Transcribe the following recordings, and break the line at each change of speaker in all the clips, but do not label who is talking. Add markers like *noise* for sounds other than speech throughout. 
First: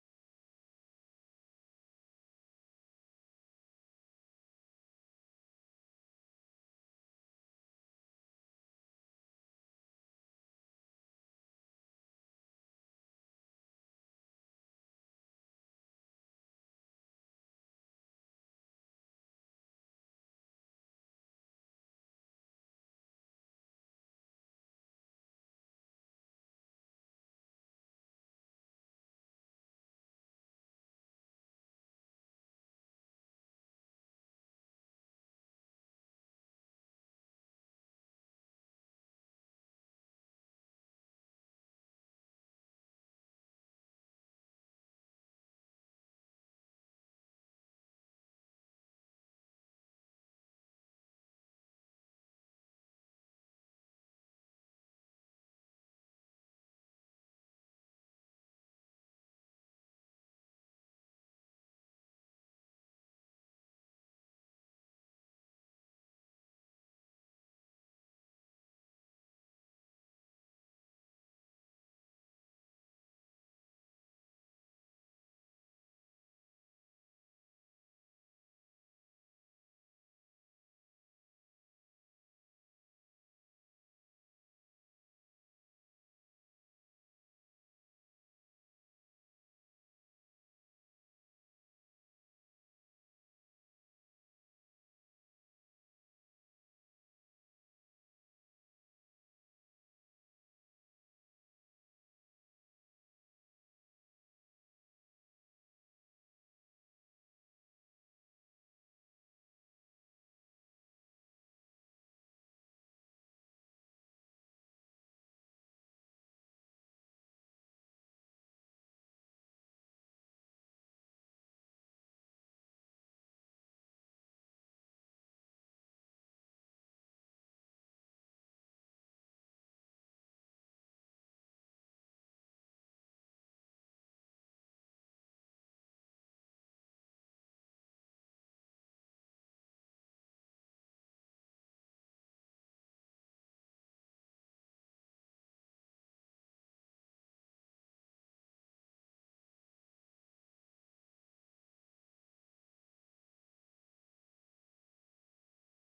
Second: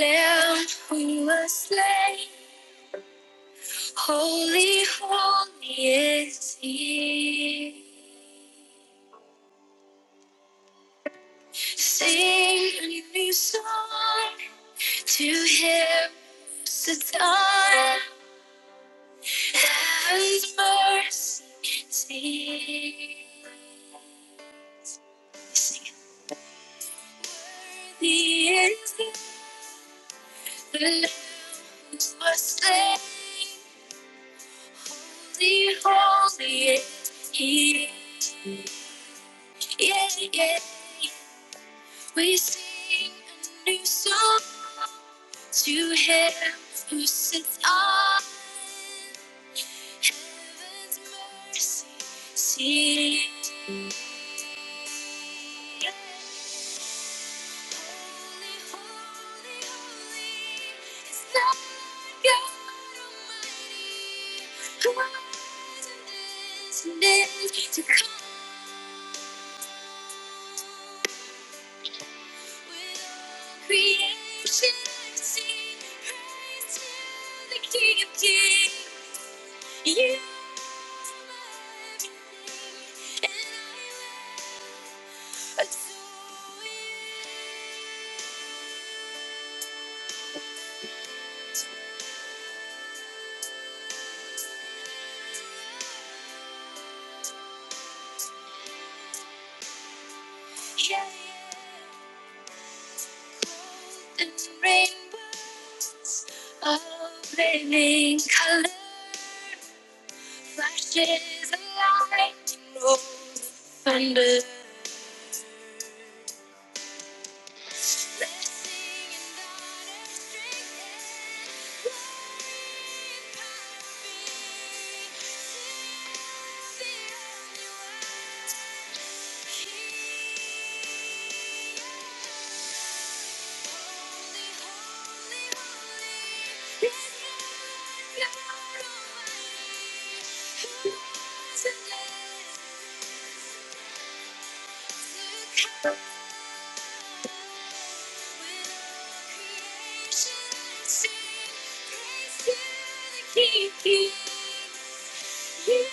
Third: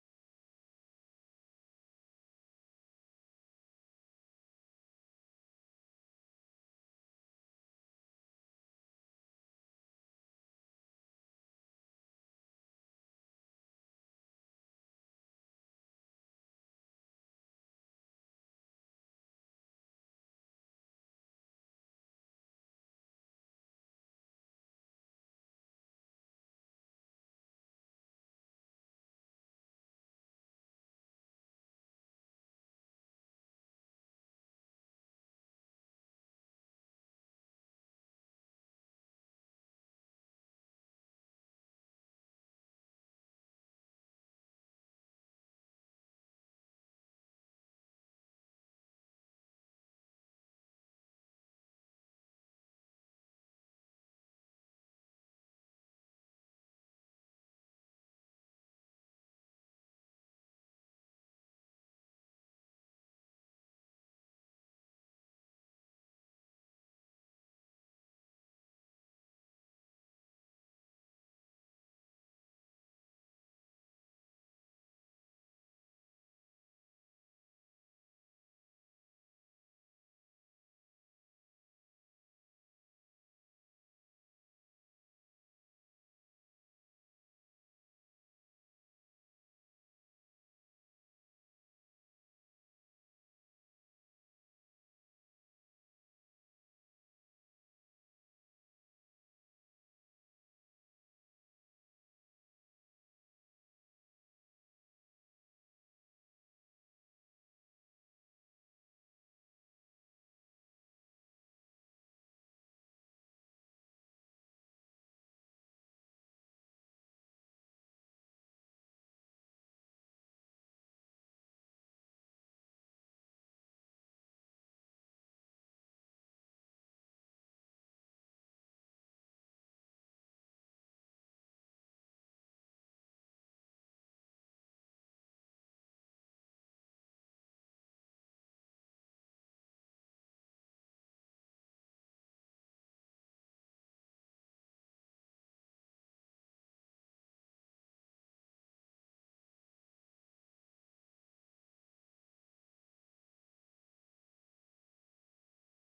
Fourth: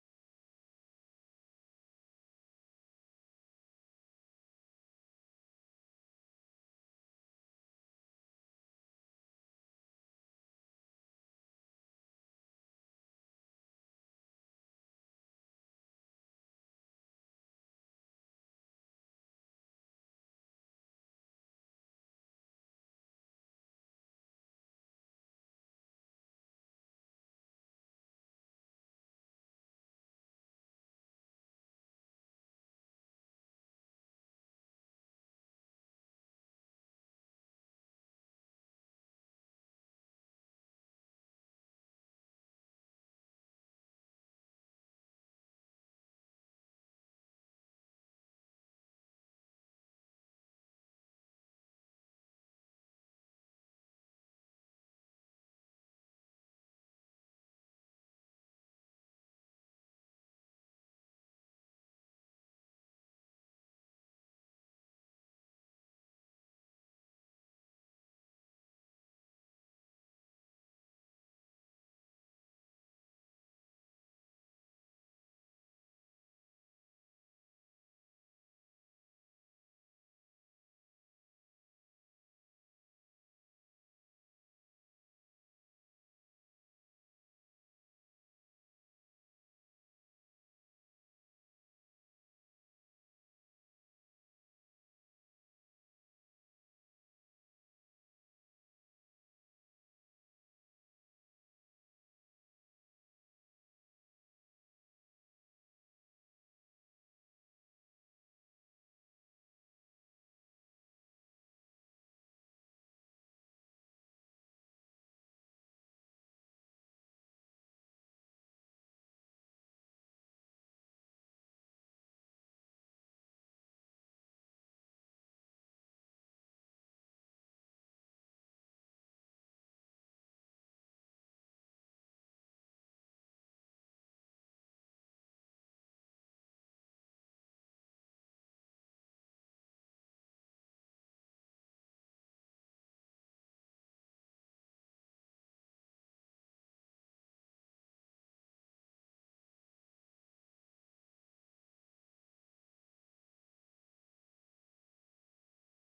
Lamb who was slain, holy, holy is he. Sing a new song to him who's the dawn, heaven's mercy can see. Sing it. Worthy is he, the Lamb who was slain, holy, holy is he. Yeah, yeah. We sing a new song to him who sits on heaven's mercy seat. Yeah. Holy, holy, holy is the God Almighty who was and is and is to come. With all creation, I sing praise to the King of Kings. You are everything, and I will adore you. Yeah, yeah. And rainbows of living color, flashes of lightning, rolls of thunder. Holy, holy, holy, it's God Almighty. Who doesn't know? King. You are everything,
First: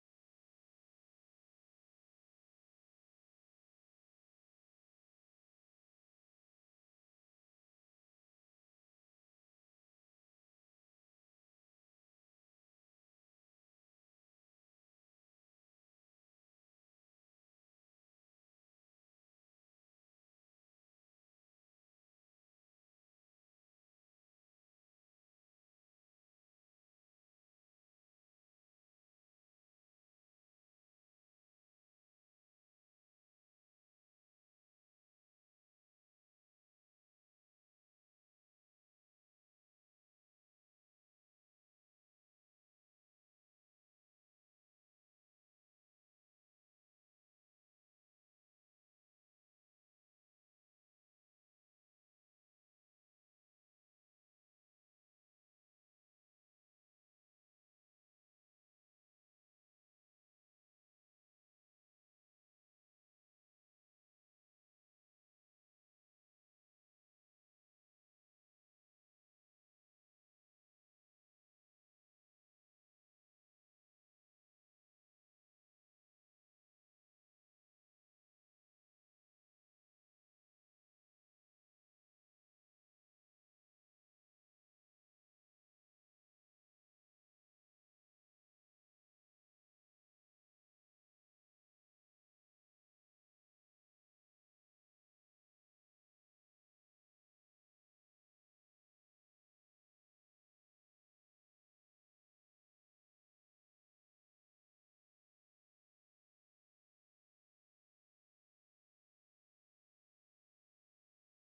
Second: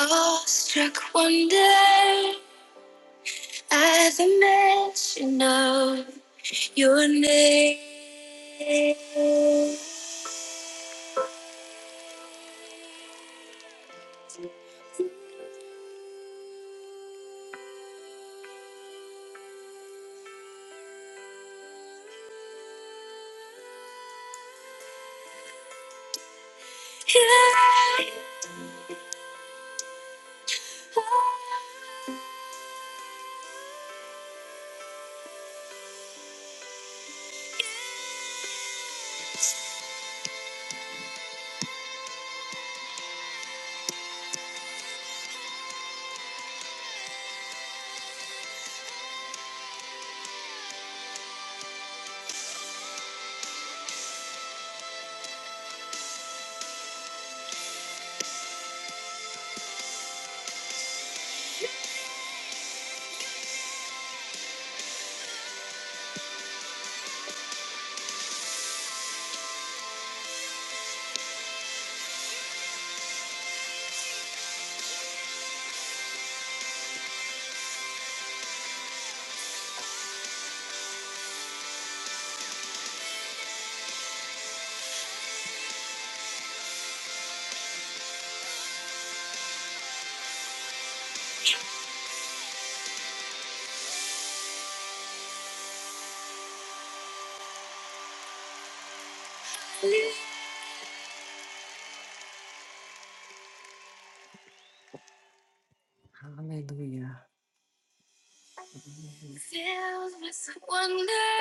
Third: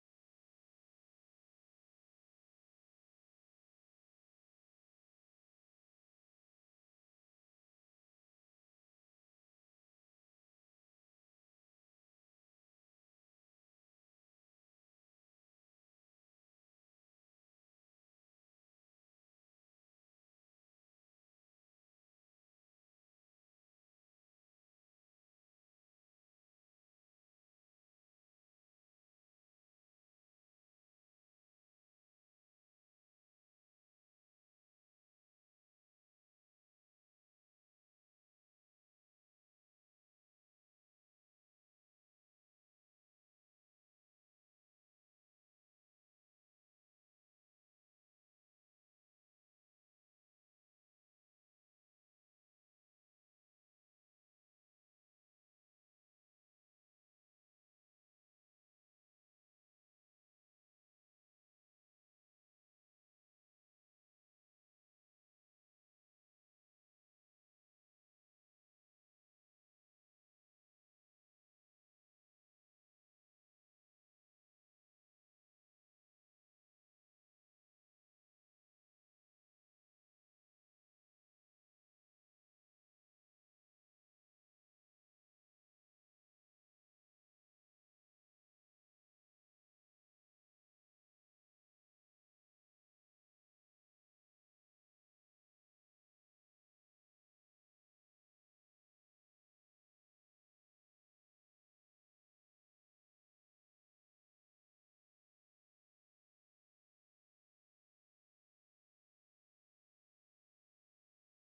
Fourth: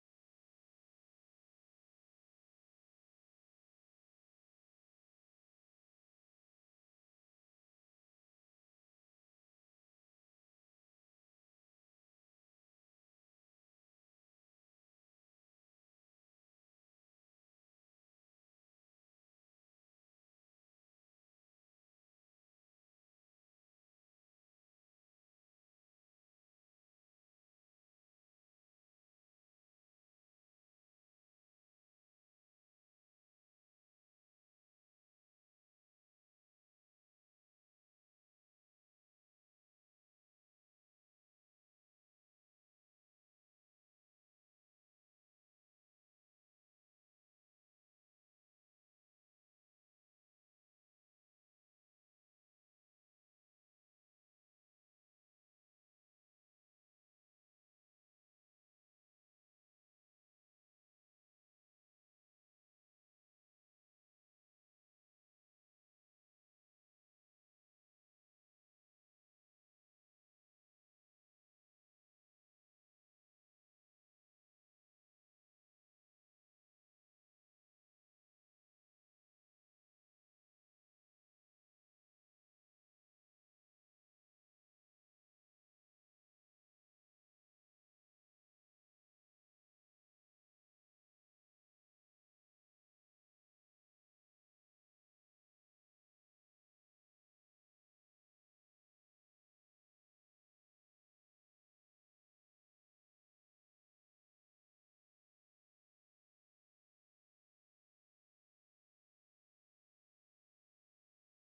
Awestruck wonder at the mention of. Your name. yeah, Filled with wonder,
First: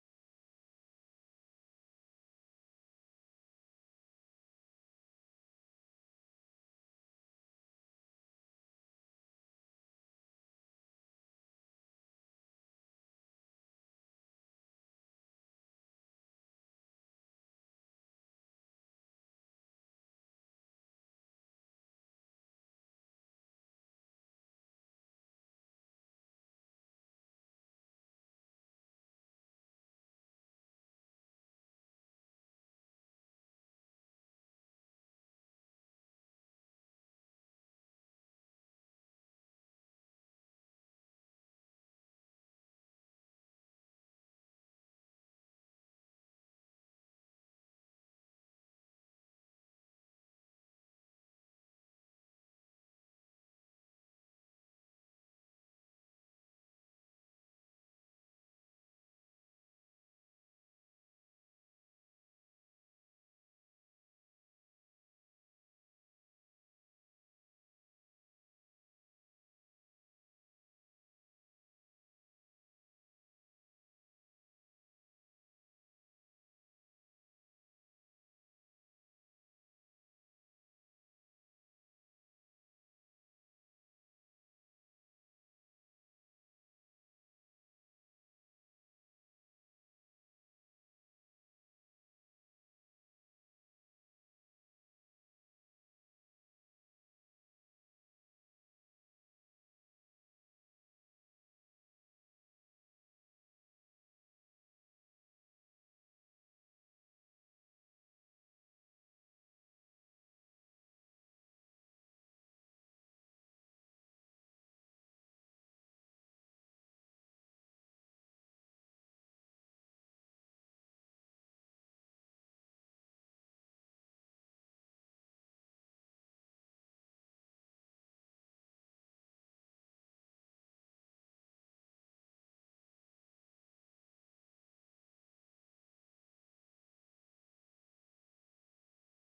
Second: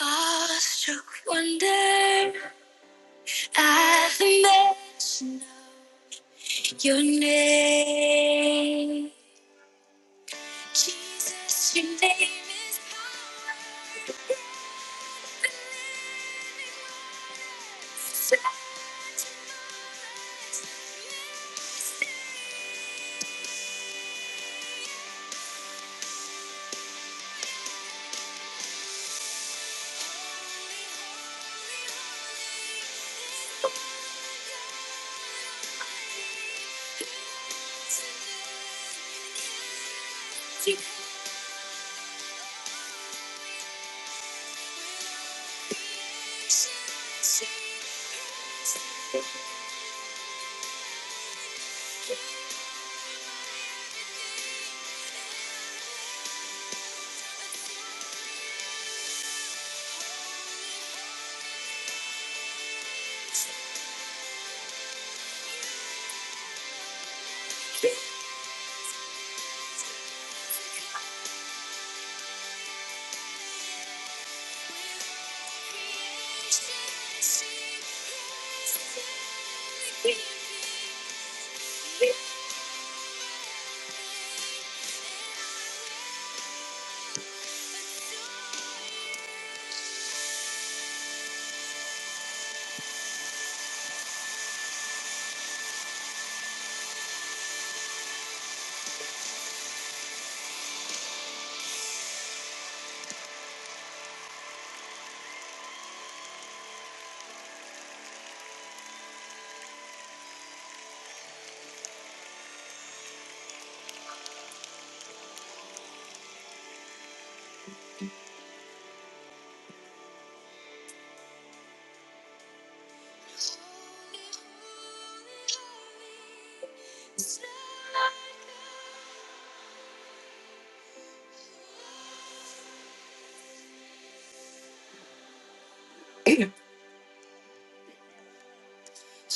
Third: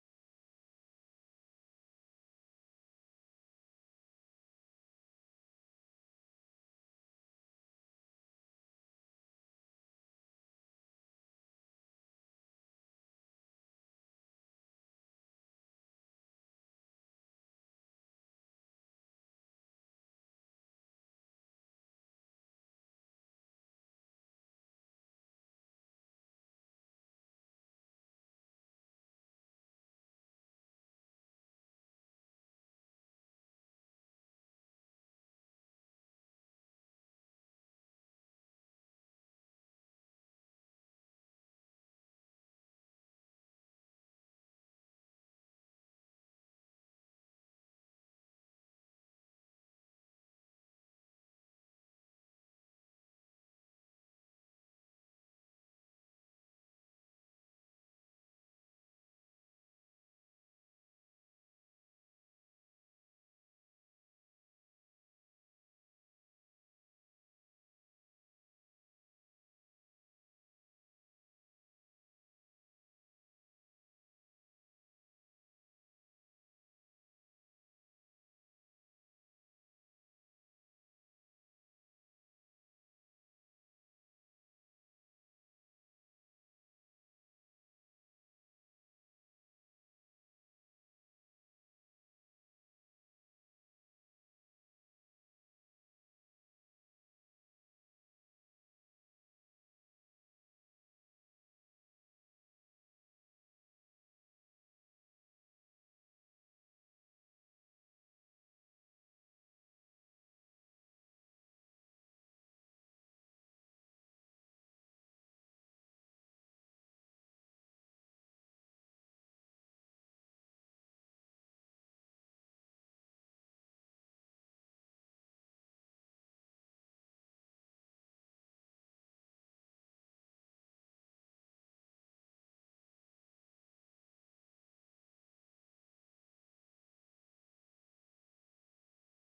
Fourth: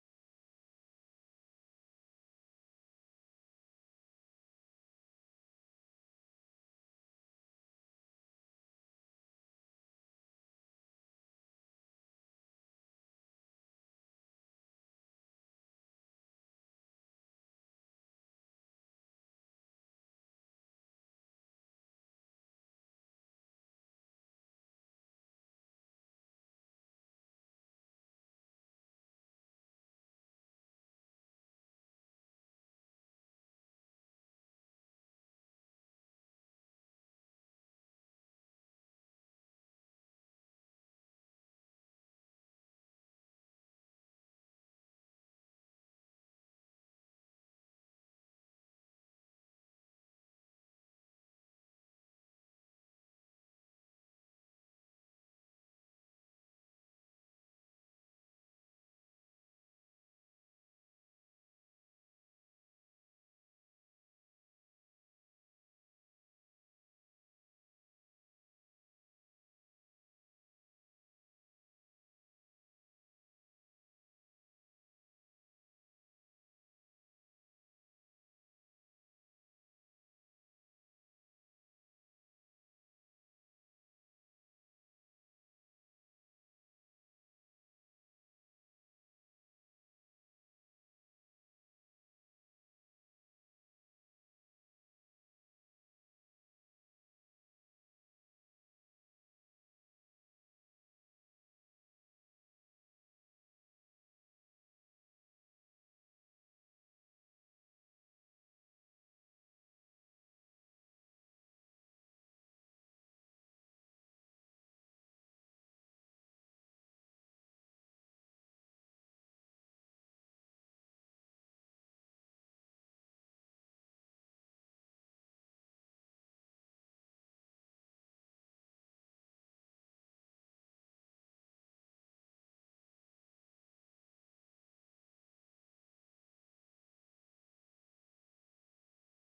awestruck wonder at the mention of your name. Jesus, your name is power. So you With all creation, I see You. You are everything. Everything. Holy, holy, holy. It's You.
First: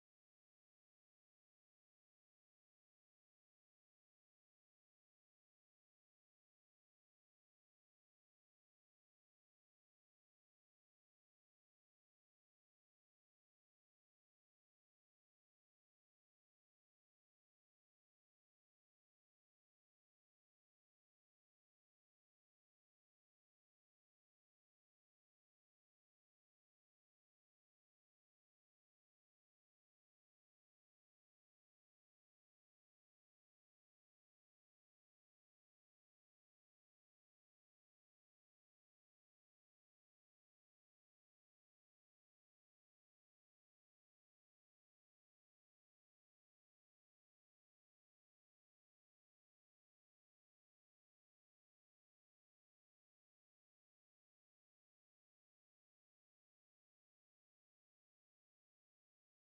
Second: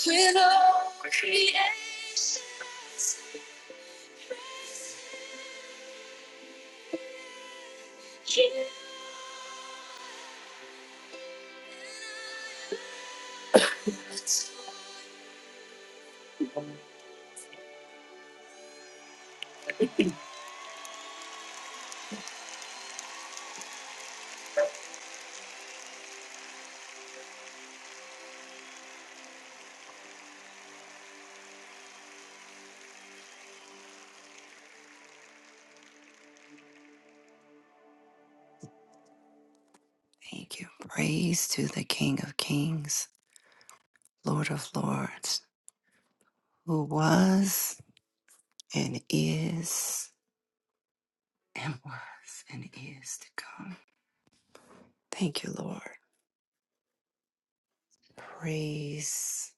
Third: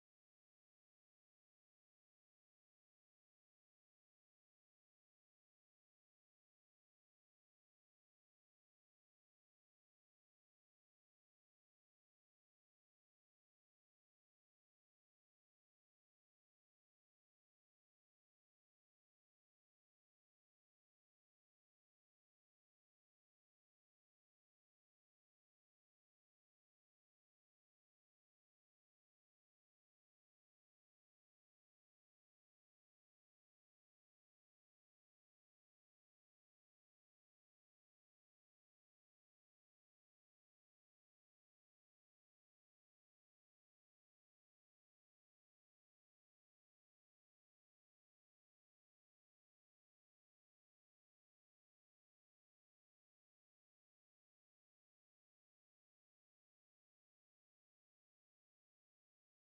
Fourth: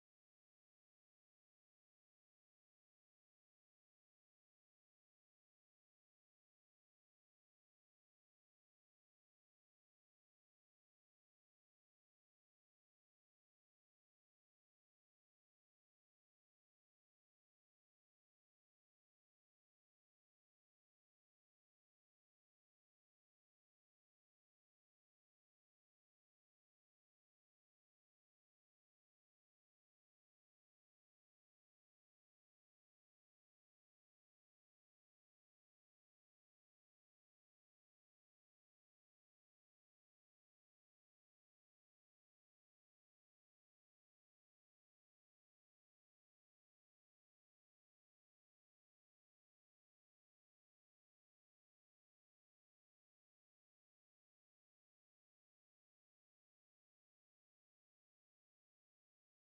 We all creation, sing praise to You. You're amazing, and I will adore You. Holy, holy, holy, Lord God. We all creation, sing praise to You. Thank you. Praise to the King of Kings, Lord of Lords, who was and is and was and is to come. Thank you, Lord. Praise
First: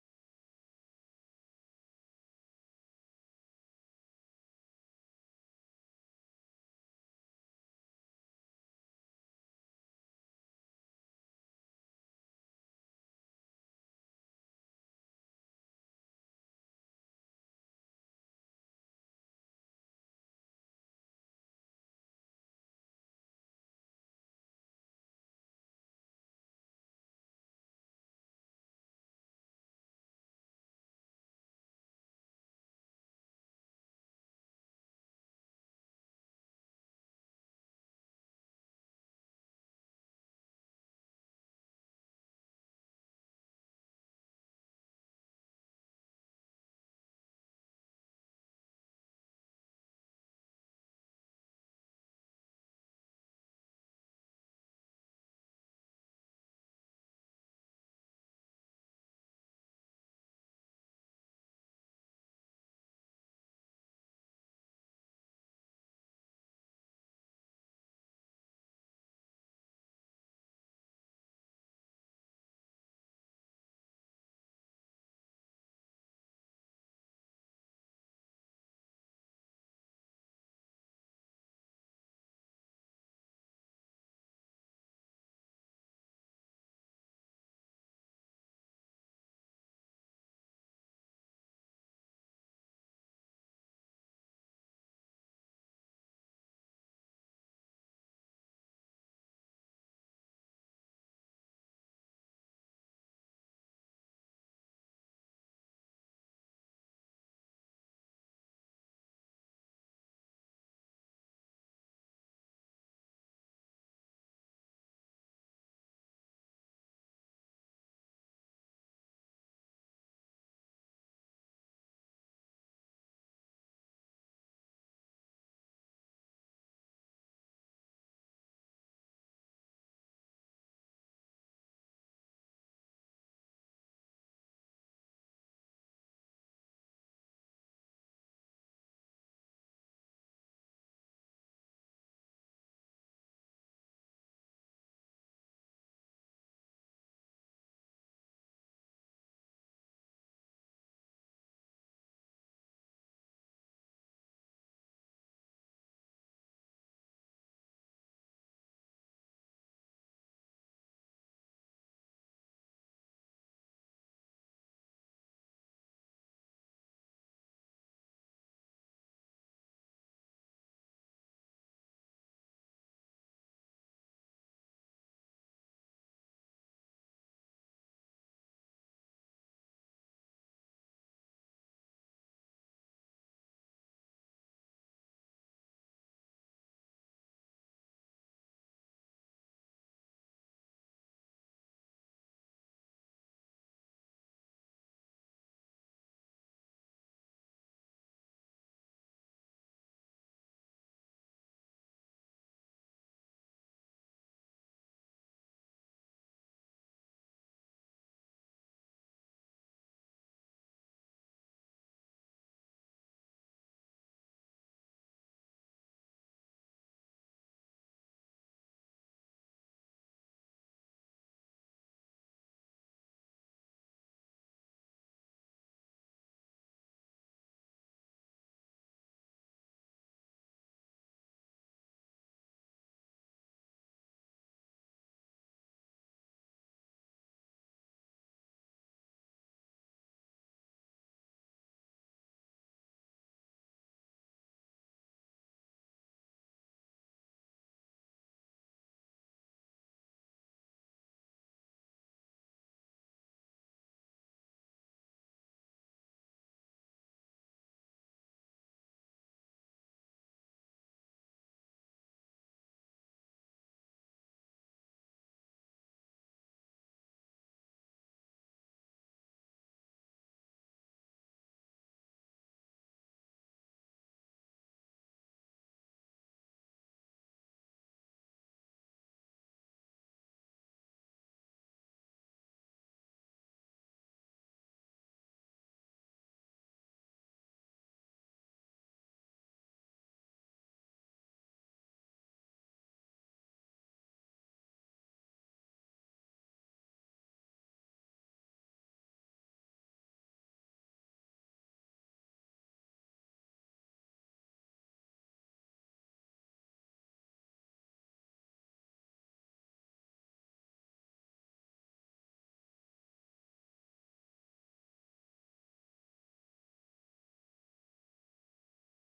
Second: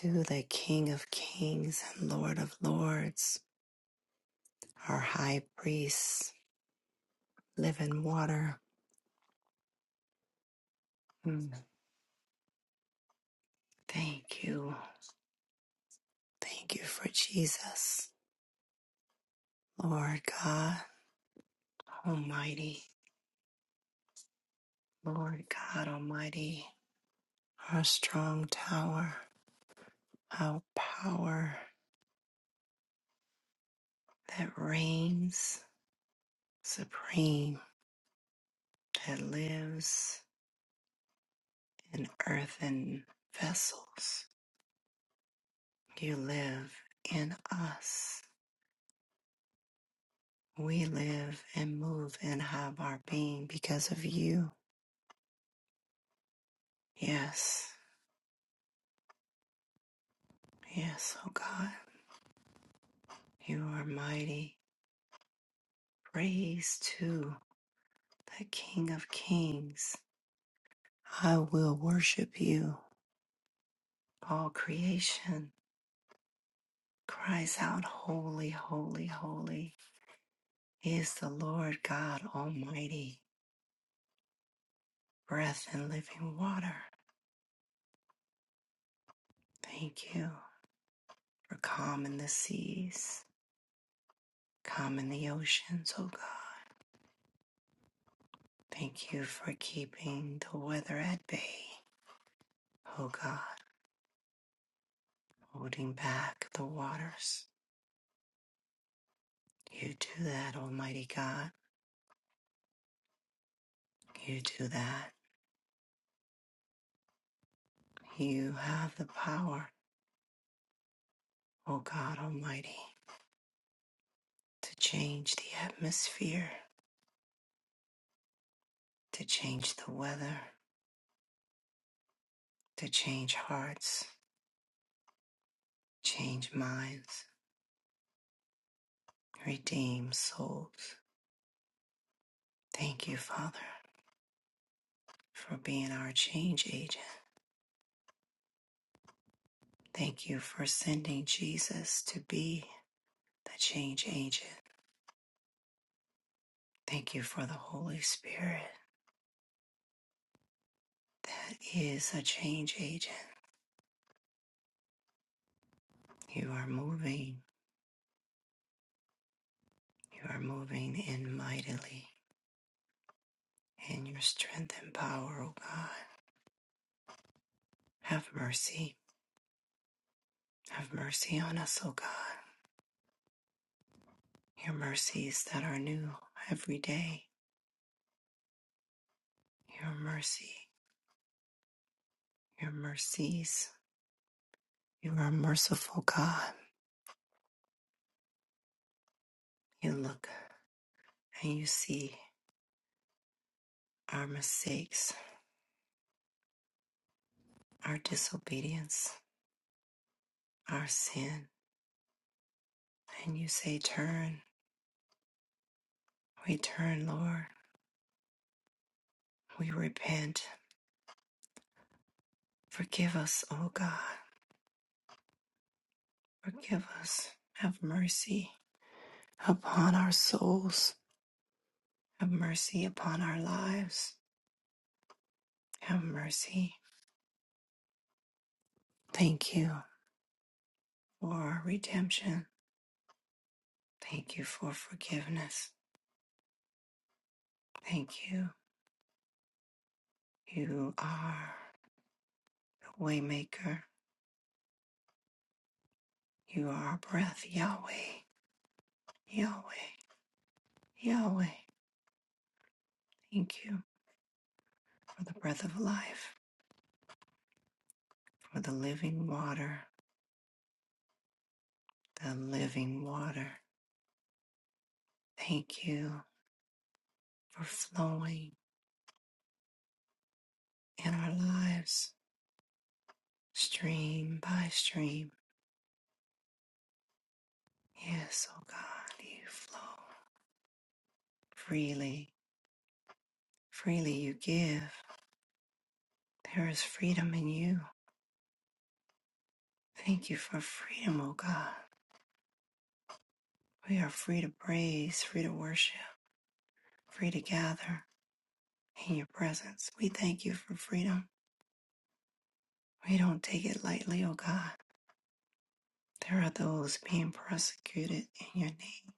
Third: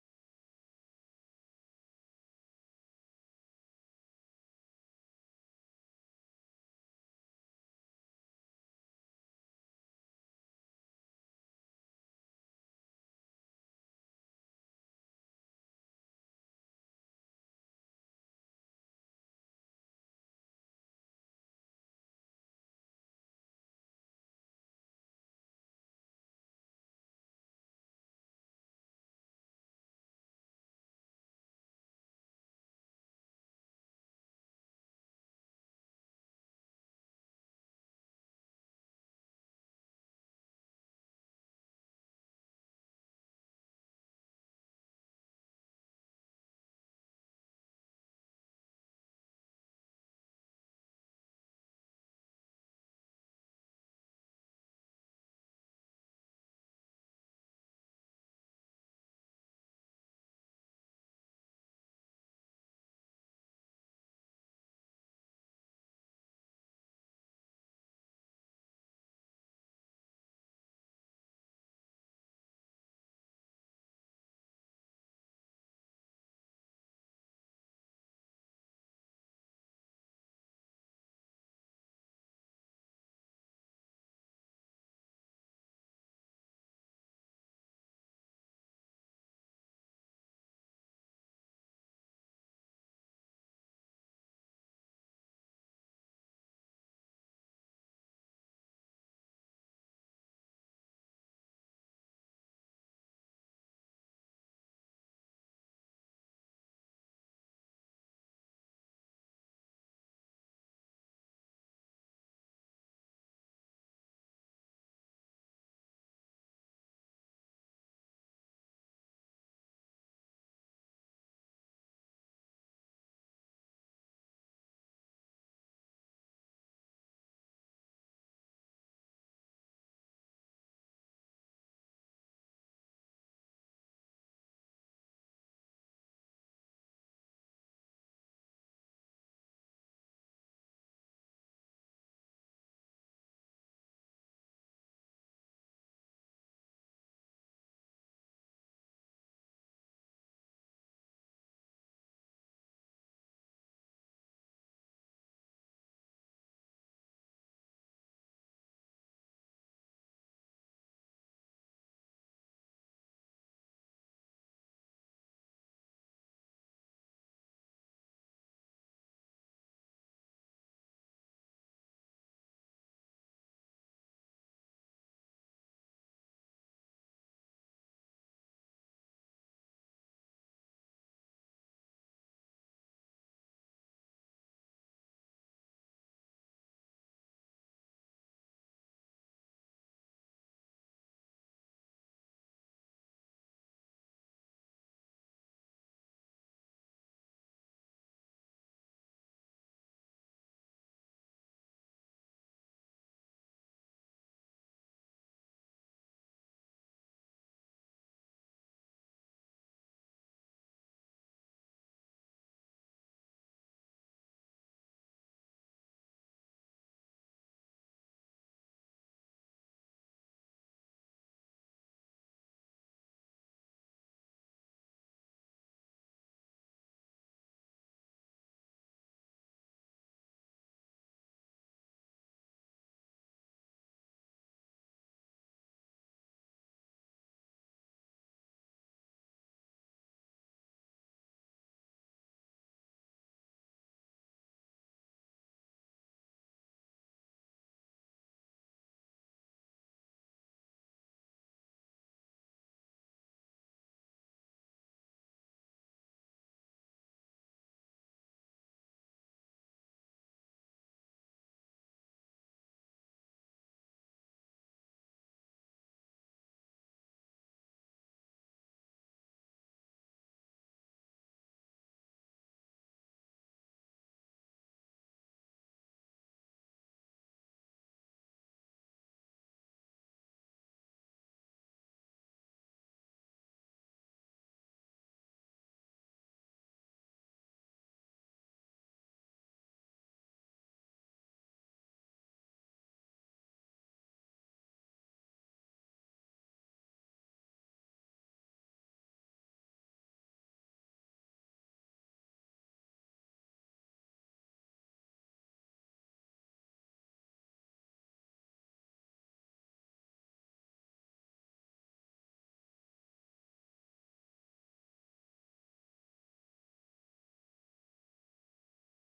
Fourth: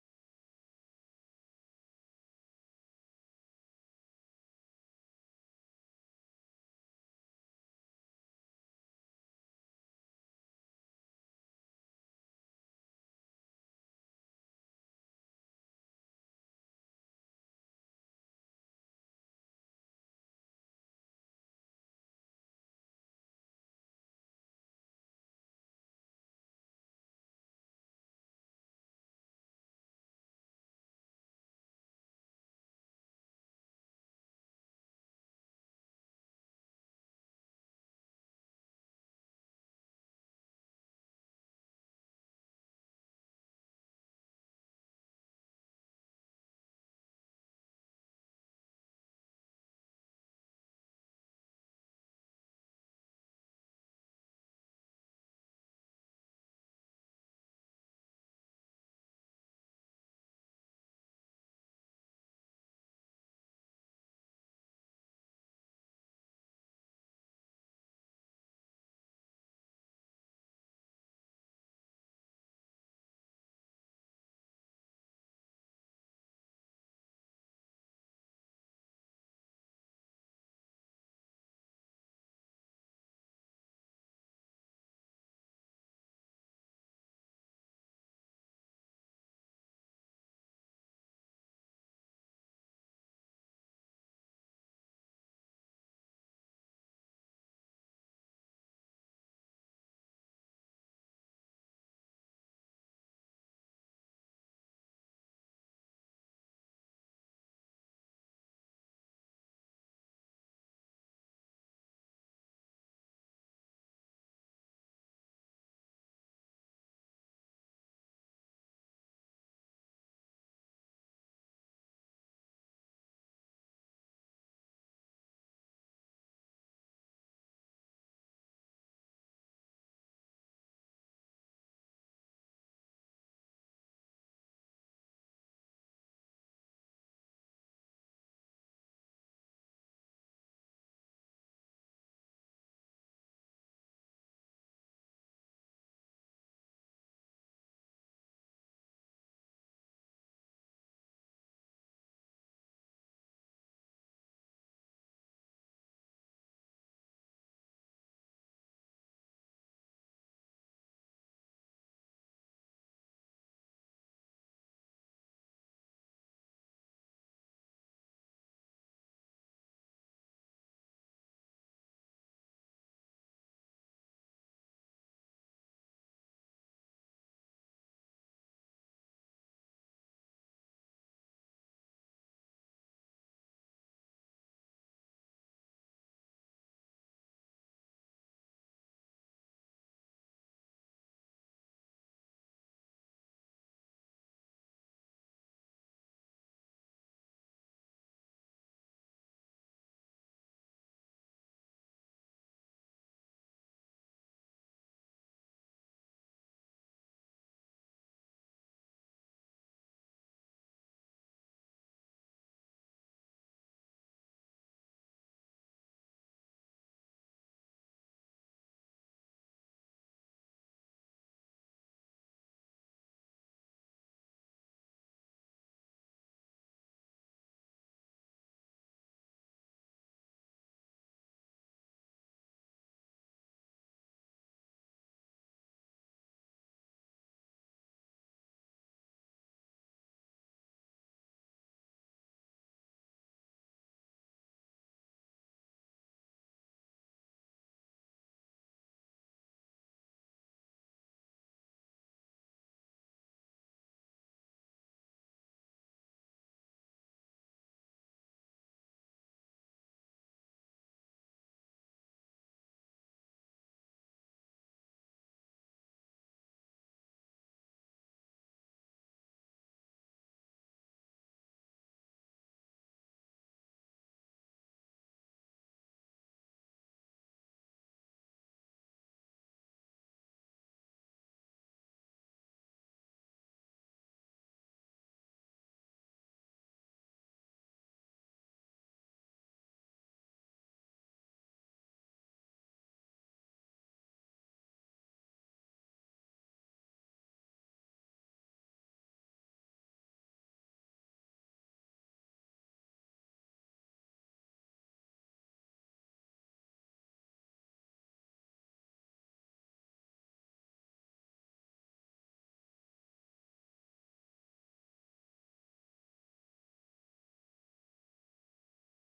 to the King of Kings and Lord of Lords, our high priest, living water. Mm. Thank you. Thank you for Jesus, Lord God Almighty, Lord God Almighty, our strong tower. How power that reigns supreme, that lives in earthen vessels. You live in us. We live and move and have our being because of you. Yes, yes, oh God, you are mighty. Praise to the King of Kings. I will worship you. All creation cries out, Holy, holy, holy. is the Lord God Almighty, breath and living water. Thank you for calming the seas, calming the oceans, O God. Thank you for keeping the weather at bay, O God, holding back the waters. You do that, Almighty God. You do that. You have the power, O God Almighty, to change the atmosphere, to change the weather, to change hearts, change minds, redeem souls. Thank you, Father, for being our change agent. Thank you for sending Jesus to be the change agent. Thank you for the Holy Spirit that is a change agent. You are moving. You are moving in mightily in your strength and power, O God. Have mercy. Have mercy on us, O God. Your mercies that are new every day. Your mercy. your mercies. You are a merciful God. You look and you see our mistakes, our disobedience, our sin, and you say, Turn. We turn, Lord. We repent. Forgive us, O God. Forgive us. Have mercy upon our souls. Have mercy upon our lives. Have mercy. Thank you for our redemption. Thank you for forgiveness. Thank you. You are. Waymaker, you are our breath, Yahweh, Yahweh, Yahweh. Thank you for the breath of life, for the living water, the living water. Thank you for flowing in our lives, stream by stream. Yes, oh God, you flow freely, freely you give. There is freedom in you. Thank you for freedom, oh God. We are free to praise, free to worship, free to gather, in your presence. We thank you for freedom. We don't take it lightly, O God. There are those being persecuted in your name,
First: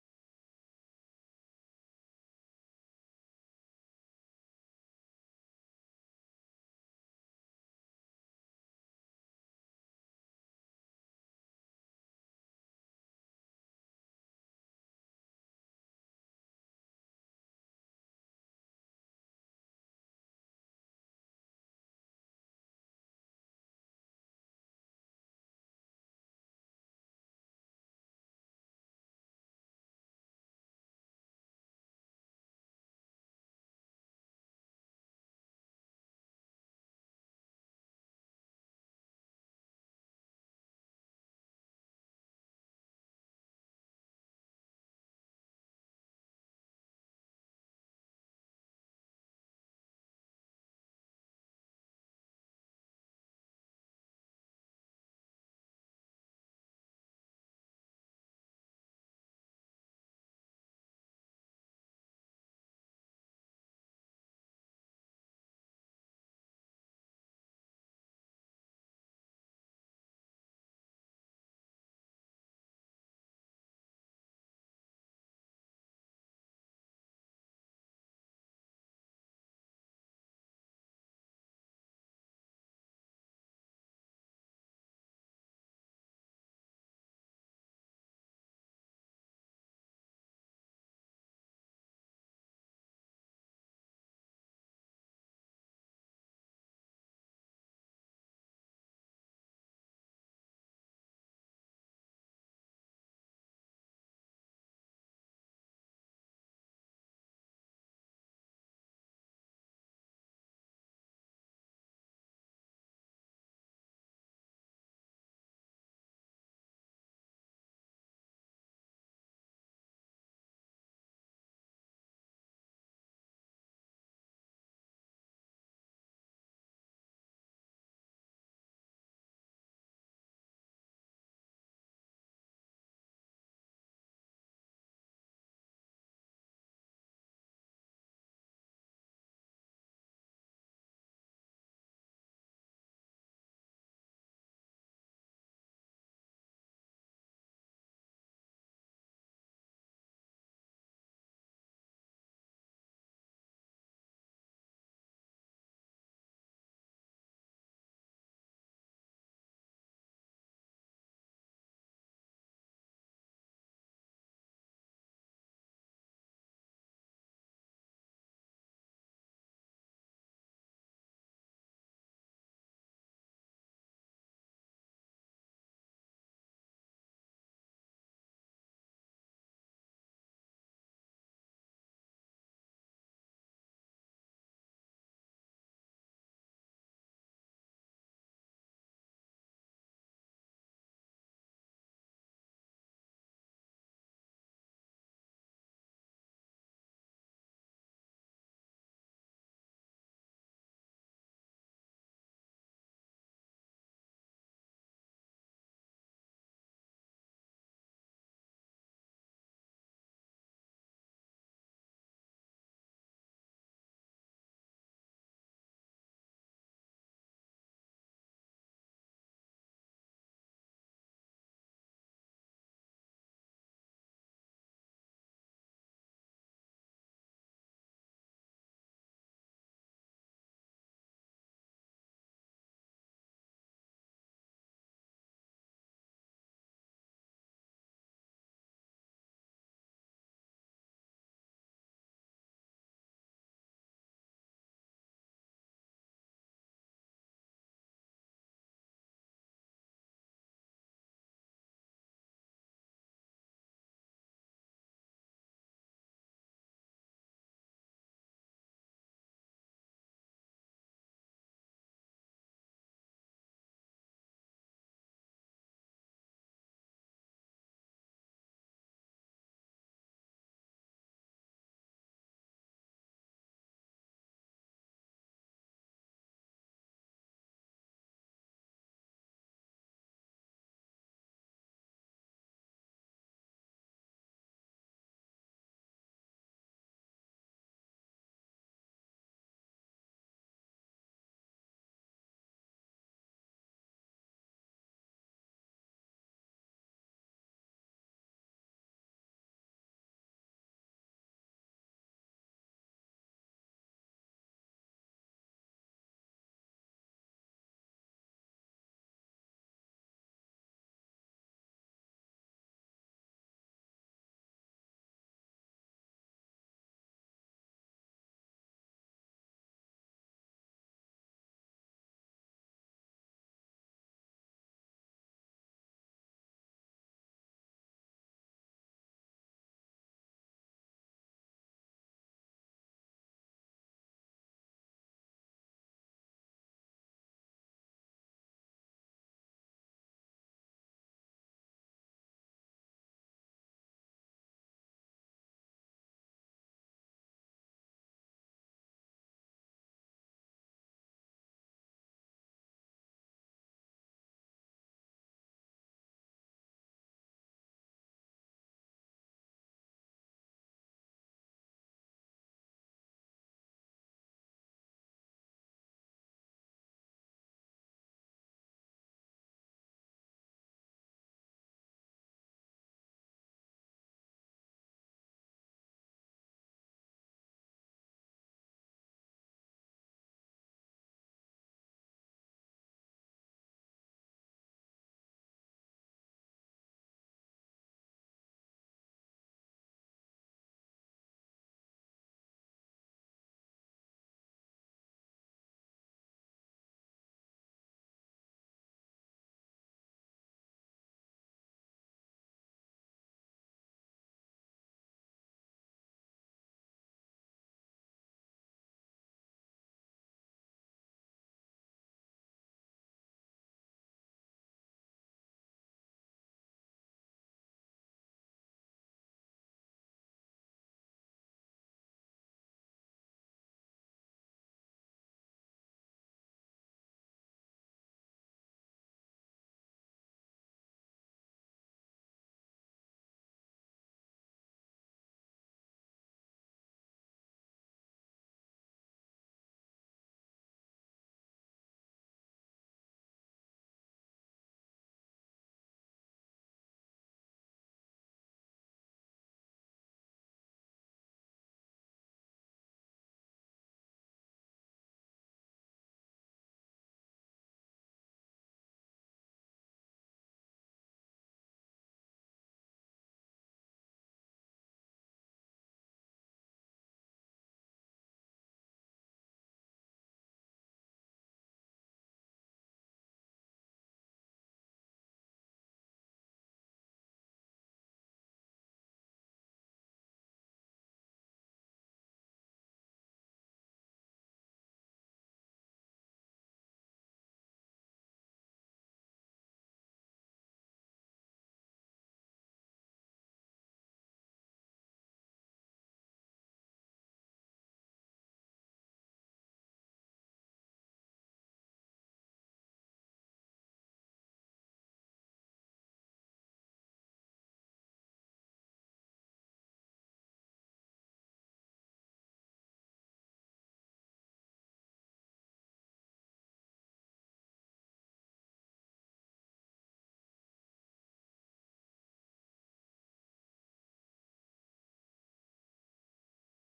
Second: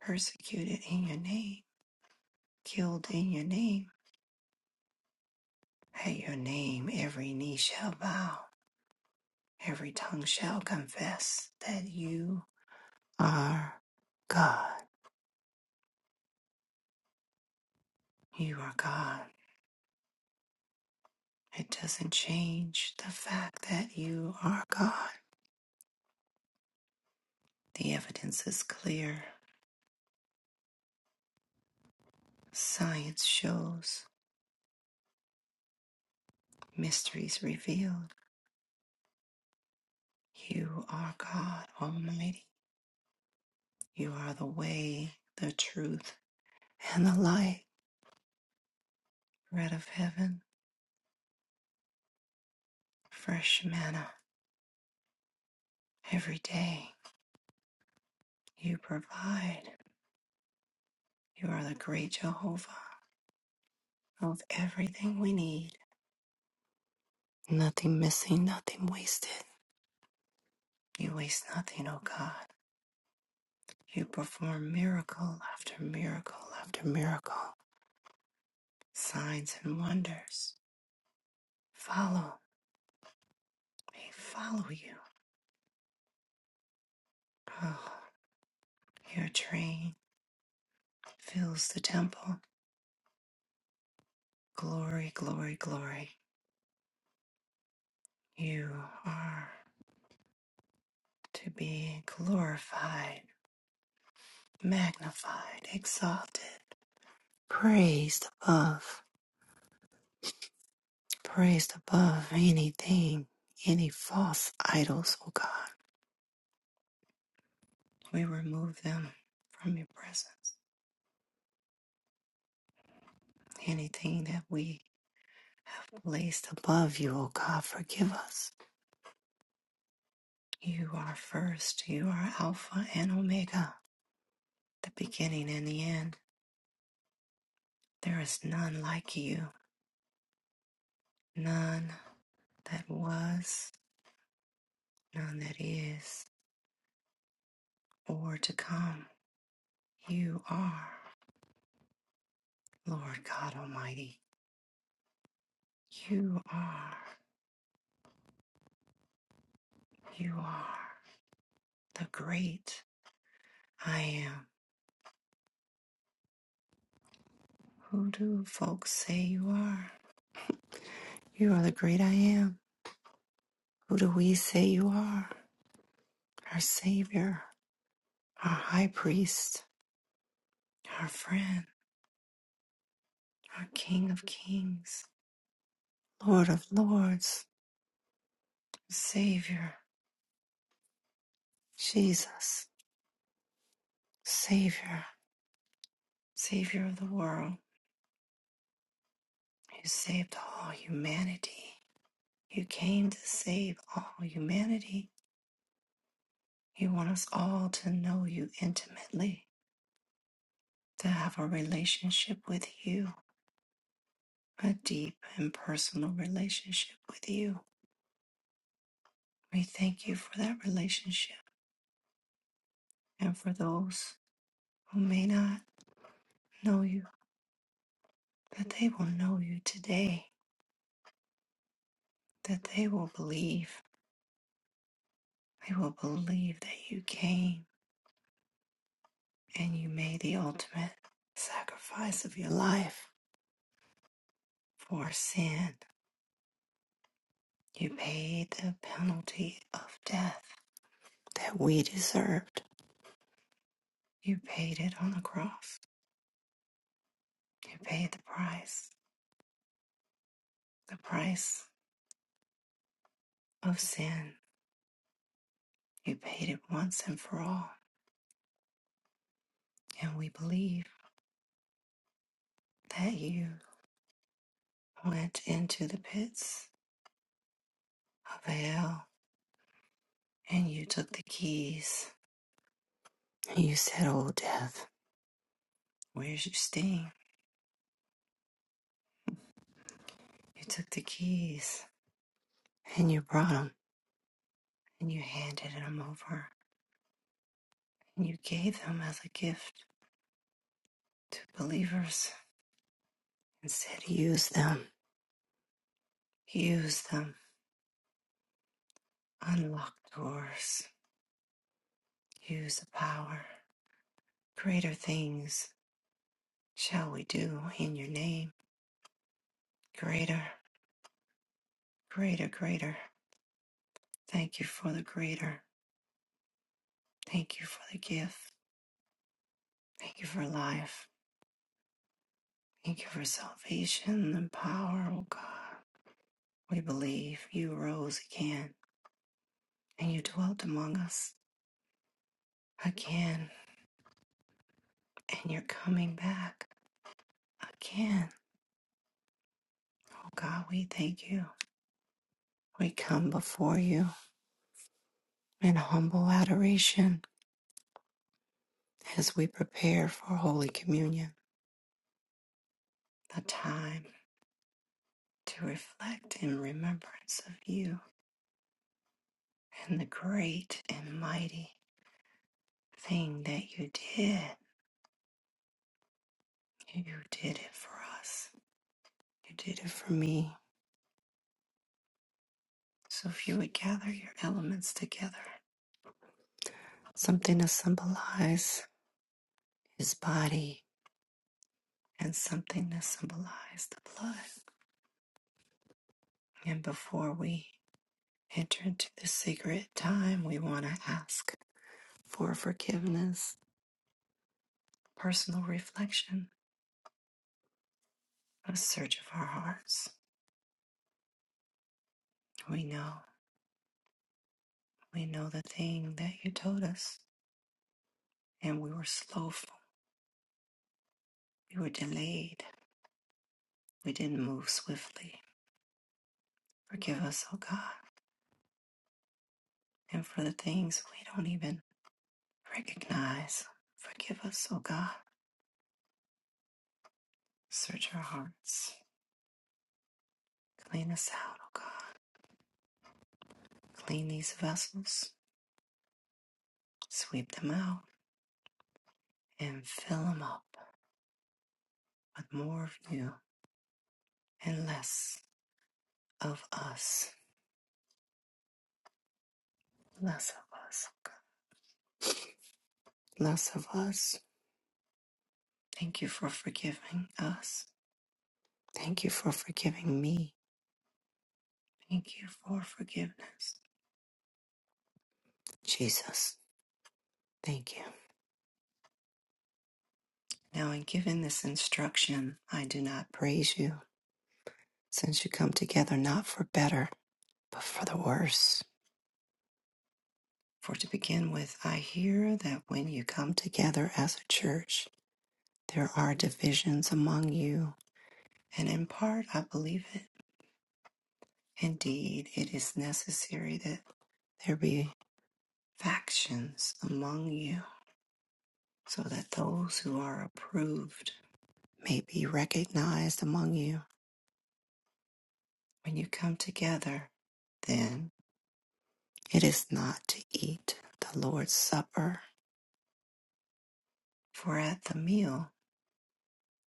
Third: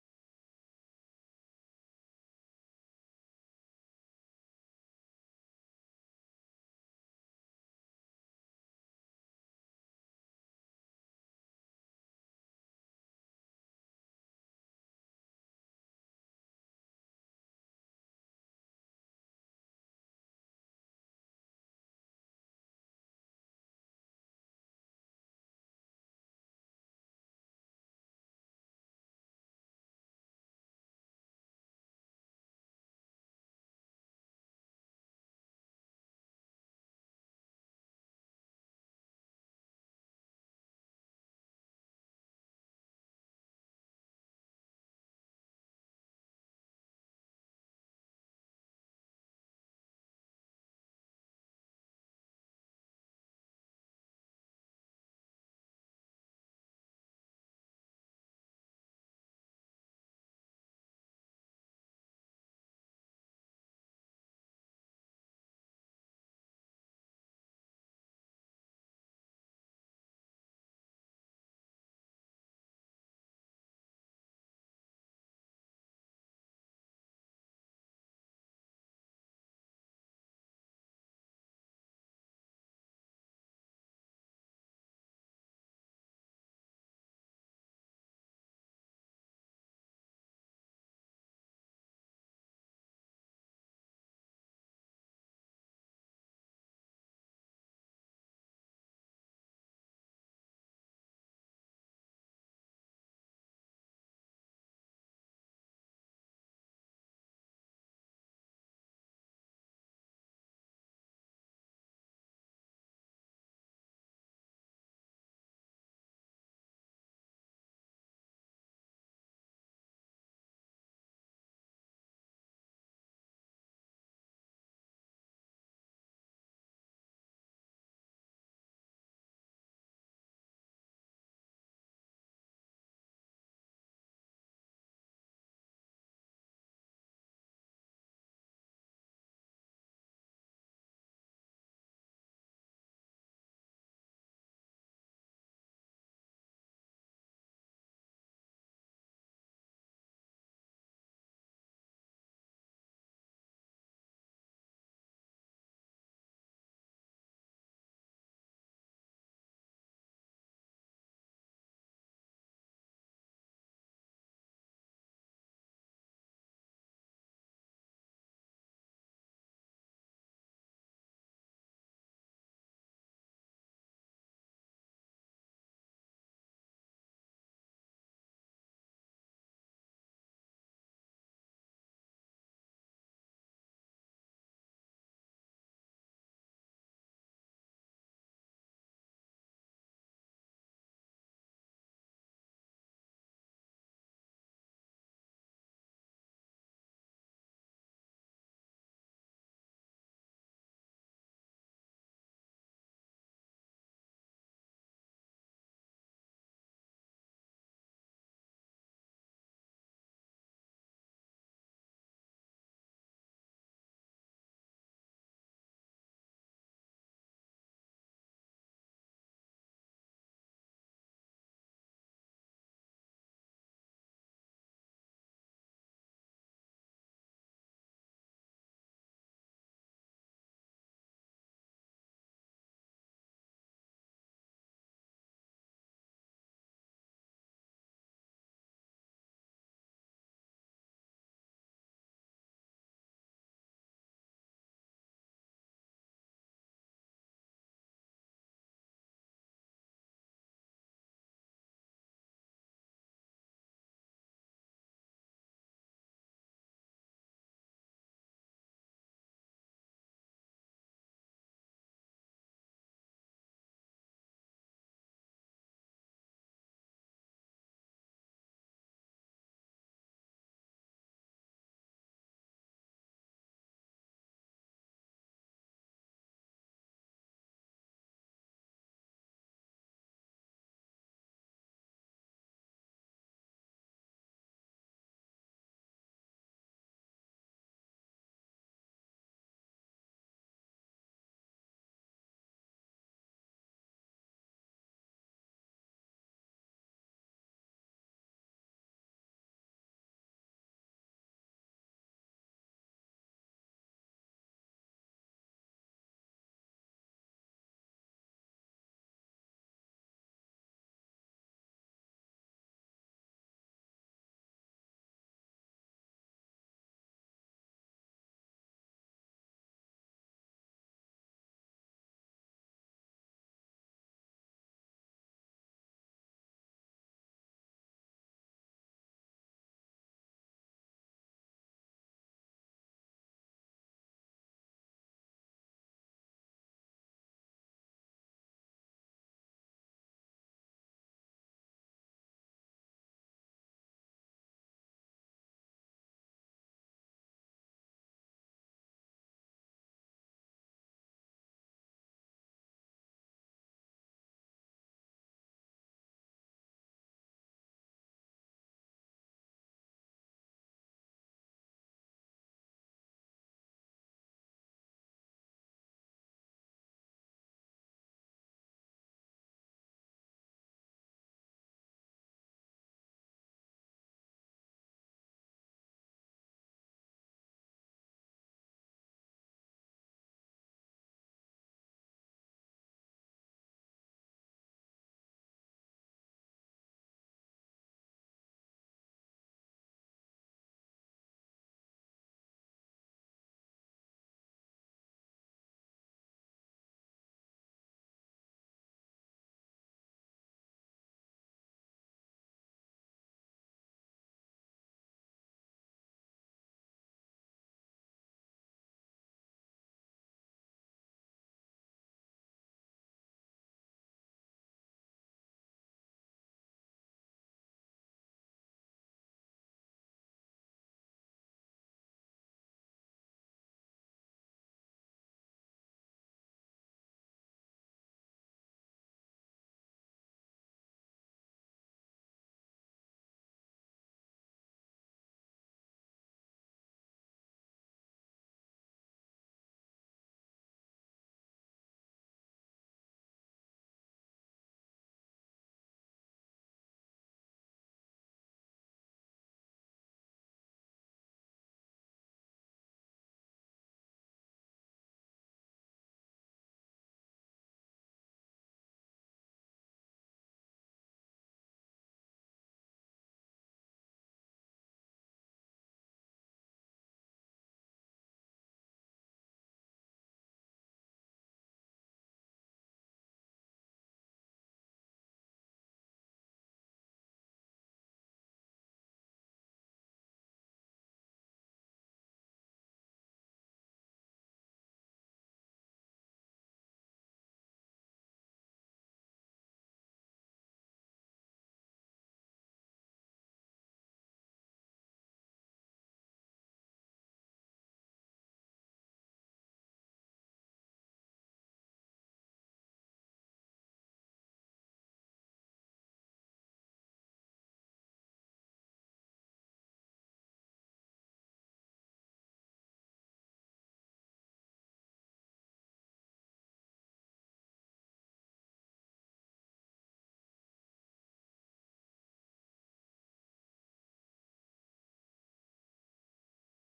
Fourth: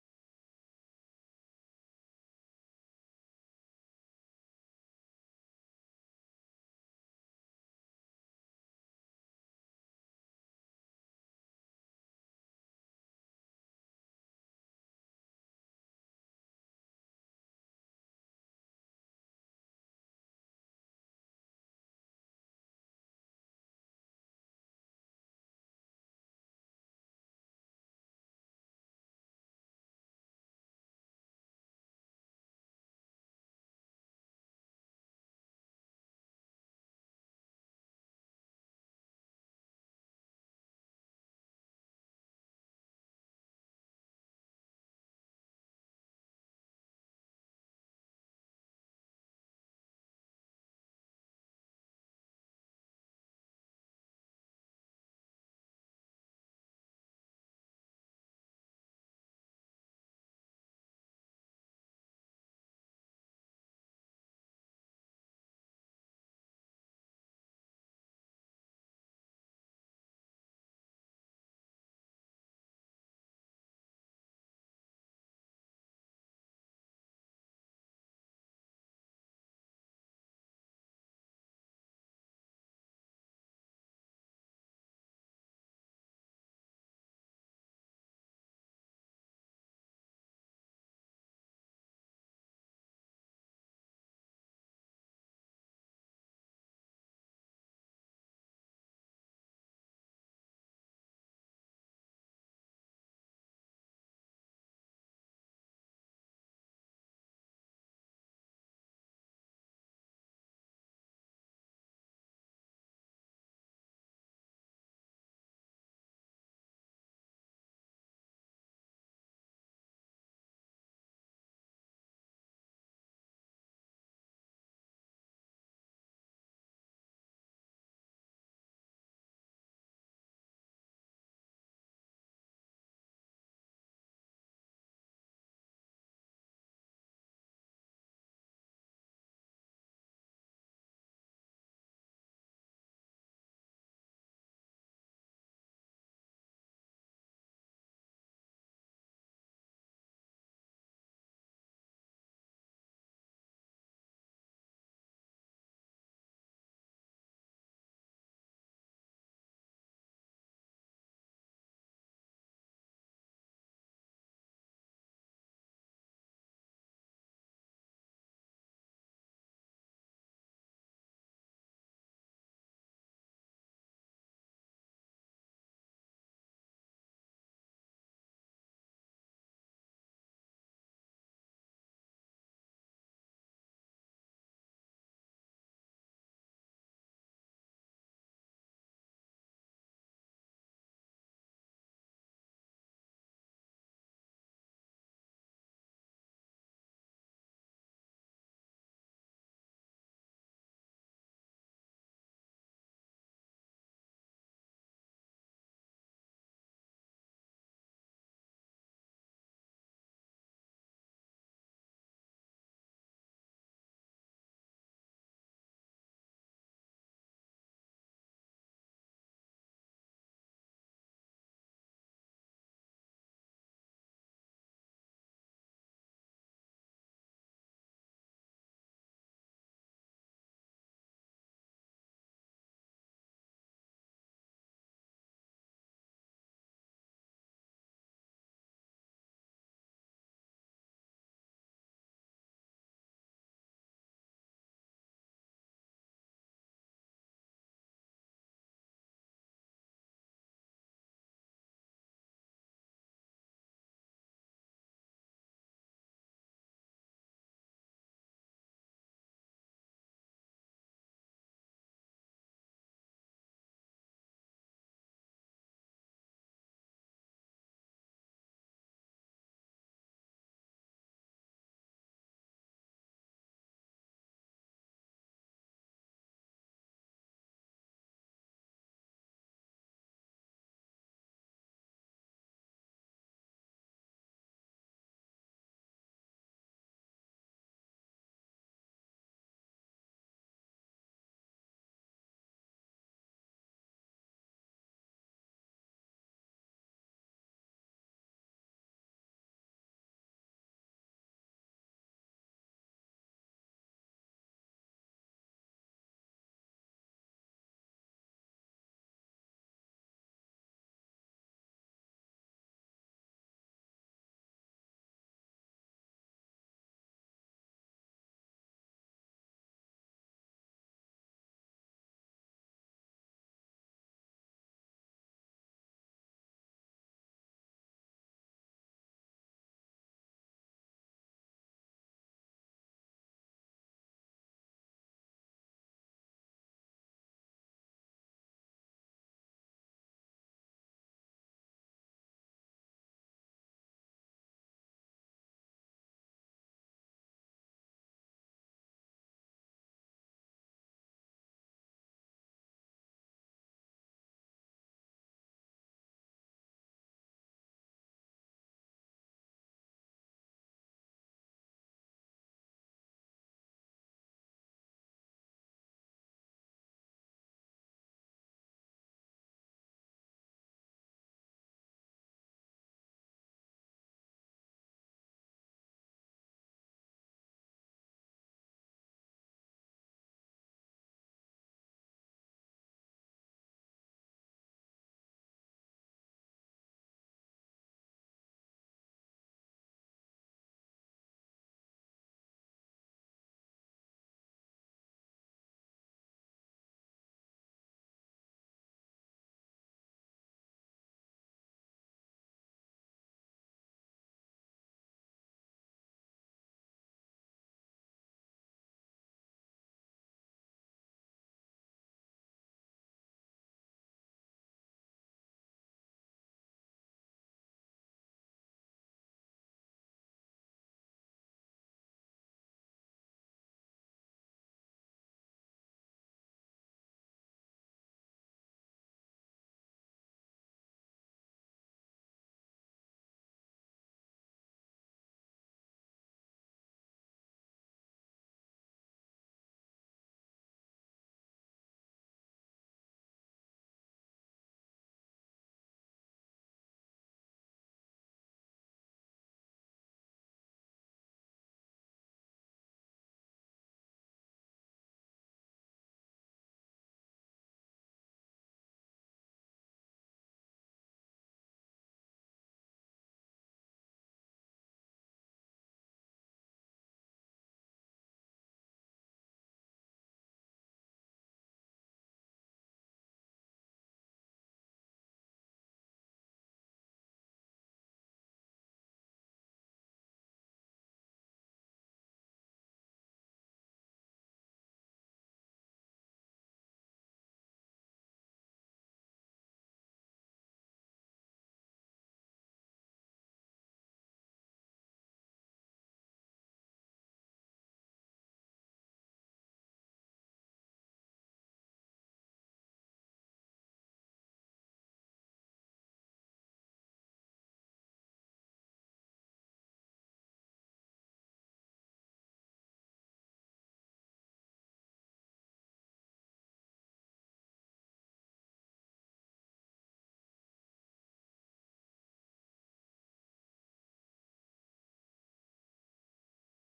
persecuted in your name, killed in your name. At your name, every knee shall bow, every tongue shall confess that you are God. You are God. It doesn't change the fact that you are God. The evidence is clear. Science shows, mysteries revealed. You are God Almighty. You are the way, the truth, and the light. Bread of heaven, fresh manna every day. You provide. You are the great Jehovah of everything we need. Nothing missing, nothing wasted. You waste nothing, O God. You perform miracle after miracle after miracle. Signs and wonders follow. They follow you. Oh, your train. fills the temple. Glory, glory, glory. You are to be glorified, magnified, exalted, praised above, praised above anything, any false idols, O God. We remove them from your presence. Anything that we have placed above you, O God, forgive us. You are first, you are Alpha and Omega, the beginning and the end. There is none like you. none that was, none that is, or to come. You are, Lord God Almighty. You are, you are the great I am. Who do folks say you are? You are the great I am. Who do we say you are? Our Savior, our High Priest, our friend, our King of Kings, Lord of Lords, Savior, Jesus, Savior. Savior of the world, who saved all humanity. You came to save all humanity. You want us all to know you intimately, to have a relationship with you, a deep and personal relationship with you. We thank you for that relationship and for those who may not know you, that they will know you today, that they will believe. They will believe that you came and you made the ultimate sacrifice of your life for sin. You paid the penalty of death that we deserved. You paid it on the cross. You paid the price, the price of sin. You paid it once and for all. And we believe that you went into the pits of hell and you took the keys. And you said, Oh, death, where's your sting? You took the keys and you brought 'em. and you handed them over, and you gave them as a gift to believers and said, Use them, use them, unlock doors, use the power. Greater things shall we do in your name. Greater, greater, greater. Thank you for the greater. Thank you for the gift. Thank you for life. Thank you for salvation and power, O God. We believe you rose again and you dwelt among us again and you're coming back again. Oh God, we thank you. We come before you in humble adoration as we prepare for Holy Communion, a time to reflect in remembrance of you and the great and mighty thing that you did. You did it for us, you did it for me. So if you would gather your elements together, something to symbolize his body and something to symbolize the blood. And before we enter into the secret time, we want to ask for forgiveness, personal reflection, a search of our hearts. We know, we know the thing that you told us, and we were slowful, we were delayed, we didn't move swiftly. Forgive us, O God, and for the things we don't even recognize. Forgive us, O God. Search our hearts, clean us out, O God. Clean these vessels, sweep them out and fill them up with more of you and less of us. Less of us. oh God. Less of us. Thank you for forgiving us. Thank you for forgiving me. Thank you for forgiveness. Jesus, thank you. Now, in giving this instruction, I do not praise you, since you come together not for better, but for the worse. For to begin with, I hear that when you come together as a church, there are divisions among you And in part, I believe it. Indeed, it is necessary that there be factions among you, so that those who are approved may be recognized among you. When you come together, then it is not to eat the Lord's Supper, for at the meal,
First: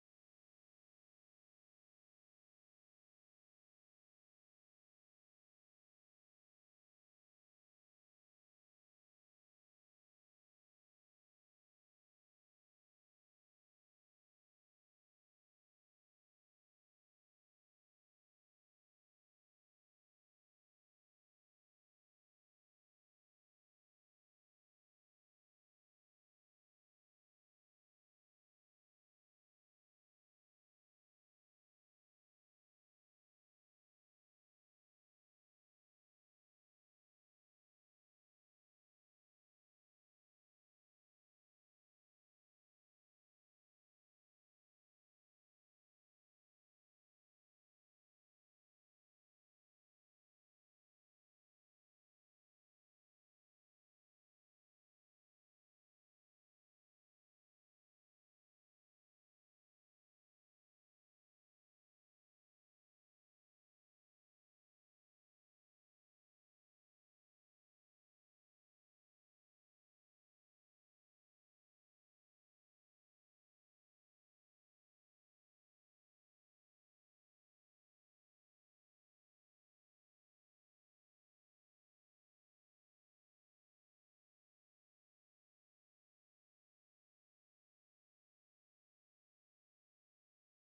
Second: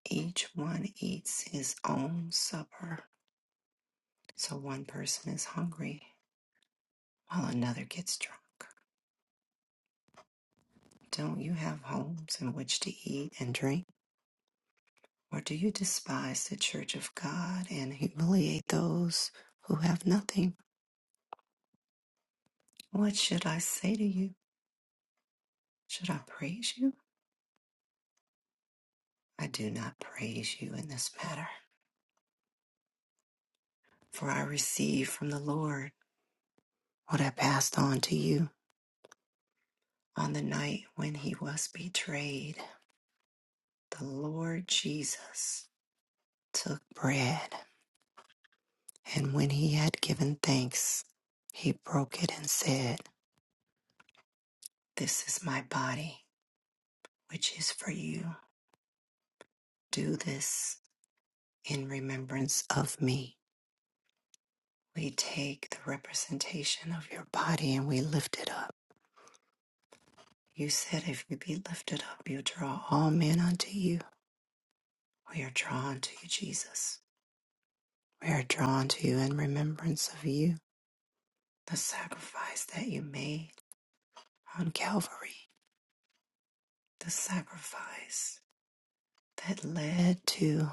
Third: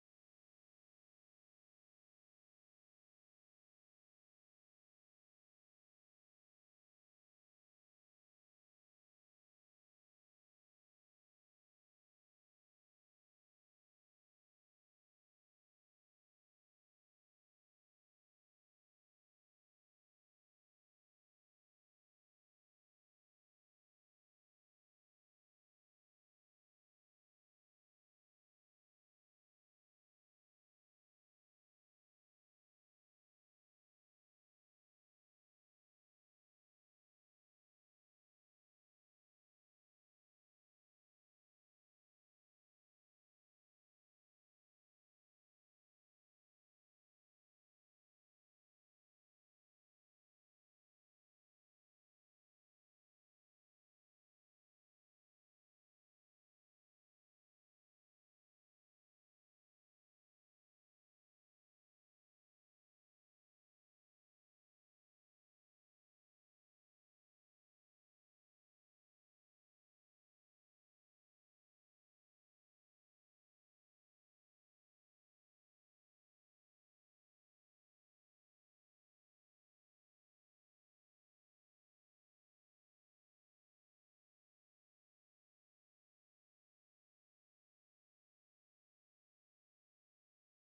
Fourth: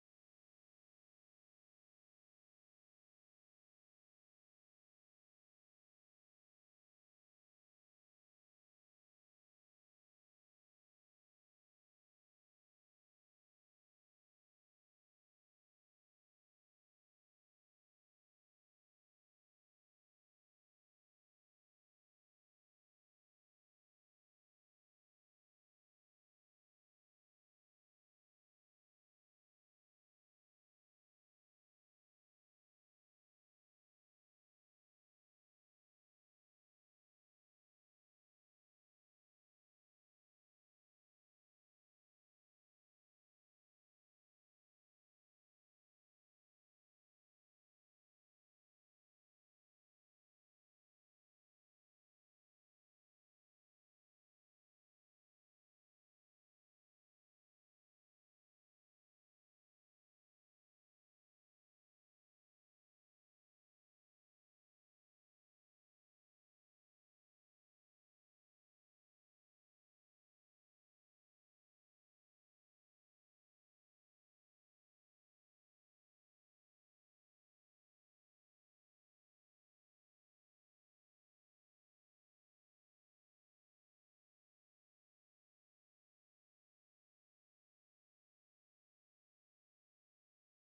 each one eats his own supper. So one person is hungry while another gets drunk. Don't you have homes in which to eat and drink? Or do you despise the church of God and humiliate those who have nothing? What should I say to you? Should I praise you? I do not praise you in this matter, for I received from the Lord what I passed on to you. On the night when he was betrayed, the Lord Jesus took bread, and when he had given thanks, he broke it and said, This is my body, which is for you. Do this in remembrance of me. We take the representation of your body and we lift it up. You said, If you be lifted up, you draw all men unto you. We are drawn to you, Jesus. We are drawn to you in remembrance of you, the sacrifice that you made on Calvary, the sacrifice that led to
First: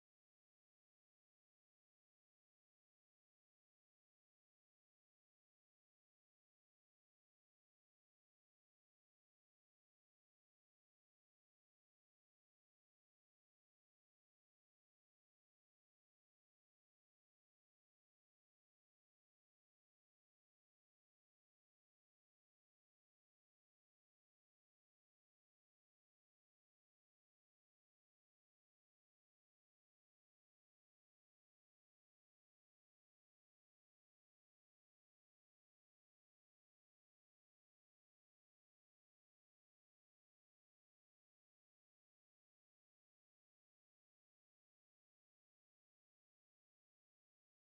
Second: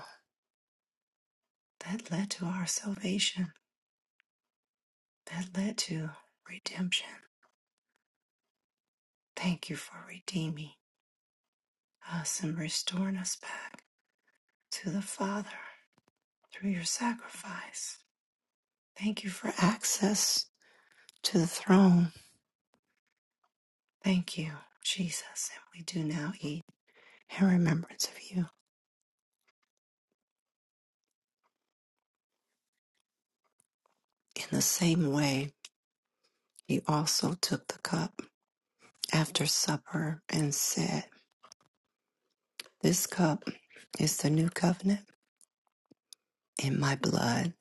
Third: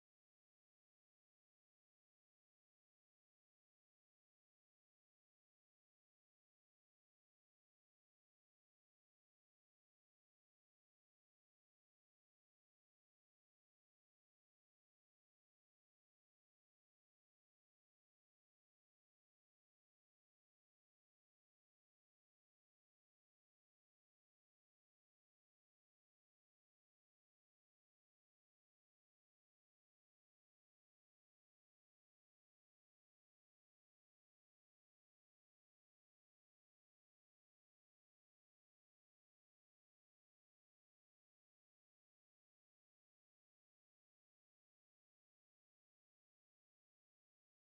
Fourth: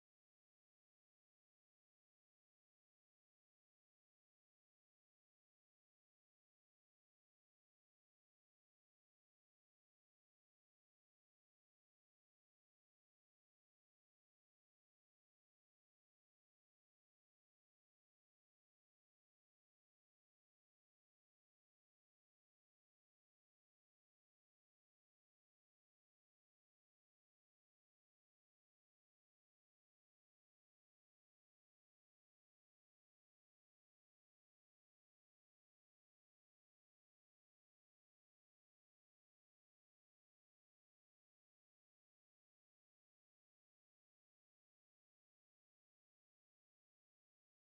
that led to our salvation, that led to redemption. Thank you for redeeming us and restoring us back. to the Father through your sacrifice. Thank you for access to the throne. Thank you, Jesus. And we do now eat in remembrance of you. In the same way, he also took the cup after supper and said, This cup is the new covenant in my blood.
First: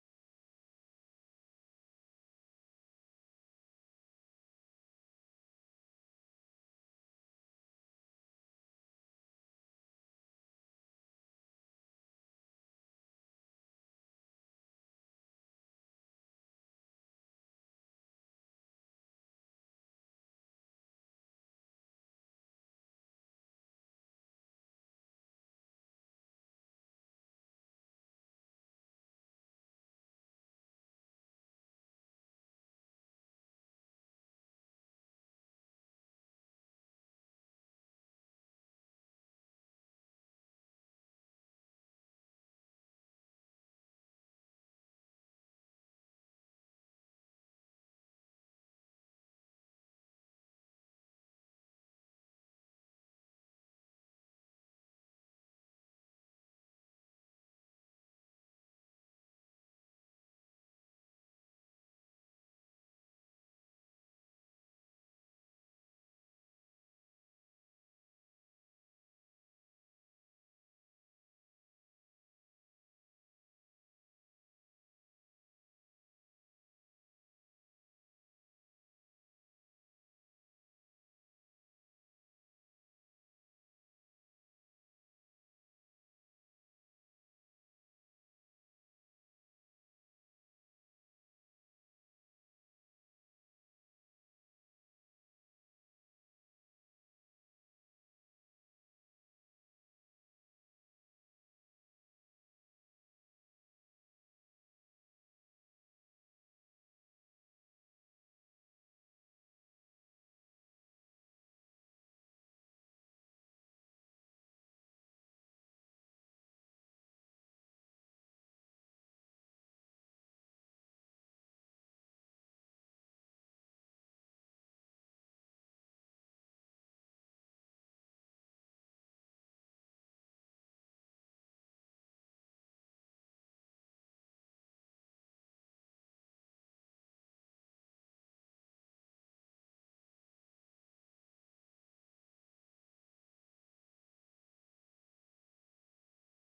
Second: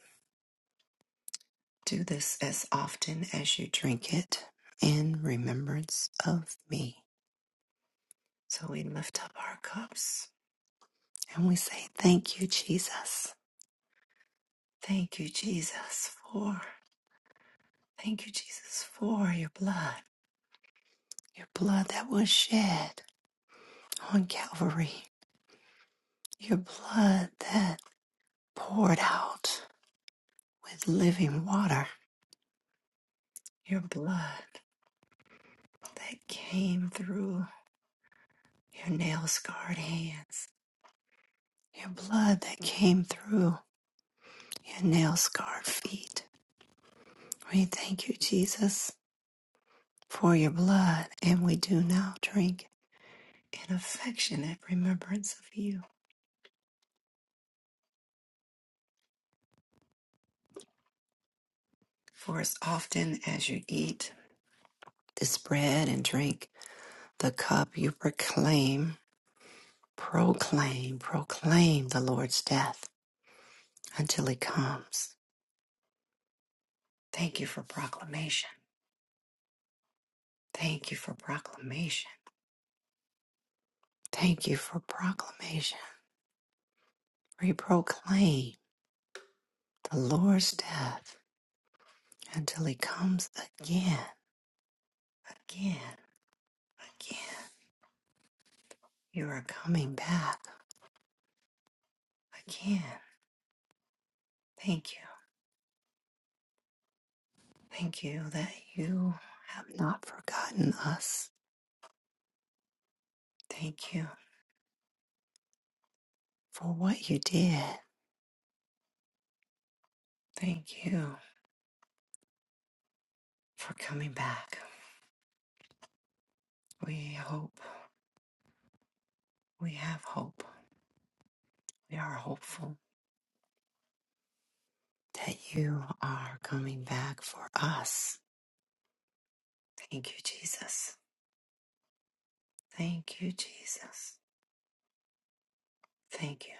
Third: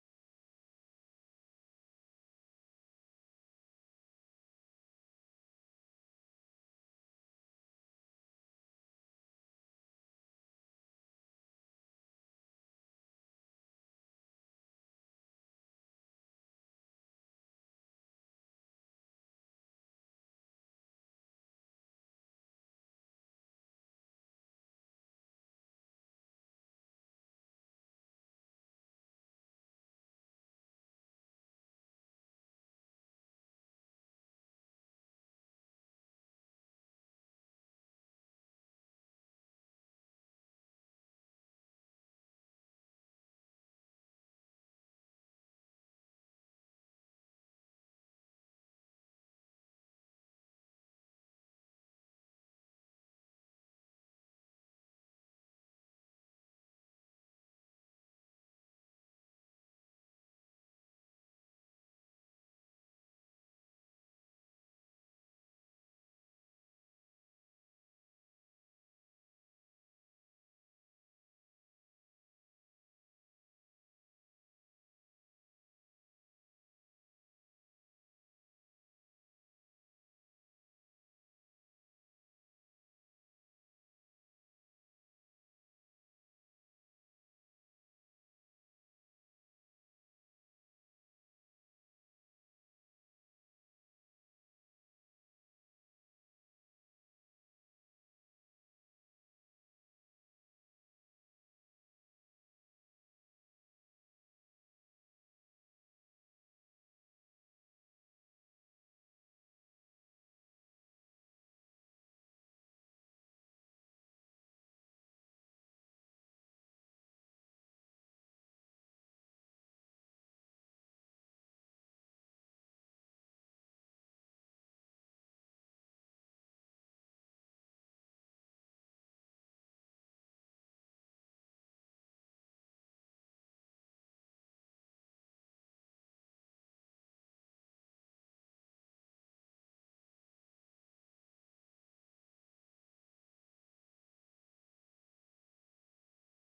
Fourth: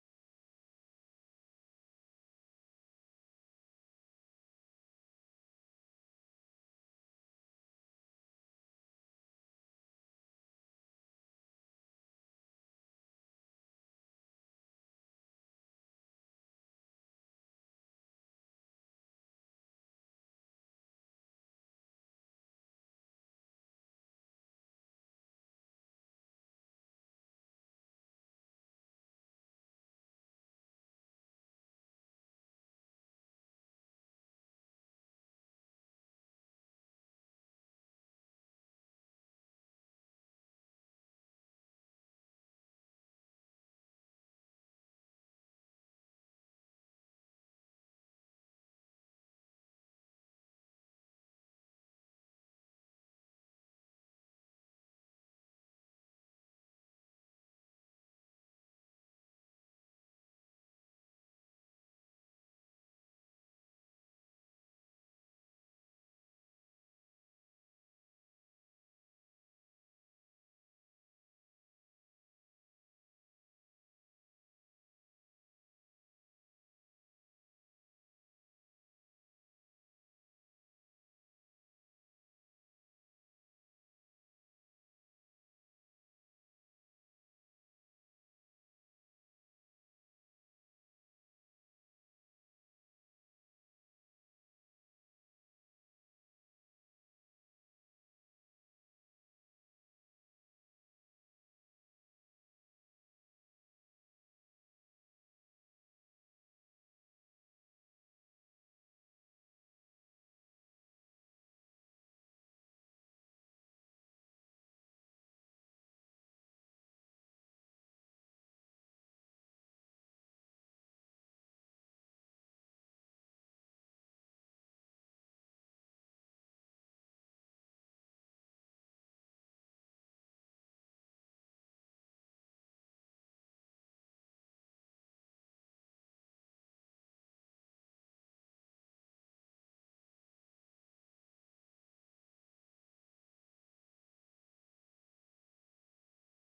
Do this as often as you drink it in remembrance of me. So we lift up our cups and we say, Thank you, Jesus. Thank you, Jesus, for thank you, Jesus, for your blood, your blood that was shed on Calvary, your blood that poured out with living water, your blood that came through your nail scarred hands, your blood that came through your nail scarred feet. We thank you, Jesus, for your blood, and we do now drink in affectionate remembrance of you. For as often as you eat this bread and drink the cup, you proclaim, proclaim, proclaim the Lord's death until he comes. Thank you for proclamation. Thank you for proclamation. Thank you for proclamation. We proclaim the Lord's death until he comes again, again, again. You are coming back again. Thank you. Thank you that you have not forgotten us. Thank you for what you did. Thank you for coming back. We hope, we have hope. We are hopeful that you are coming back for us. Thank you, Jesus. Thank you, Jesus. Thank you,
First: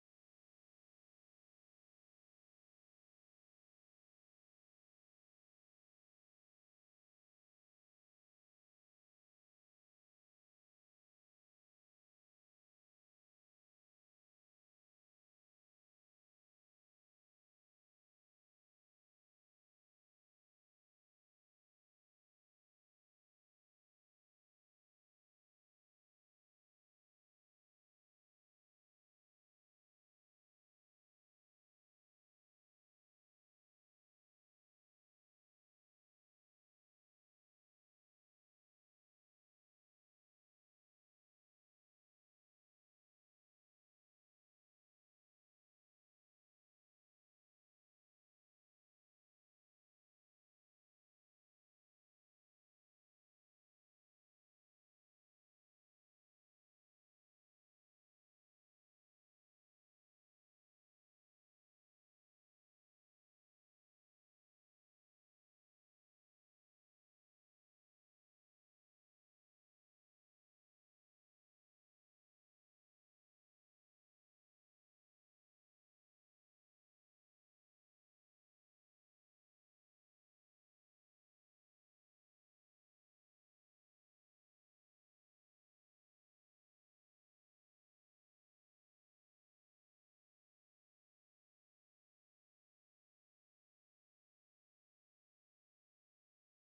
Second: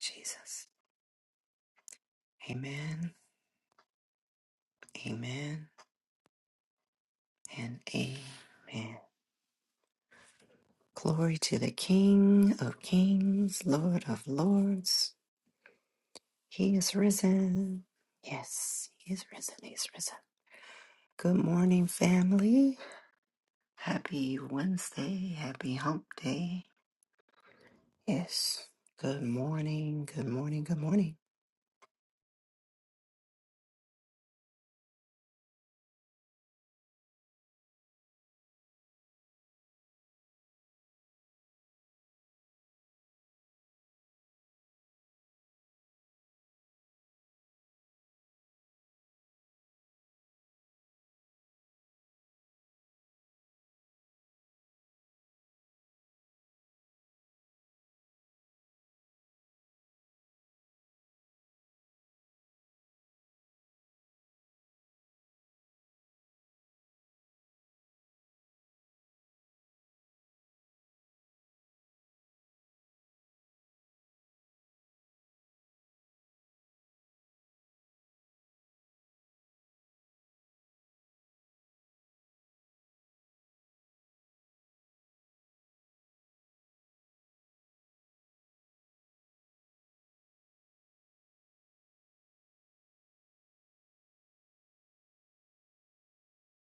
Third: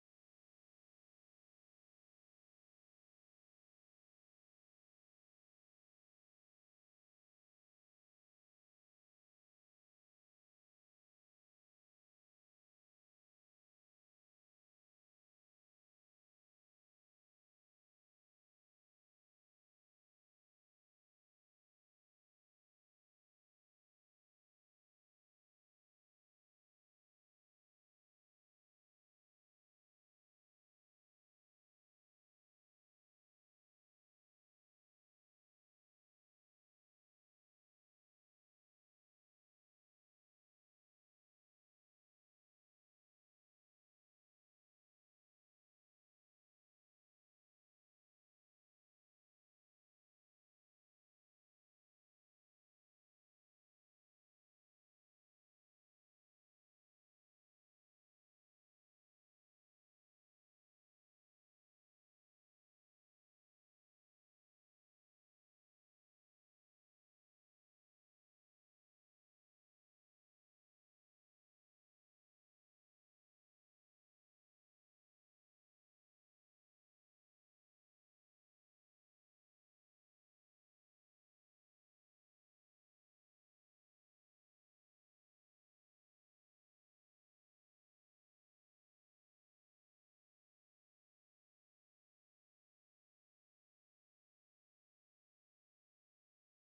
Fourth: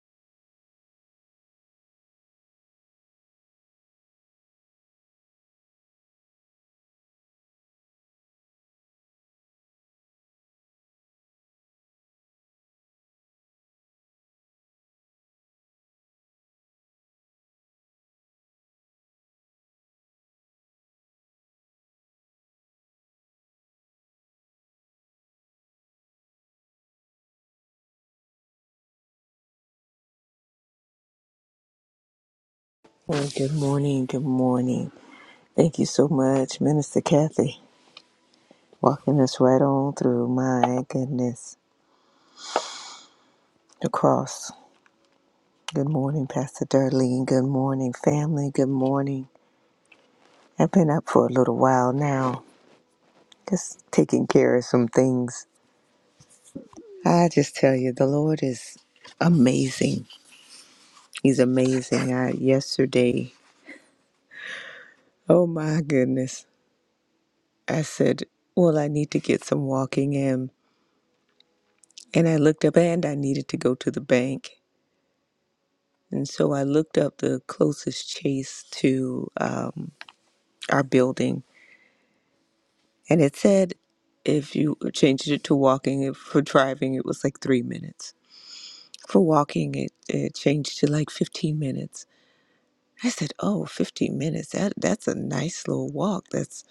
Jesus. Amen, amen, and amen. Glory to the King of Kings, Lord of Lords. He is risen. Yes, he is risen. He is risen. Good morning, family. Happy Wednesday. Happy hump day. Yes. Good morning. Good morning. Good morning.
Well, good morning. Good morning. Thank you so much, Minister Kathy, walking us right on through. My goodness, the cross. Good morning, Pastor Darlene. Good morning, family. Good morning. I've been up for a little while now, just taking care of some things. I just tell you, the Lord is amazing. He's amazing. I, yesterday, oh my goodness, I said, Well, I need to get some walking in. And I looked up and I needed to go to the bank. And so I looked up the closest chase to um, our building, and it said if you changed it to walking, if for driving, it was like three minutes. For walking, it, it changed to like 15 minutes. I said, "Oh, 15 minutes. That that's a nice little walk. That's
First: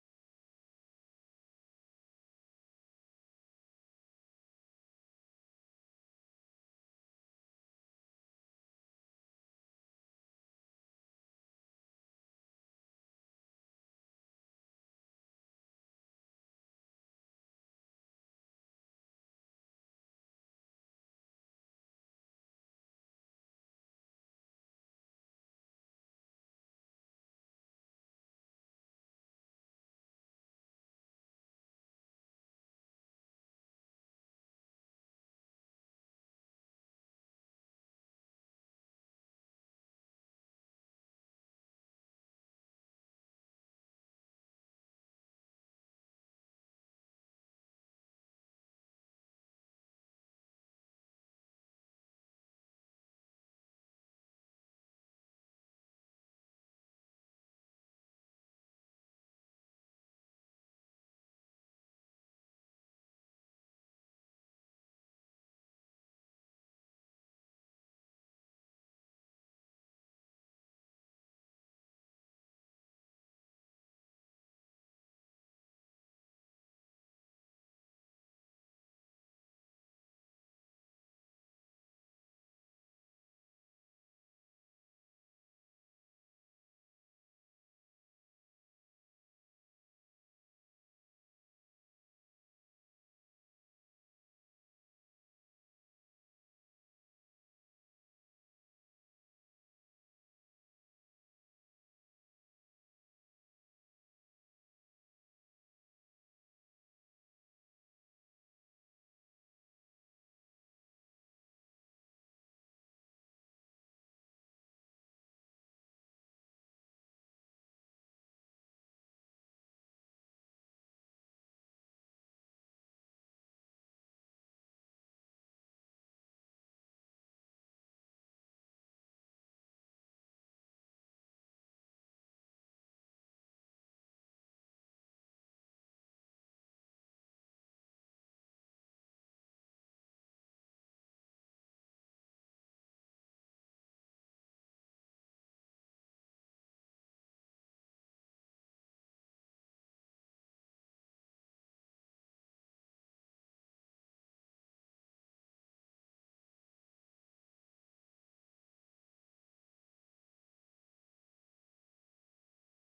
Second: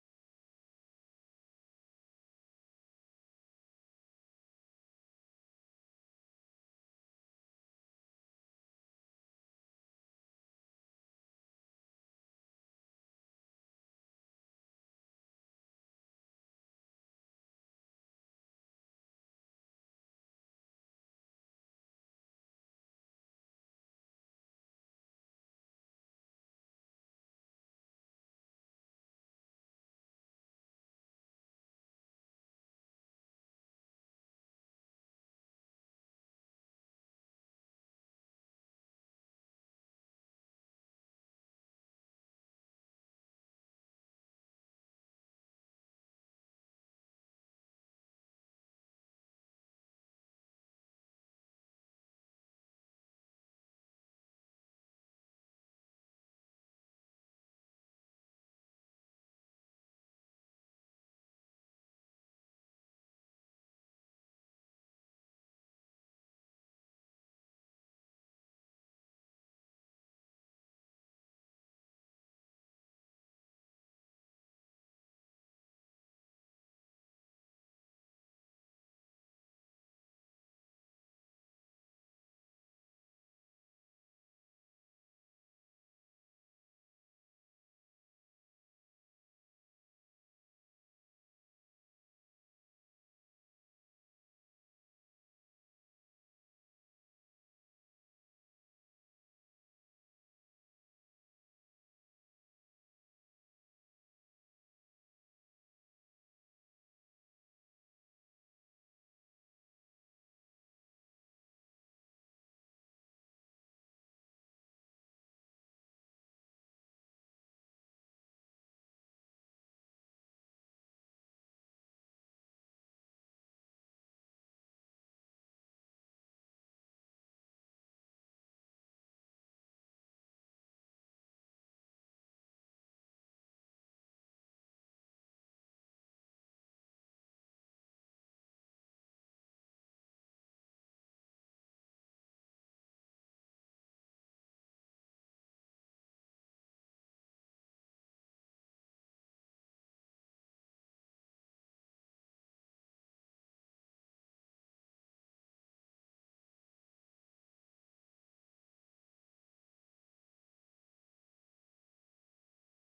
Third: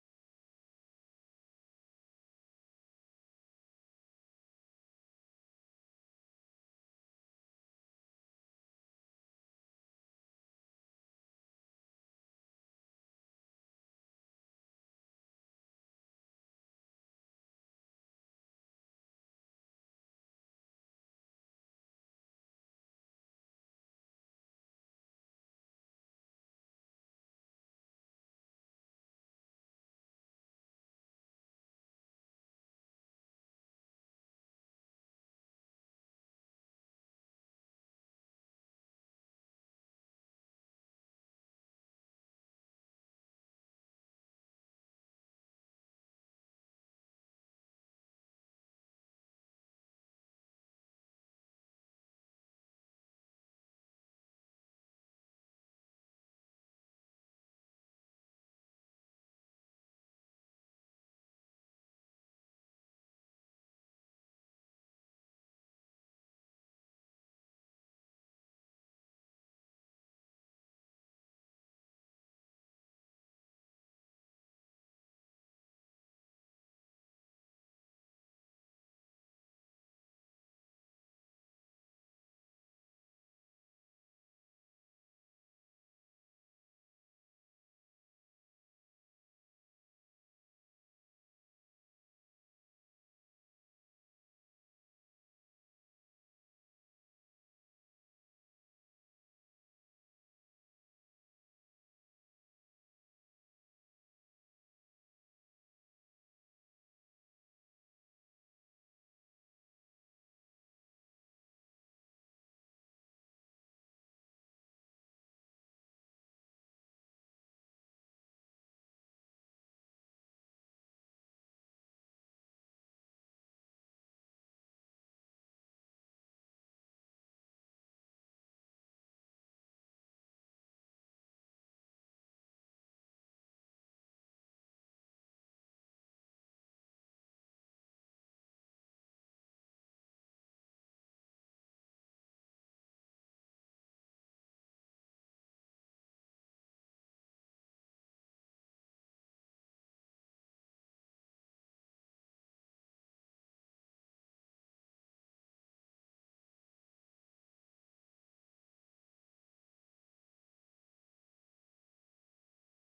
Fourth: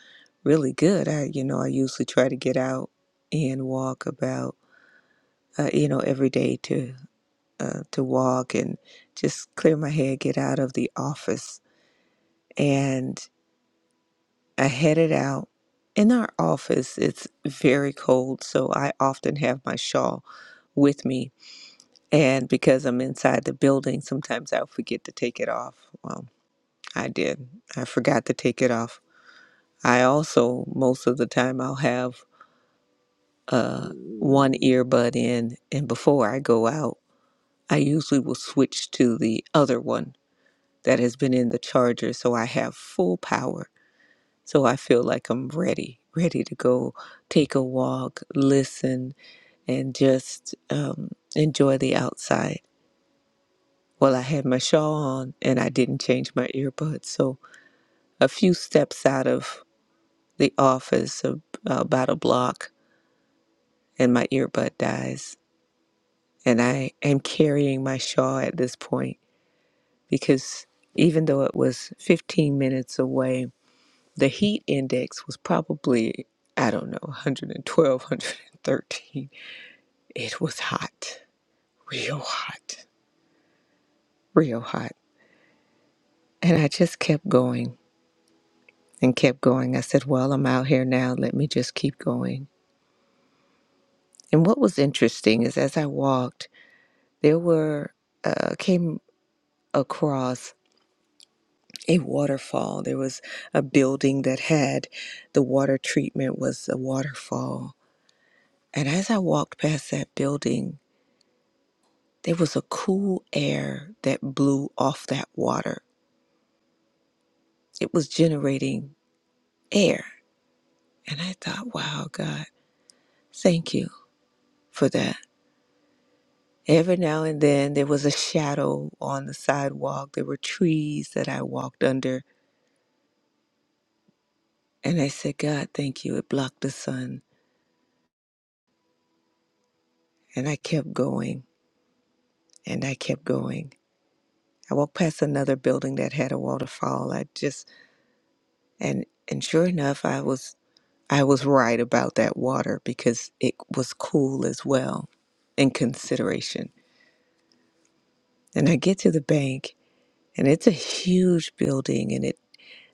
really good." I, you know, I usually try to get out and walk about, uh, you know, every day to uh, to walk and just clear my head, get out of the office, and." I headed out. In our office, it's very cold, so I often have my shawl with me. And because I'm inside the building, sometimes I'll forget to take it off. Well, I did. I forgot to take it off. I also, most of the time, I'll have uh, one earbud in, and before I go out, I usually will switch to the other one that has been in the charger, so I have full power So I feel like I'm ready, ready to go take a walk, listen, and just um, enjoy the outside. Well, I had my shawl on and I didn't change my earbuds. So a few steps out of the office, ab- about a block, and my earbud dies. And I am carrying my shawl at this point because even though it was 15 minutes away, the heat index was probably, I don't know, 112, It was hot, real hot, real hot. And I just kept going and kept going. I said, Well, I'm out here now. Let me just keep going. And what was interesting is as I walked, there were, uh, came across a waterfall. There was a building that had the water treatment was a waterfall. And as I walked past that building, there was a cool air that blew off that water. It was generating air. And I thought, wow, God, thank you for that. Every now and then there was a shadow on the sidewalk. There were trees that I walked under. And I said, God, thank you. It blocked the sun. And I kept going and I kept going. I walked past another building that had a waterfall. I just and and sure enough I was I was right about that water because it was cool as well in consideration. And I get to the bank and it's a huge building and it.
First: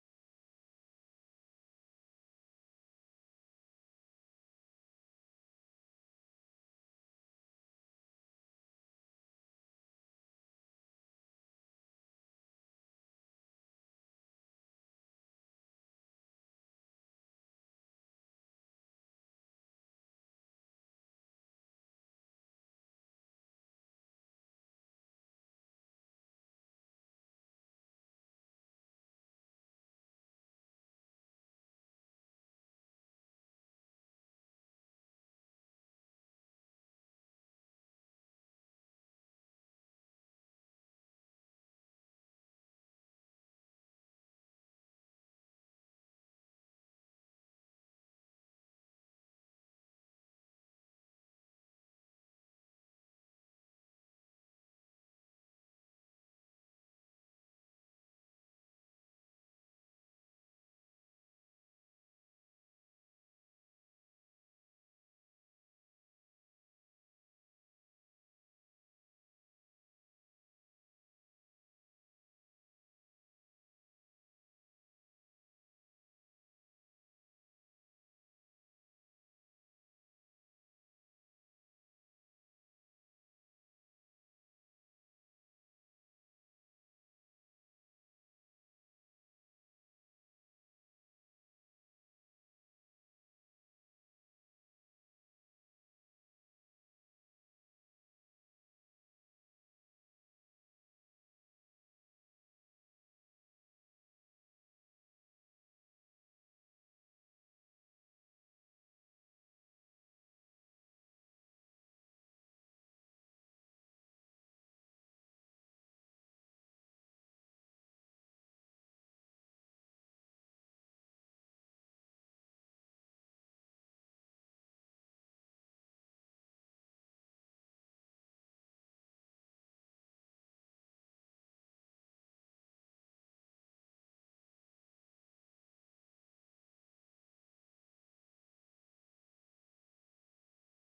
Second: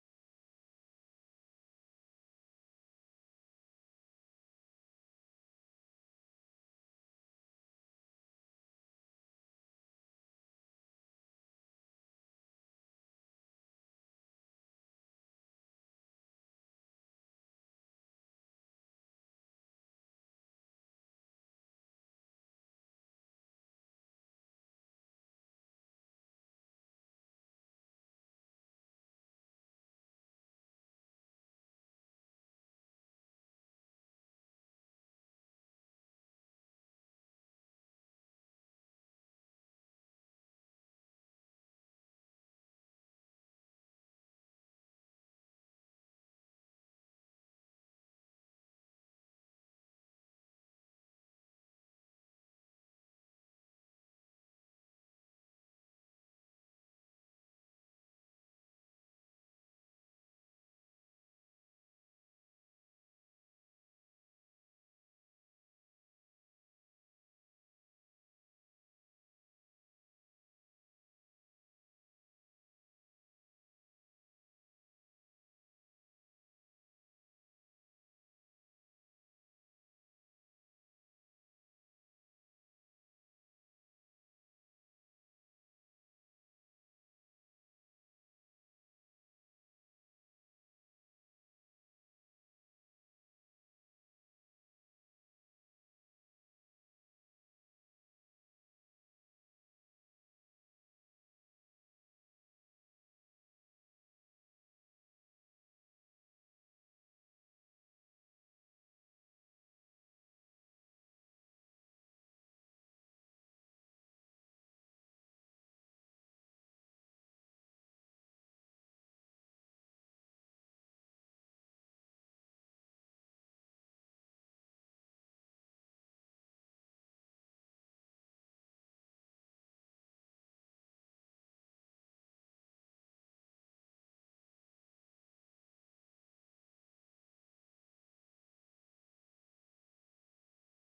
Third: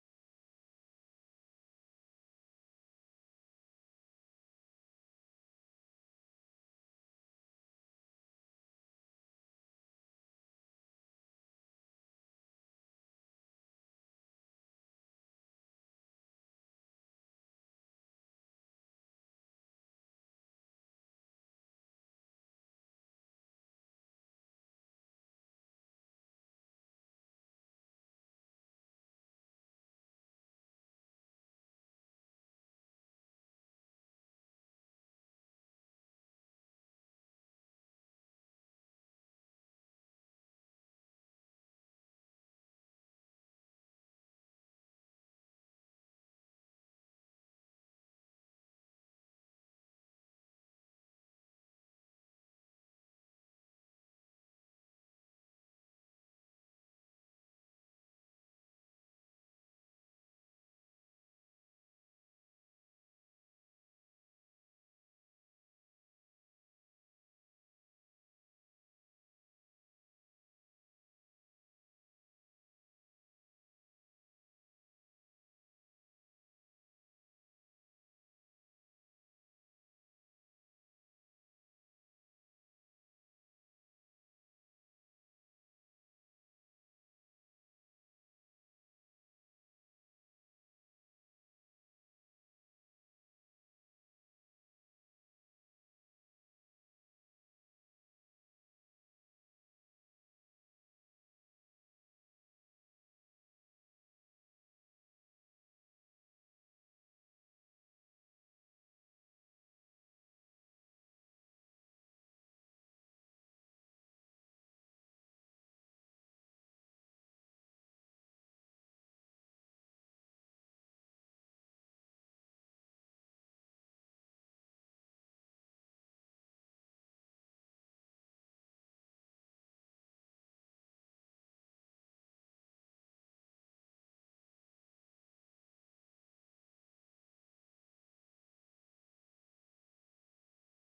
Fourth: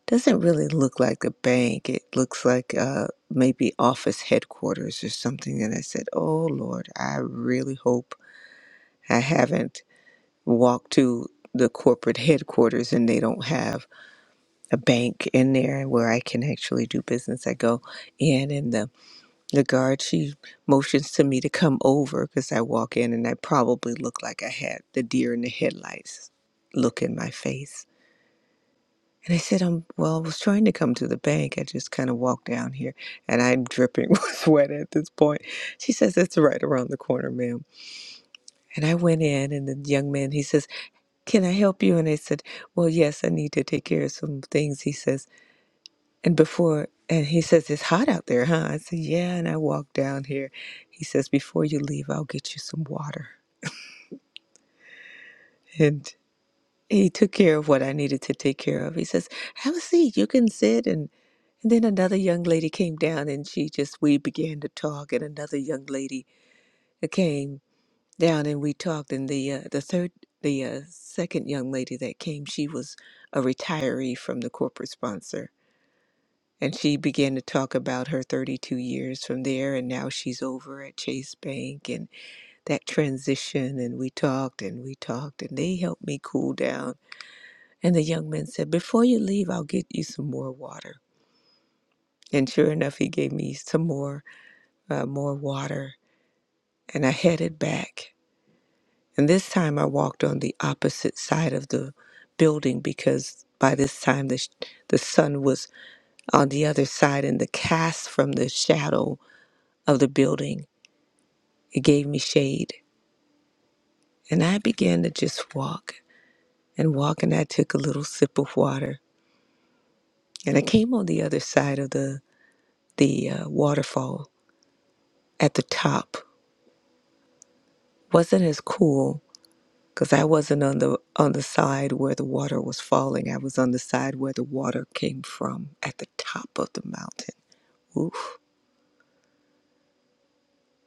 doesn't really look like a bank. It looks like uh, maybe office headquarters or something. And I said, Oh Lord, I really hope I haven't walked to the corporate headquarters and they don't have a bank in there where I can actually do business. I go in and the, the guard, she motions to me to come over because I walk in and I probably look like I had the deer in the headlights look in my face. And I said, um, well, I was trying to come to the bank. I just kind of walked down here and I'm dripping *laughs* with sweat at this point. She says, it's right around the corner, ma'am. And I went in and the young man, he says, can I help you? And I said, well, yes, I need to take care of some things. He says, and before, and he says, it's hot out there, huh? I said, yeah. And I walked down here. He says, before you leave, I'll get you some water. And he took care of what I needed to take care of. He says, have a seat. You can sit. and." And then another young lady came down and she just, we began to talk. And another young lady came down and we talked. And the, uh, the third, the uh, second young lady that came, she was a retiree from the corporate sponsor. And she began to talk about her 32 years from there. And now she's over at Chase Bank and that transition. And we talked and we talked and they helped me cool down. And the young man said, Before you leave, I'll get you some more water. And sure enough, he gave me some more. uh, more water, and I headed back. And this time I walked on the opposite side of the building because by this time the, sh- the sun was on the other side, and the cast from the shadow of the building it gave me shade. And I began to just walk and walk, and I took a little sip of water, and I came on the other side of the the uh, waterfall at the top. wasn't as cool because I wasn't on the on the side where the water was falling. I was on the side where the water came from at the top of the mountain. Oof.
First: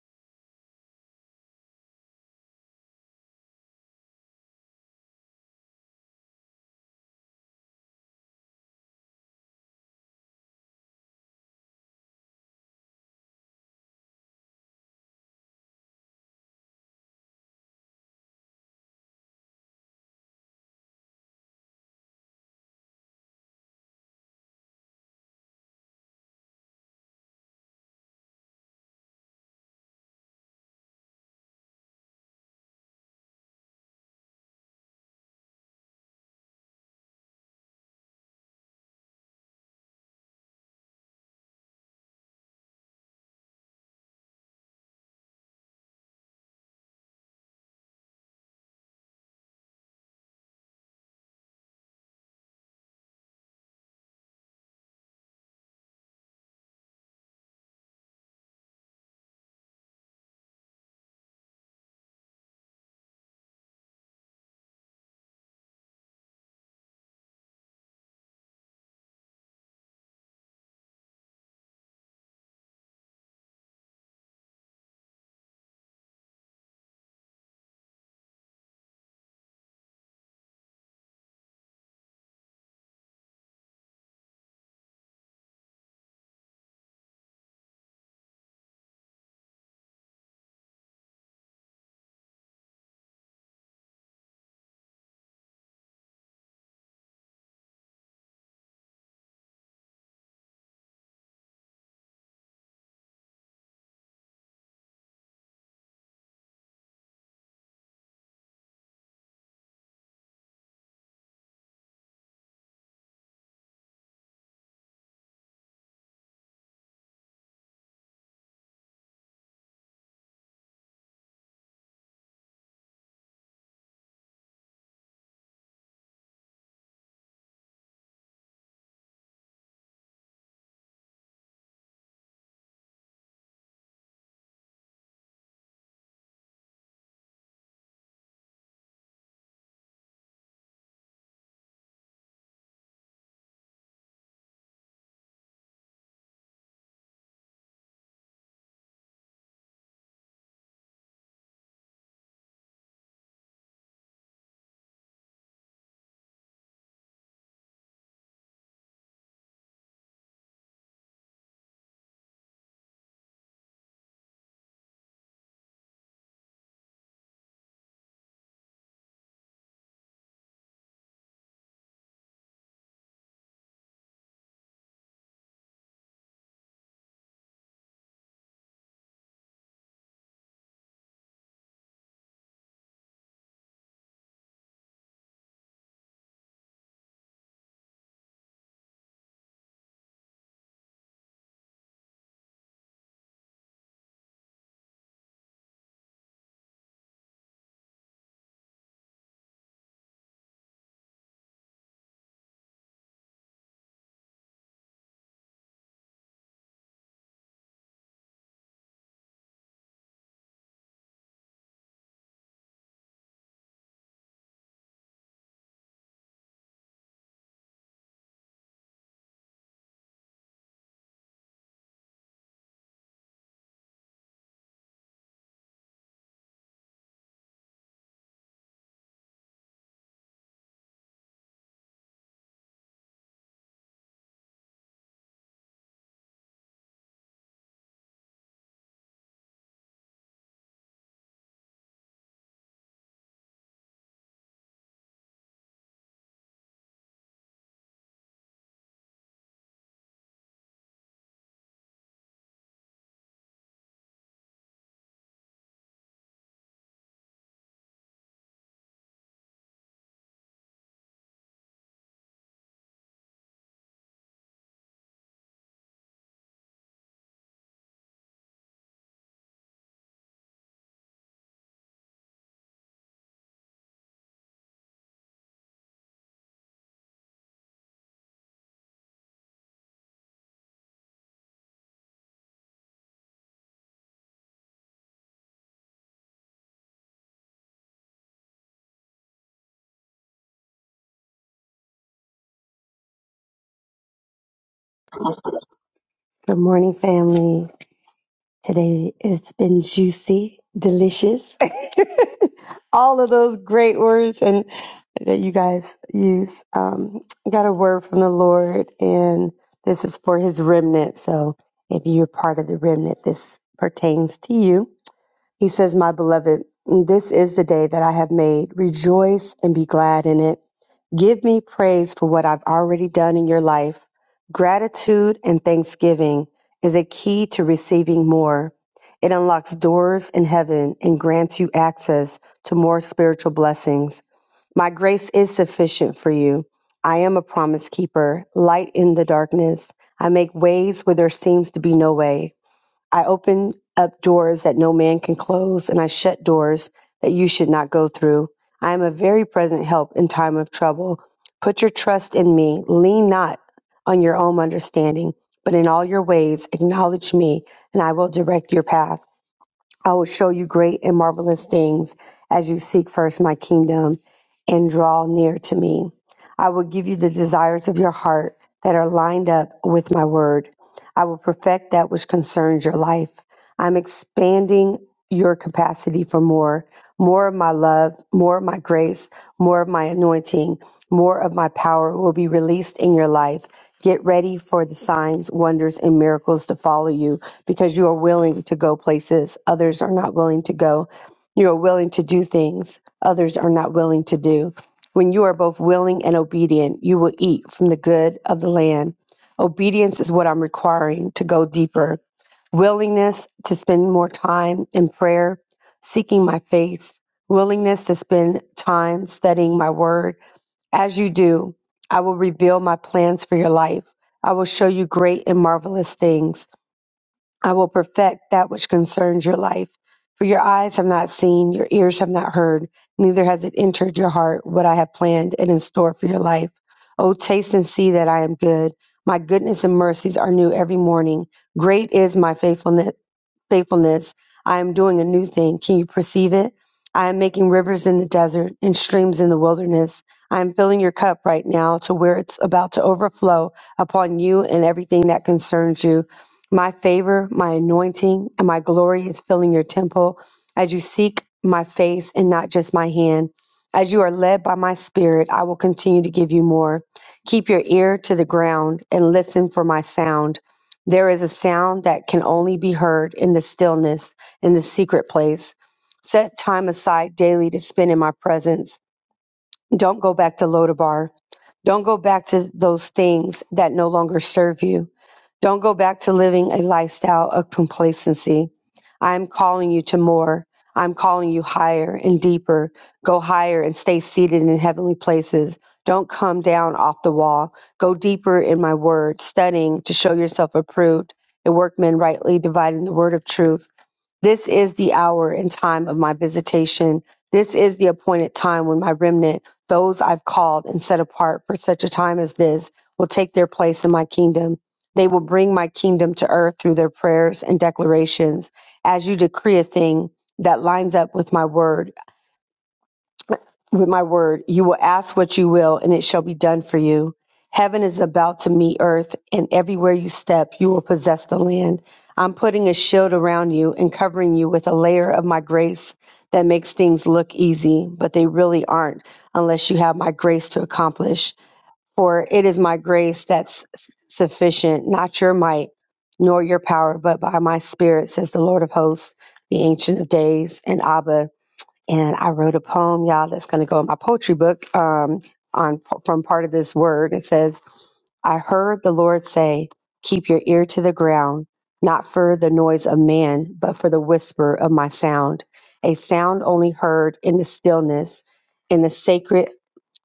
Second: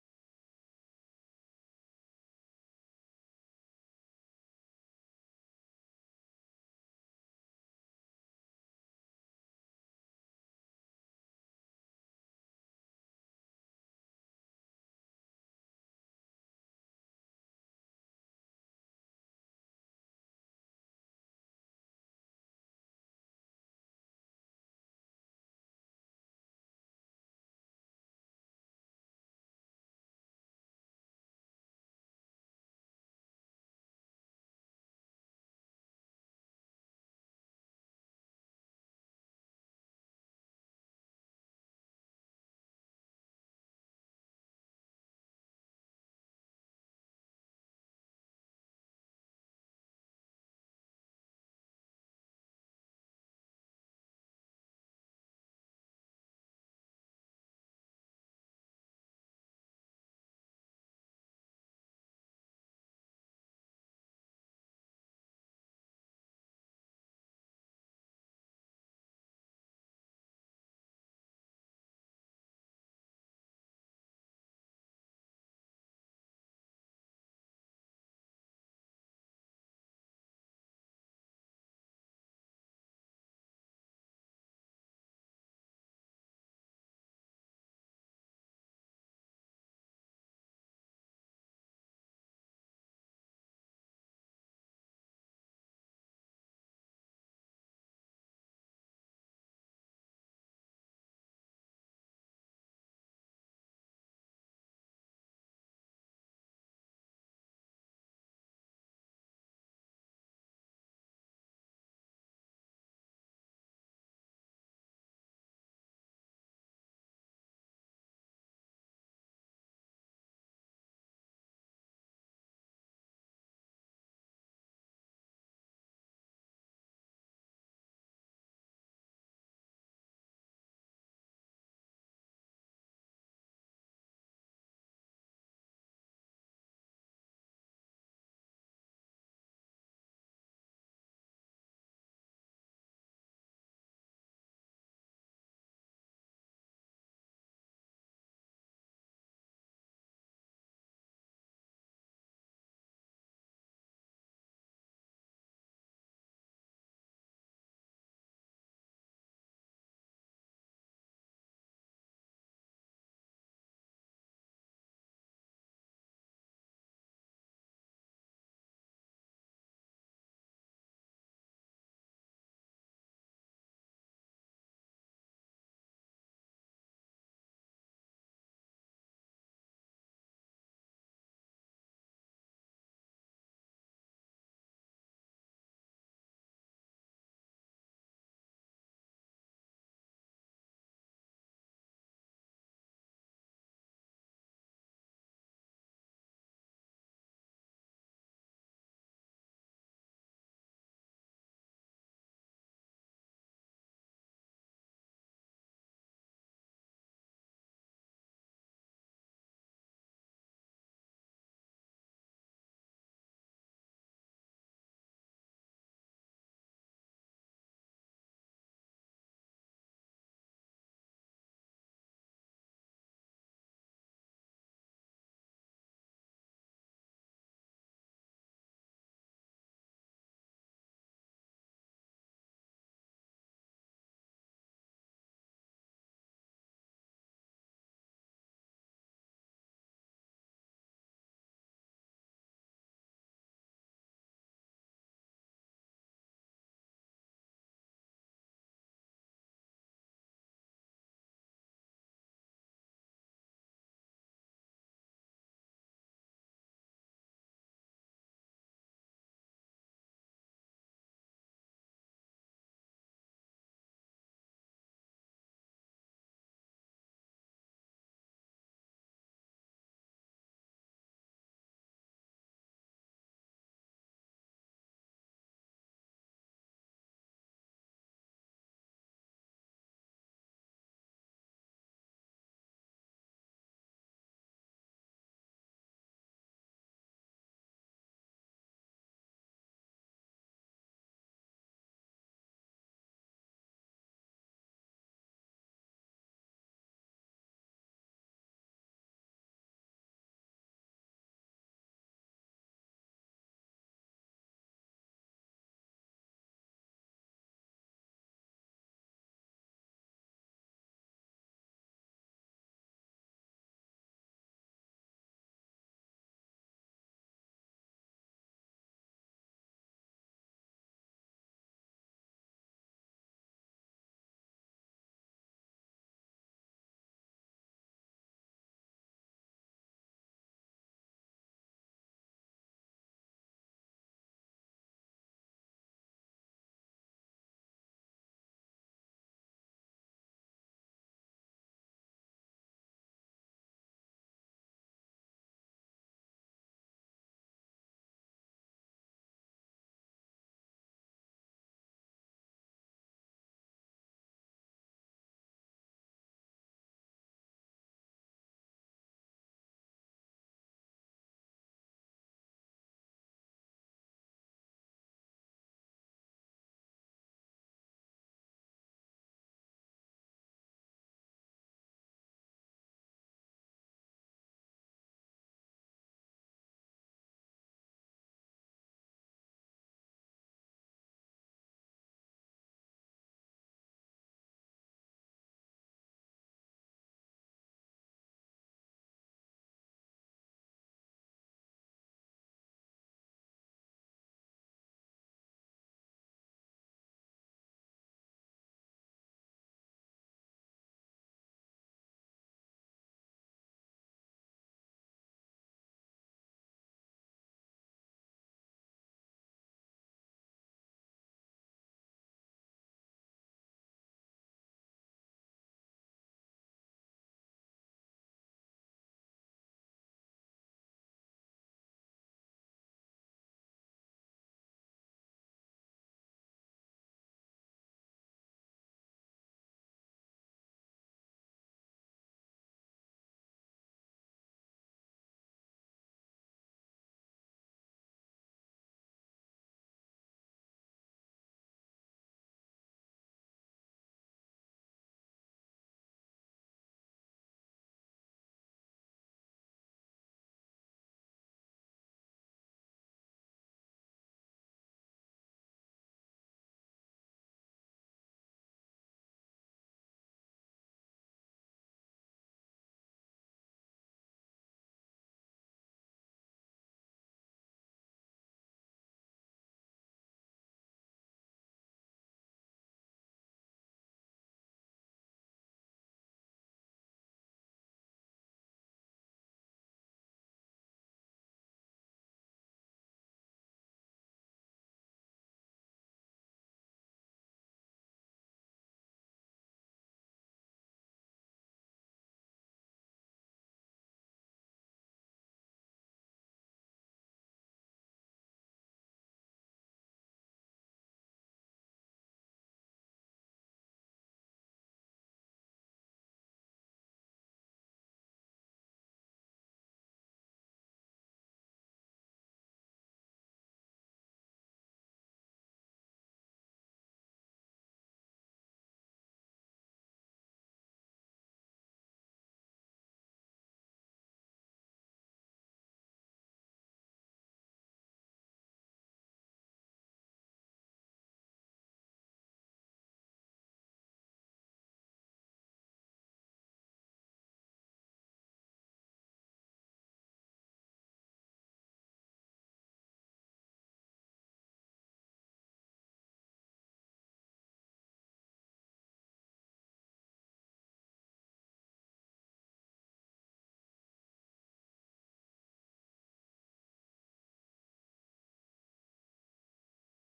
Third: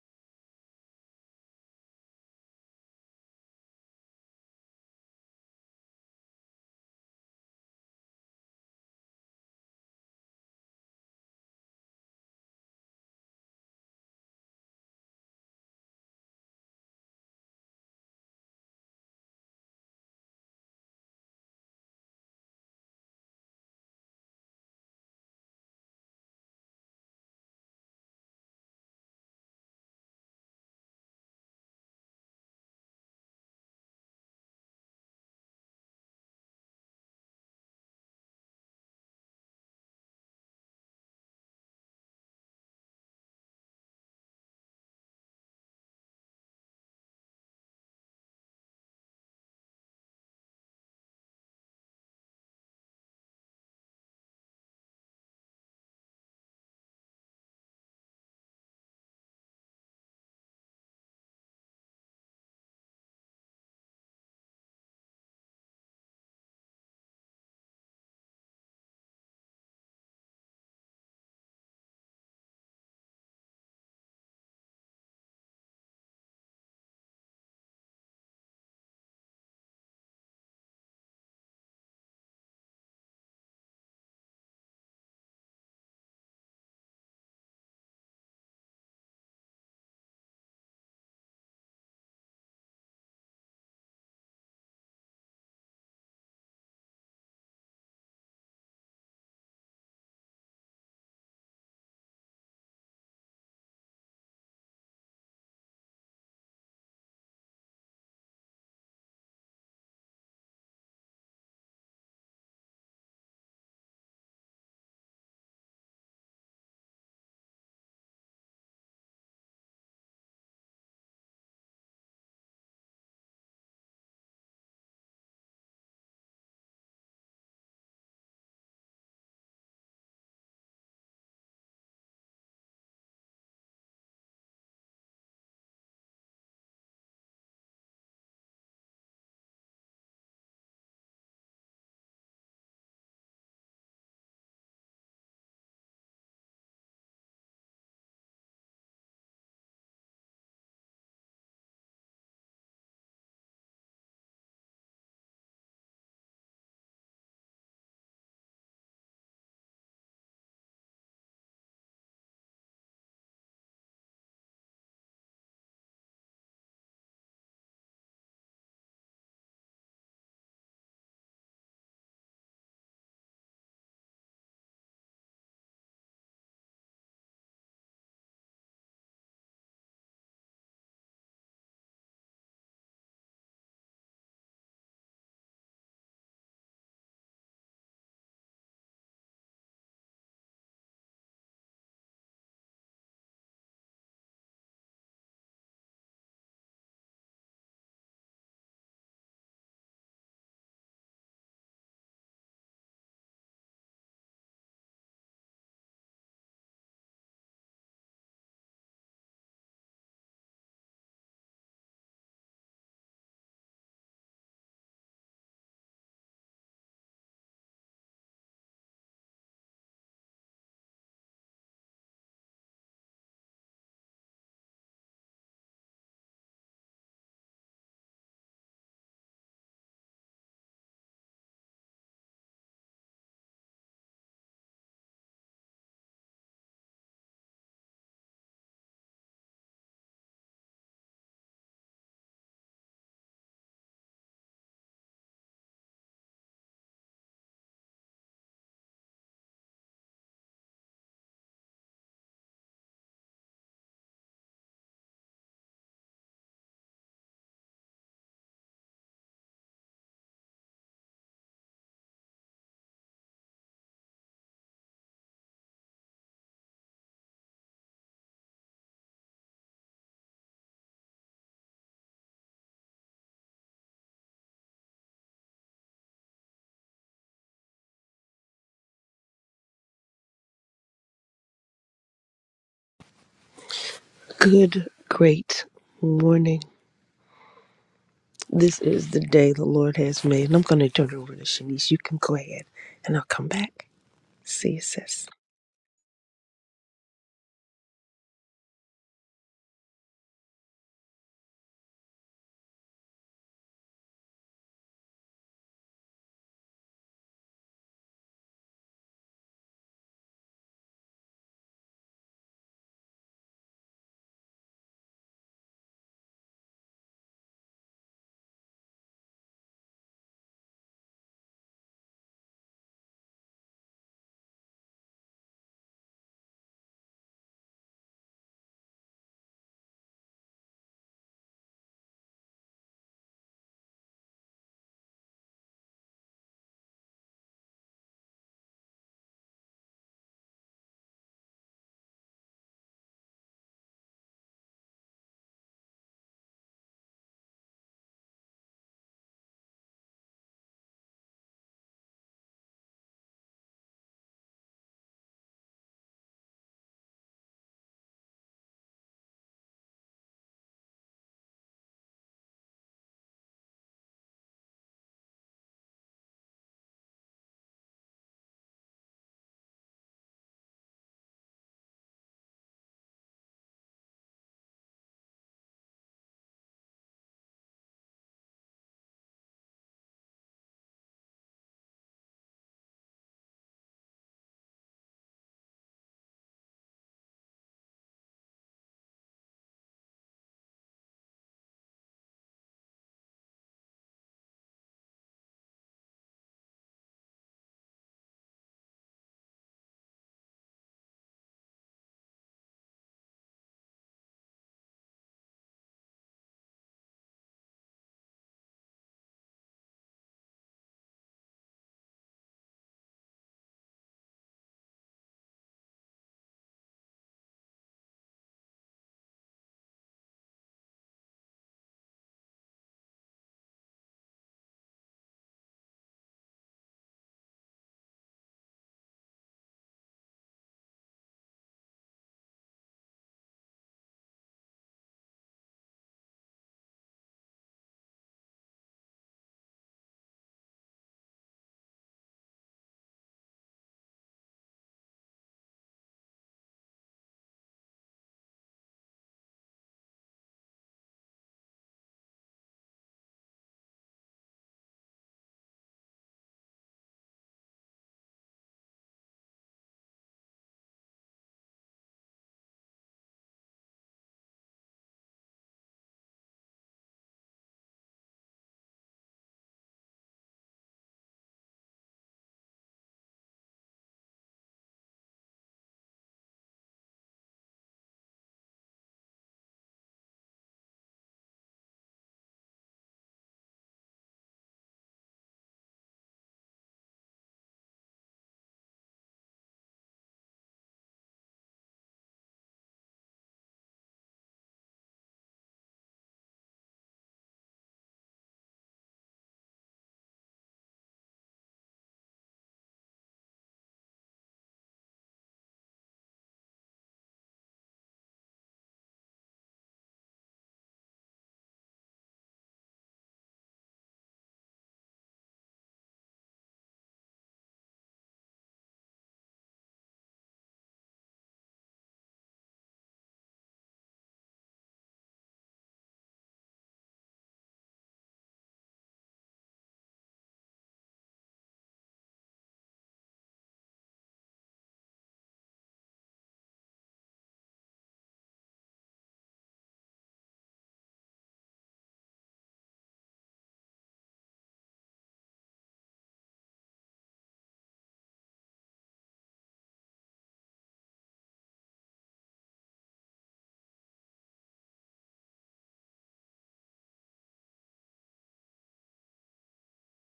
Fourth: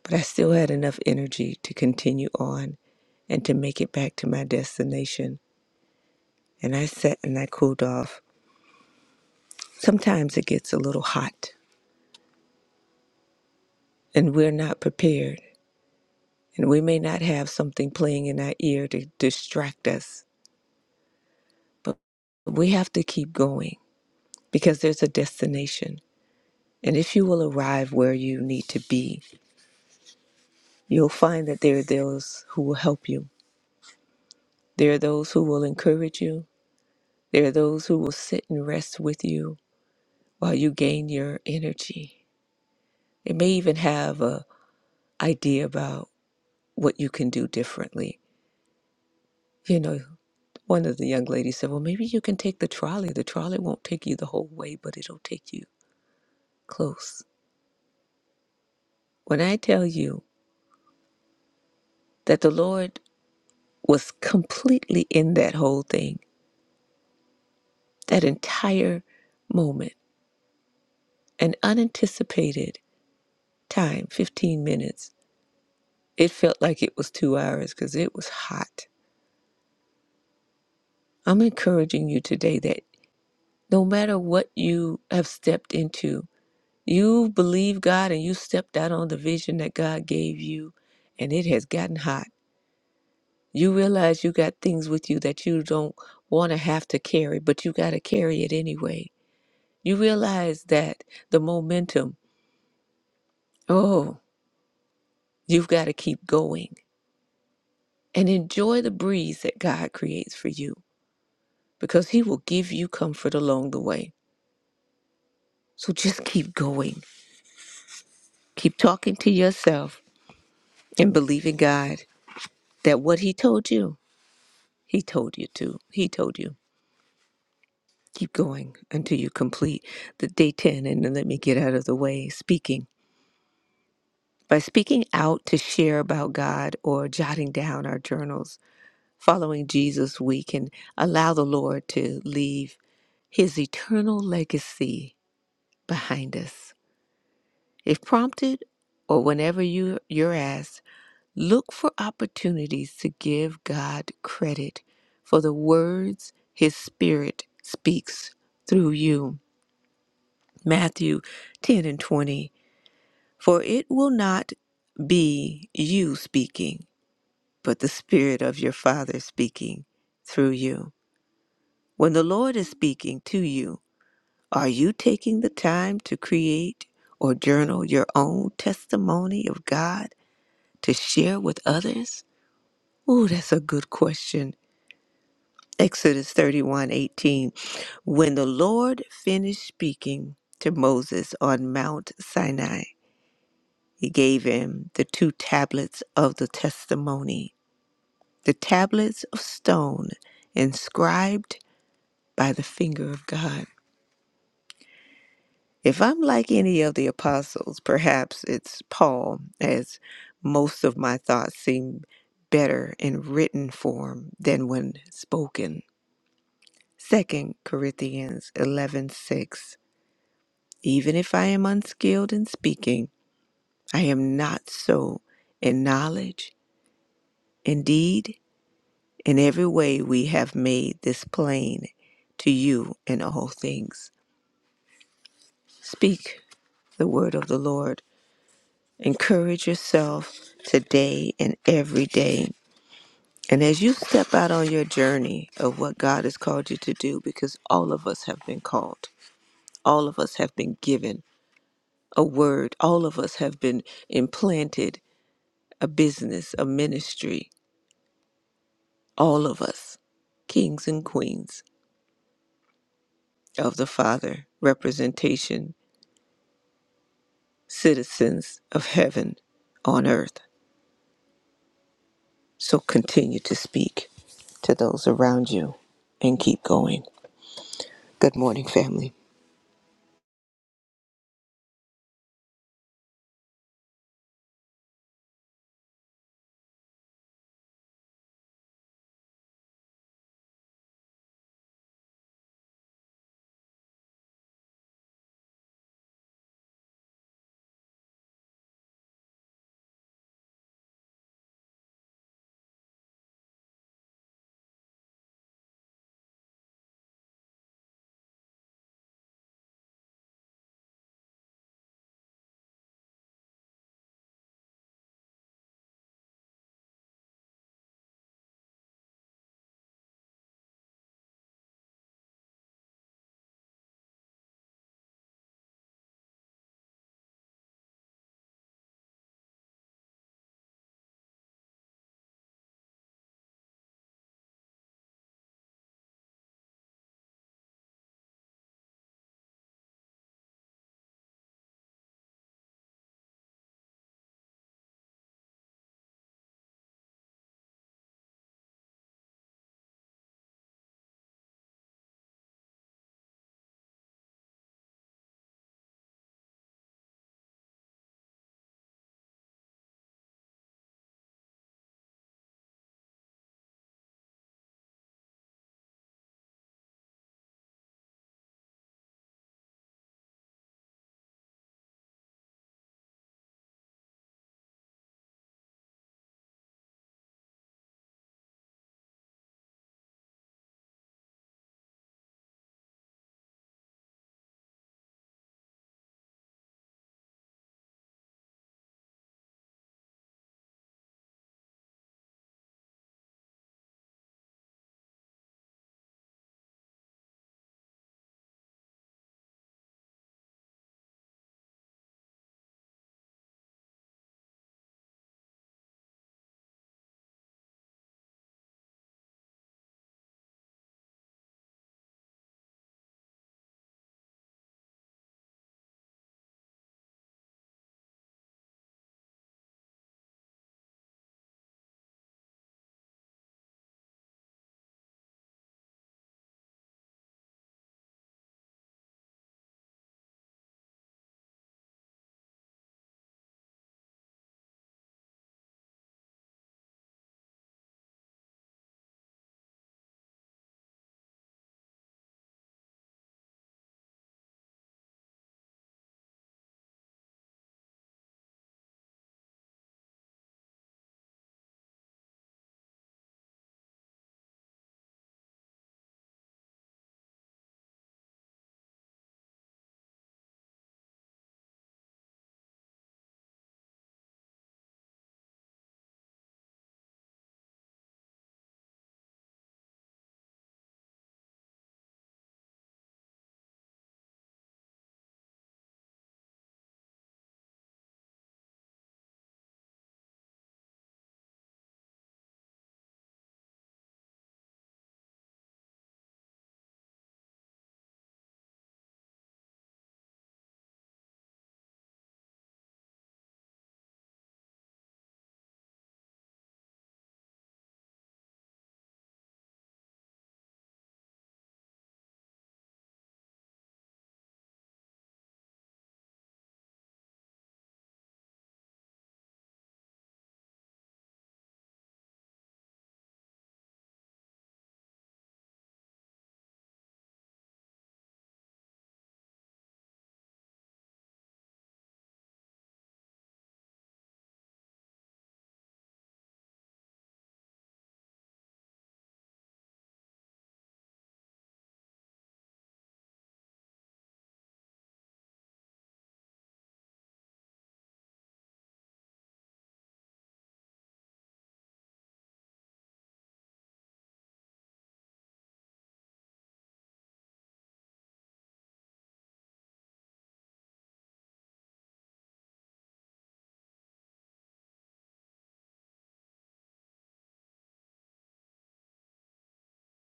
But I still had enough energy to continue on and to make it back to my destination. And I sat and I cooled off. Sometimes it gets a little hot and we're not prepared. And we may not have something playing in our ear to distract us, but we have to keep going because there's a destination. And if you will arrive where you need to be, you'll find that there are those who will help you. There are those who will encourage you. There are those who will sit and rest with you while you gain your energy. They may even have a idea about what you can do differently. You know, one of the young ladies said, "Well, maybe you can take the trolley. The trolley won't take you the whole way, but it'll take you close." When I tell you that the Lord was completely in that whole thing, that entire moment, an unanticipated time 15 minutes it felt like it was two hours because it was hot i'm encouraging you today that no matter what you have stepped into you believe god and you stepped out on the vision that god gave you and it has gotten hot you realize you got things with you that you don't want to have to carry but you got to carry it anyway you realize that the momentum oh you've got to keep going and enjoy the breeze that god creates for you because He will give you comfort along the way. So just *laughs* keep going. Keep talking to yourself and believe in God that what He told you, He told you to. He told you. Keep going until you complete the day 10. And then let me get out of the way speaking. By speaking out to share about God or jotting down our journals, following Jesus, we can allow the Lord to leave His eternal legacy behind us. If prompted or whenever you, you're asked, look for opportunities to give God credit for the words His Spirit speaks through you. Matthew 10 and 20. For it will not be you speaking, but the Spirit of your Father speaking through you. When the Lord is speaking to you, are you taking the time to create or journal your own testimony of God? to share with others? Ooh, that's a good question. Exodus 31 18, When the Lord finished speaking to Moses on Mount Sinai, he gave him the two tablets of the testimony, the tablets of stone inscribed by the finger of God. If I'm like any of the apostles, perhaps it's Paul, as most of my thoughts seem better in written form than when spoken. Second Corinthians 11:6 Even if I am unskilled in speaking, I am not so in knowledge. Indeed, in every way we have made this plain to you in all things. Speak the word of the Lord. Encourage yourself today and every day. And as you step out on your journey of what God has called you to do because all of us have been called. All of us have been given a word. All of us have been implanted a business, a ministry. All of us, kings and queens of the Father, representation, citizens of heaven on earth. So continue to speak to those around you and keep going. Good morning, family.
Good, great morning. This is the day the Lord has made. And I'm going to turn it over to Shanice. You can go ahead and I'll come back. See you, sis.
Good morning, family. Today it's been juicy, delicious. *laughs* All of those great words and that you guys use. Um, I got a word from the Lord, and this is for His remnant. So if you're part of the remnant, this pertains to you. He says, "My beloved, this is the day that I have made. Rejoice and be glad in it." Give me praise for what I've already done in your life. Gratitude and thanksgiving is a key to receiving more. It unlocks doors in heaven and grants you access to more spiritual blessings. My grace is sufficient for you. I am a promise keeper, light in the darkness. I make ways where there seems to be no way. I open up doors that no man can close, and I shut doors that you should not go through. I am a very present help in time of trouble. Put your trust in me. Lean not on your own understanding, but in all your ways acknowledge me, and I will direct your path. I will show you great and marvelous things as you seek first my kingdom and draw near to me. I will give you the desires of your heart that are lined up with my word. I will perfect that which concerns your life. I'm expanding your capacity for more, more of my love, more of my grace, more of my anointing, more of my power will be released in your life. Get ready for the signs, wonders, and miracles to follow you because you are willing to go places others are not willing to go. You are willing to do things others are not willing to do. When you are both willing and obedient, you will eat from the good of the land. Obedience is what I'm requiring to go deeper willingness to spend more time in prayer, seeking my face, willingness to spend time studying my word. As you do, I will reveal my plans for your life. I will show you great and marvelous things. I will perfect that which concerns your life. For your eyes have not seen, your ears have not heard, neither has it entered your heart what I have planned and in store for your life. O taste and see that I am good. My goodness and mercies are new every morning. Great is my faithfulness faithfulness. I am doing a new thing. Can you perceive it? I am making rivers in the desert and streams in the wilderness. I am filling your cup right now to where it's about to overflow upon you and everything that concerns you. My favor, my anointing, and my glory is filling your temple as you seek my face and not just my hand. As you are led by my spirit, I will continue to give you more. Keep your ear to the ground and listen for my sound. There is a sound that can only be heard in the stillness, in the secret place. Set time aside daily to spend in my presence don't go back to Lodabar. Don't go back to those things that no longer serve you. Don't go back to living a lifestyle of complacency. I'm calling you to more. I'm calling you higher and deeper. Go higher and stay seated in heavenly places. Don't come down off the wall. Go deeper in my word, studying to show yourself approved, a workman rightly dividing the word of truth. This is the hour and time of my visitation. This is the appointed time when my remnant, those I've called and set apart for such a time as this, will take their place in my kingdom. They will bring my kingdom to earth through their prayers and declarations. As you decree a thing that lines up with my word, with my word, you will ask what you will, and it shall be done for you. Heaven is about to meet earth, and everywhere you step, you will possess the land. I'm putting a shield around you and covering you with a layer of my grace that makes things look easy, but they really aren't unless you have my grace to accomplish. For it is my grace that's sufficient, not your might nor your power, but by my spirit, says the Lord of hosts, the Ancient of Days, and Abba and I wrote a poem, y'all, that's going to go in my poetry book um, on from part of this word. It says, "I heard the Lord say, keep your ear to the ground, not for the noise of man, but for the whisper of my sound, a sound only heard in the stillness, in the sacred."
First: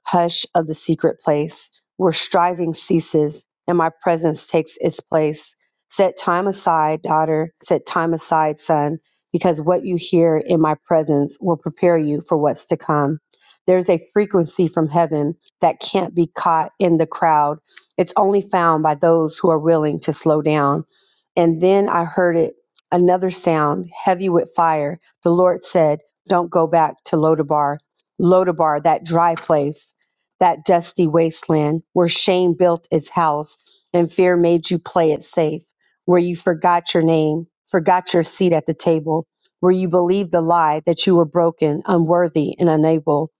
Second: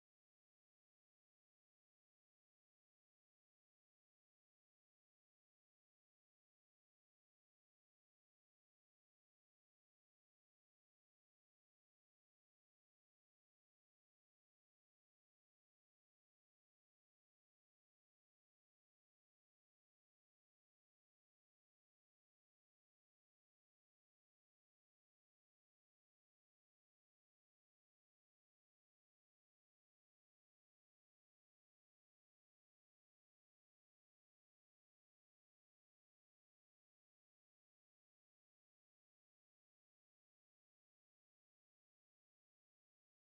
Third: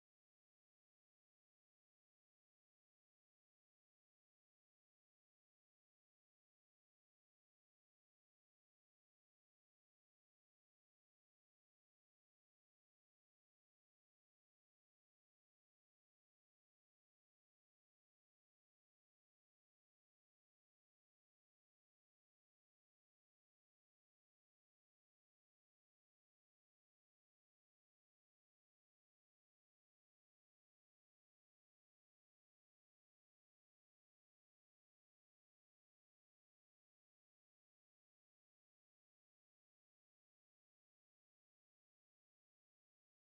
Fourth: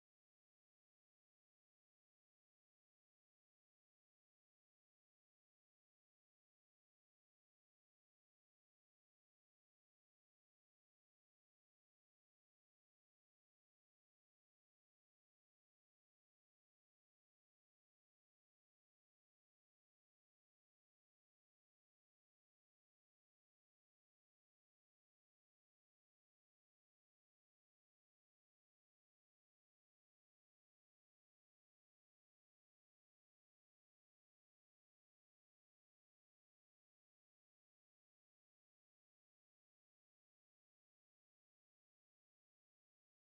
hush of the secret place, where striving ceases and my presence takes its place. Set time aside, daughter, set time aside, son, because what you hear in my presence will prepare you for what's to come. There's a frequency from heaven that can't be caught in the crowd. It's only found by those who are willing to slow down. And then I heard it, another sound, heavy with fire. The Lord said, Don't go back to Lodabar, Lodabar, that dry place that dusty wasteland where shame built its house and fear made you play it safe, where you forgot your name, forgot your seat at the table, where you believed the lie that you were broken, unworthy, and unable.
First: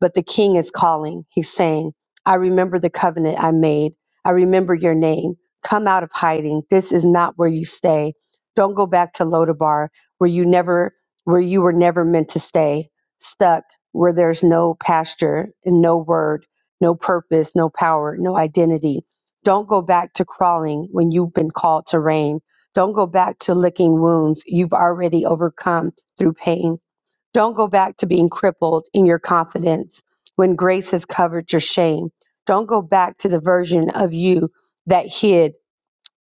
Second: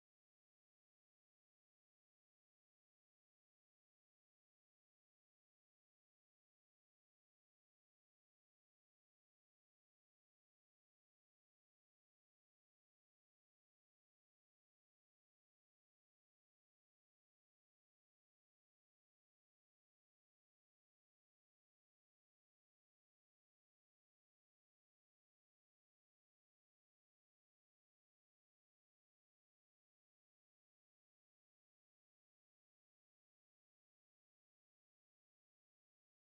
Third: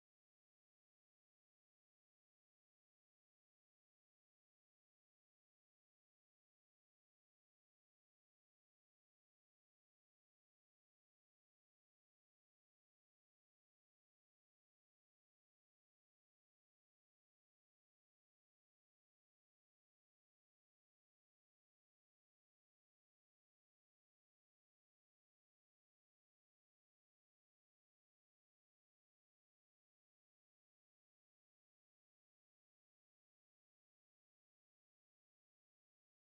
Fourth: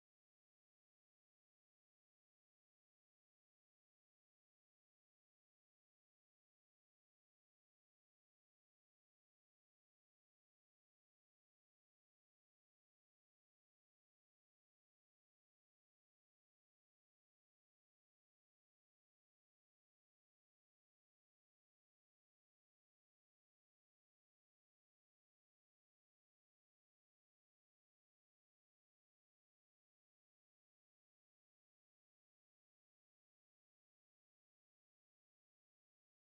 But the king is calling. He's saying, I remember the covenant I made. I remember your name. Come out of hiding. This is not where you stay. Don't go back to Lodabar where you never where you were never meant to stay, stuck where there's no pasture and no word no purpose, no power, no identity. Don't go back to crawling when you've been called to reign. Don't go back to licking wounds you've already overcome through pain. Don't go back to being crippled in your confidence when grace has covered your shame. Don't go back to the version of you that hid,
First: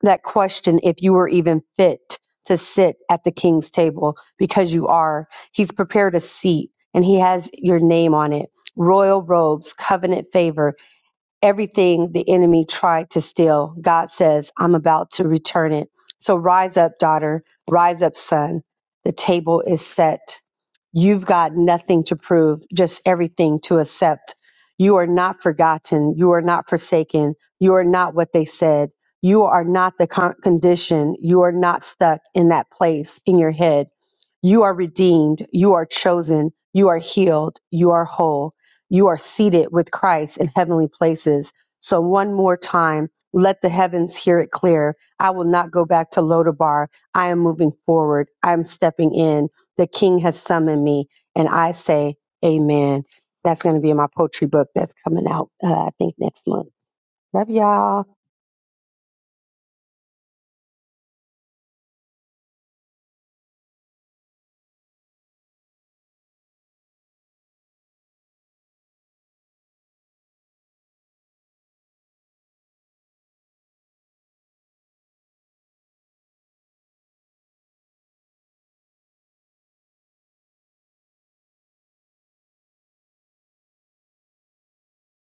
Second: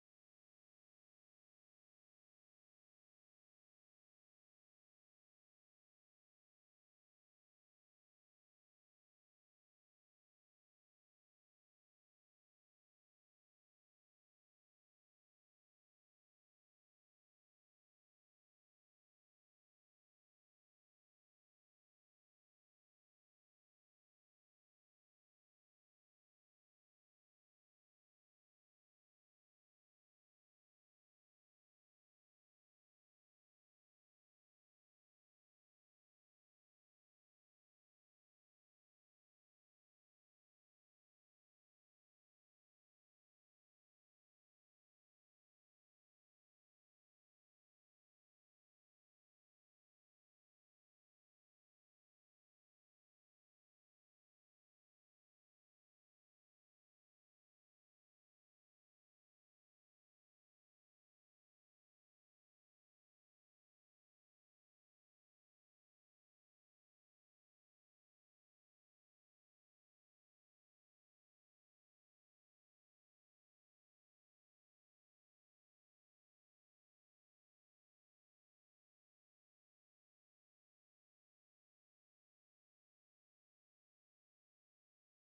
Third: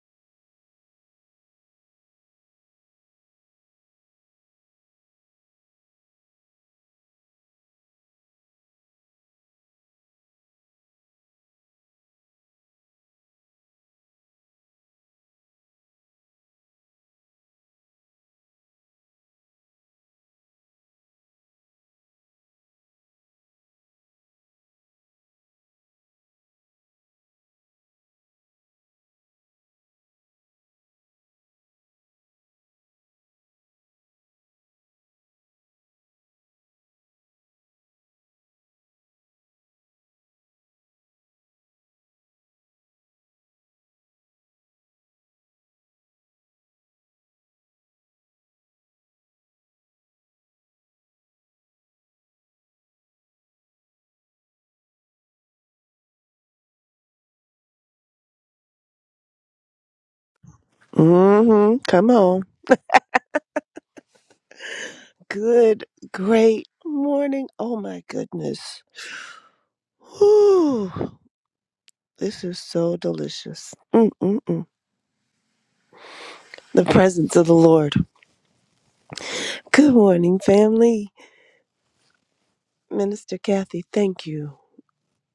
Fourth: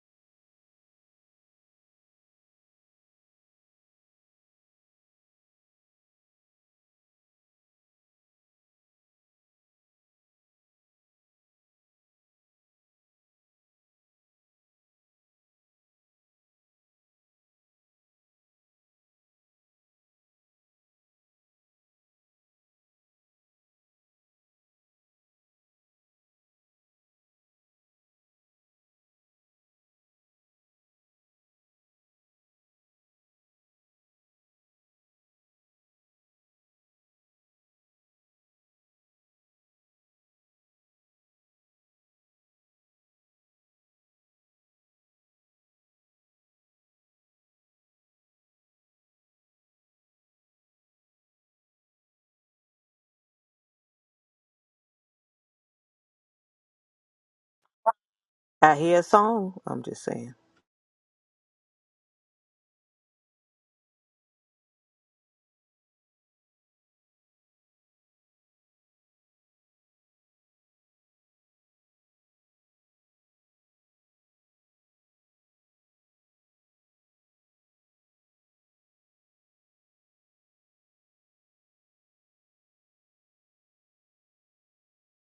that questioned if you were even fit to sit at the king's table because you are. He's prepared a seat and he has your name on it royal robes, covenant favor everything the enemy tried to steal. God says, I'm about to return it. So rise up, daughter. Rise up, son. The table is set. You've got nothing to prove, just everything to accept. You are not forgotten. You are not forsaken. You are not what they said. You are not the con- condition. You are not stuck in that place in your head. You are redeemed. You are chosen. You are healed. You are whole you are seated with Christ in heavenly places. So one more time, let the heavens hear it clear. I will not go back to Lodabar. I am moving forward. I'm stepping in. The King has summoned me, and I say, Amen. That's going to be in my poetry book that's coming out, uh, I think, next month. Love y'all.
I hear a song. I'm just saying.
Mm-hmm. Come on. Good, great morning. Oh my goodness. Whew. This is so delicious. Mm-mm-mm. The presence of the Lord. Good morning, family. Minister Kathy, thank you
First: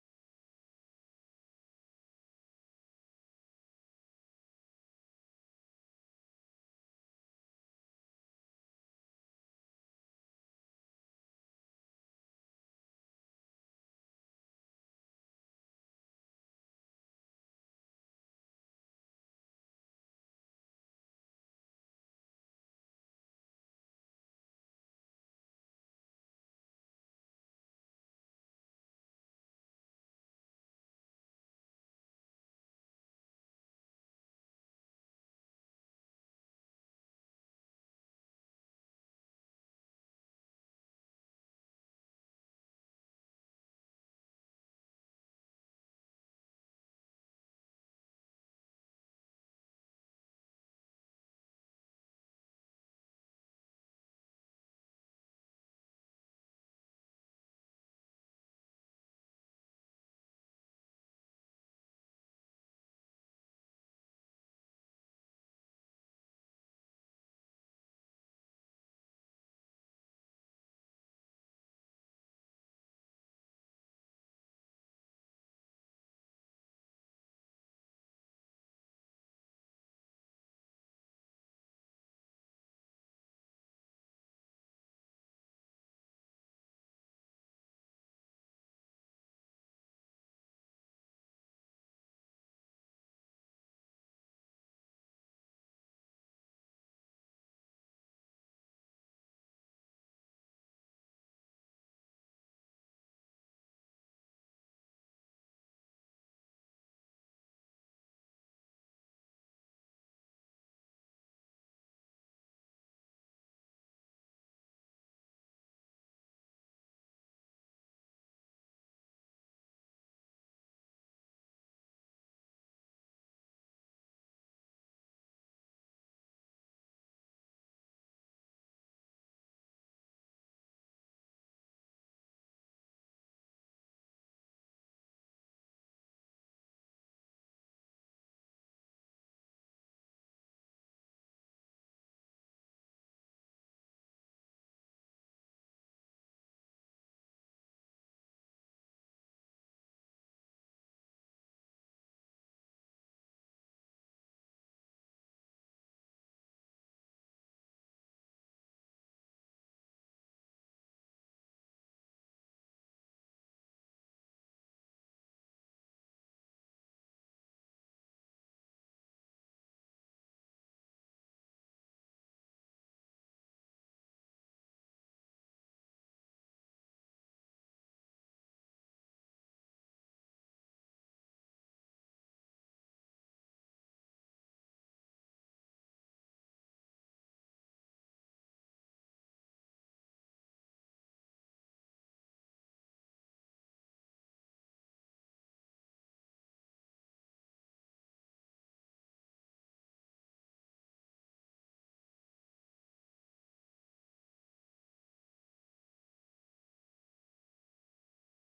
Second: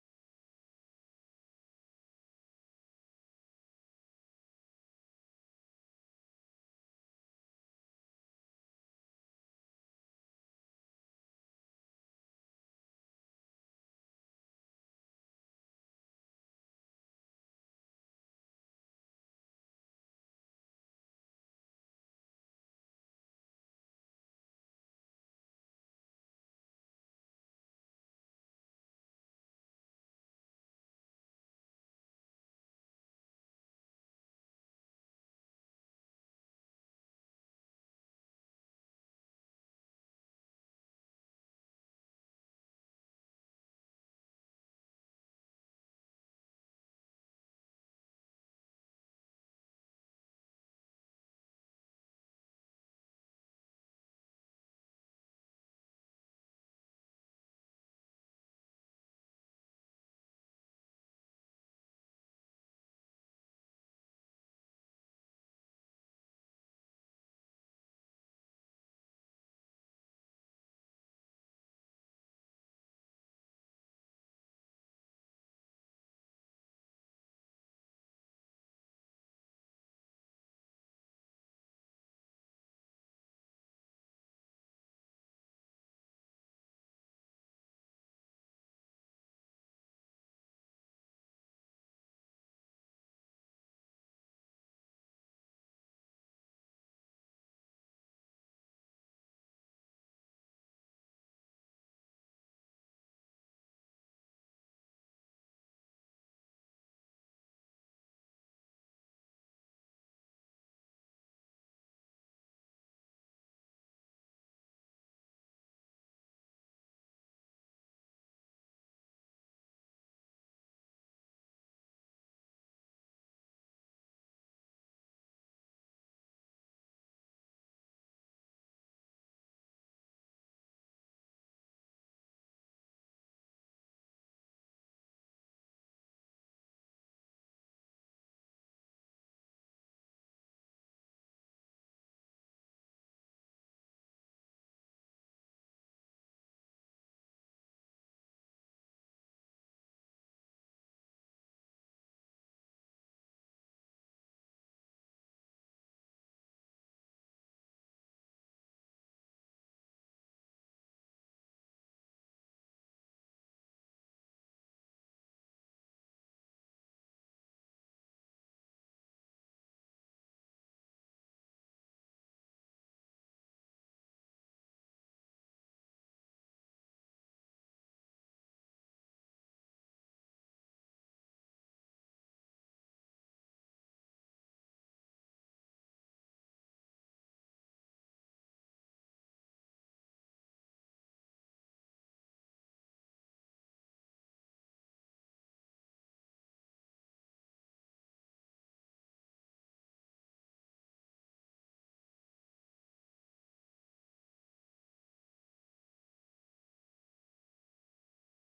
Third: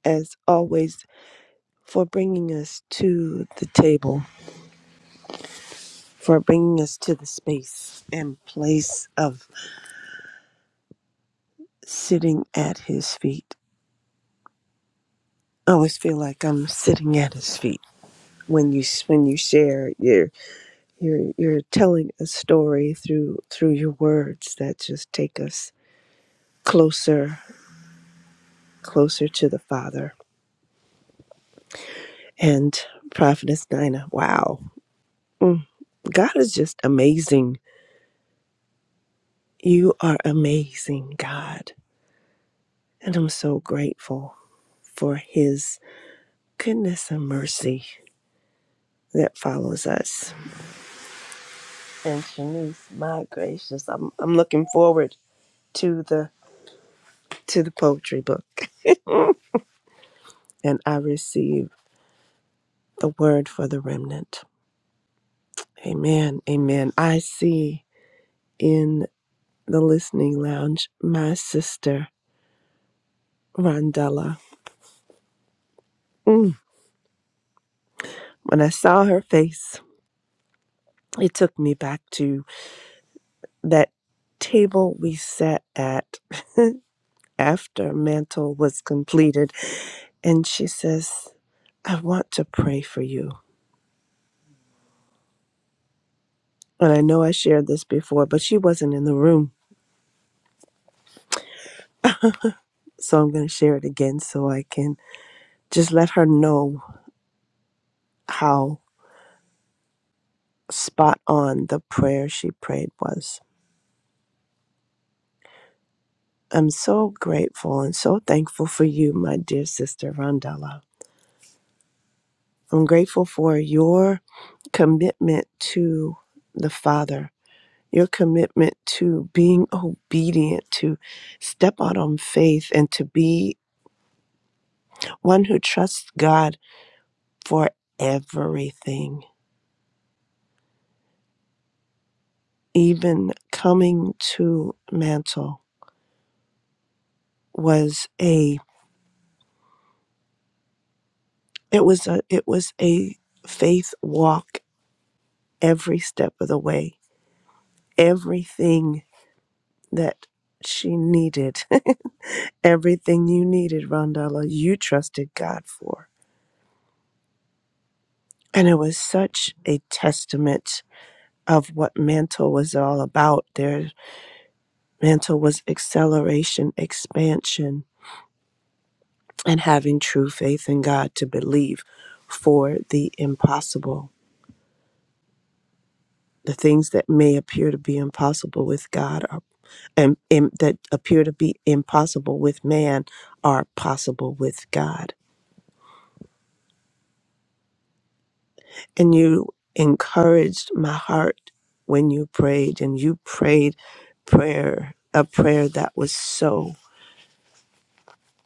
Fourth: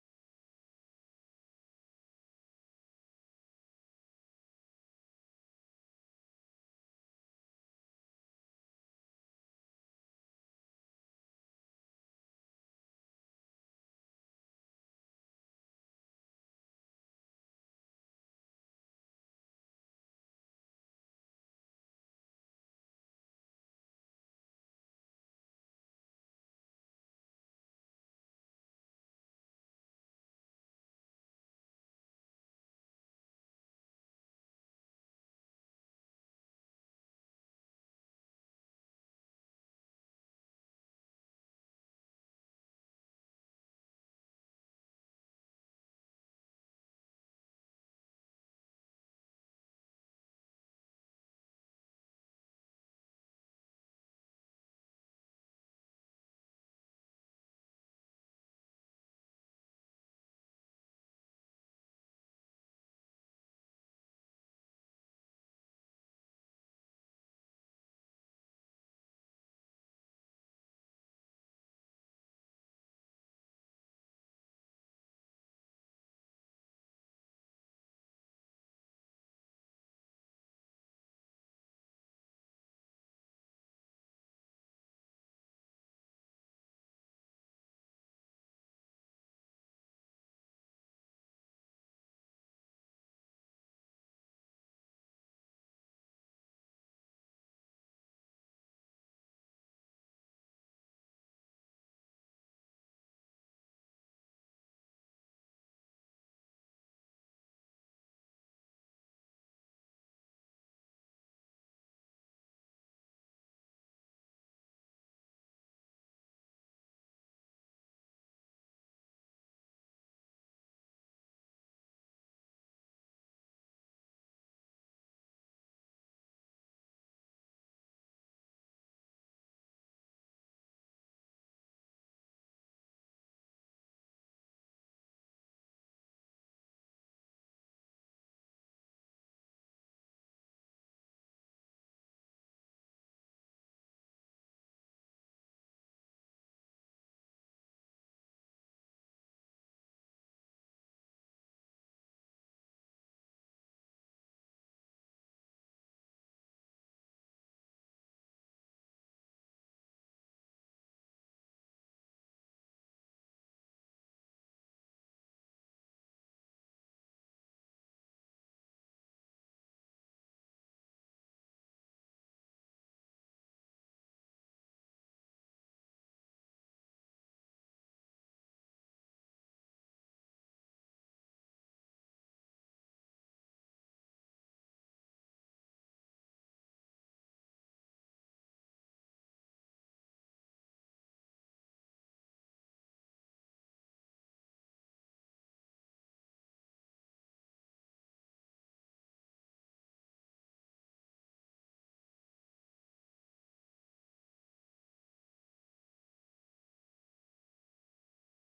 as always for bringing us to the table for bringing us to the space and place of sitting at his feet. I always feel like I'm sitting at his feet when you when you share you're you're you're telling a story through through your words that just take us closer closer to the Father and Prophetess Nina. Wow, Mm, God is just amazing. You are amazing, God, and I'm so grateful for His goodness and mercy that follows us. And Shanice, my gracious, I'm I'm looking forward to the to the poetry book. And I receive the word for the remnant. Amen. Amen. I see in the listening lounge my sister Rondella. Mm. When I saw her face, it took me back to that table we sat at after mantle was completed and she says, I want to pray for you. And I know I shared this before, but she wasn't in the room. So I'm going to share it again so I can just let her know how spot on the prayer she prayed was. I'm so grateful and so thankful for you, my dear sister Rondella. I'm grateful for your commitment to the Father, your commitment to being obedient, to step out on faith, and to be one who trusts God for everything even coming to mantle was a it was a it was a faith walk every step of the way everything that she needed *laughs* everything you needed rondella you trusted god for and it was such a testament of what mantle was all about there mantle was acceleration expansion and having true faith in god to believe for the impossible the things that may appear to be impossible with God are and, and that appear to be impossible with man are possible with God. And you encouraged my heart when you prayed and you prayed prayer a prayer that was so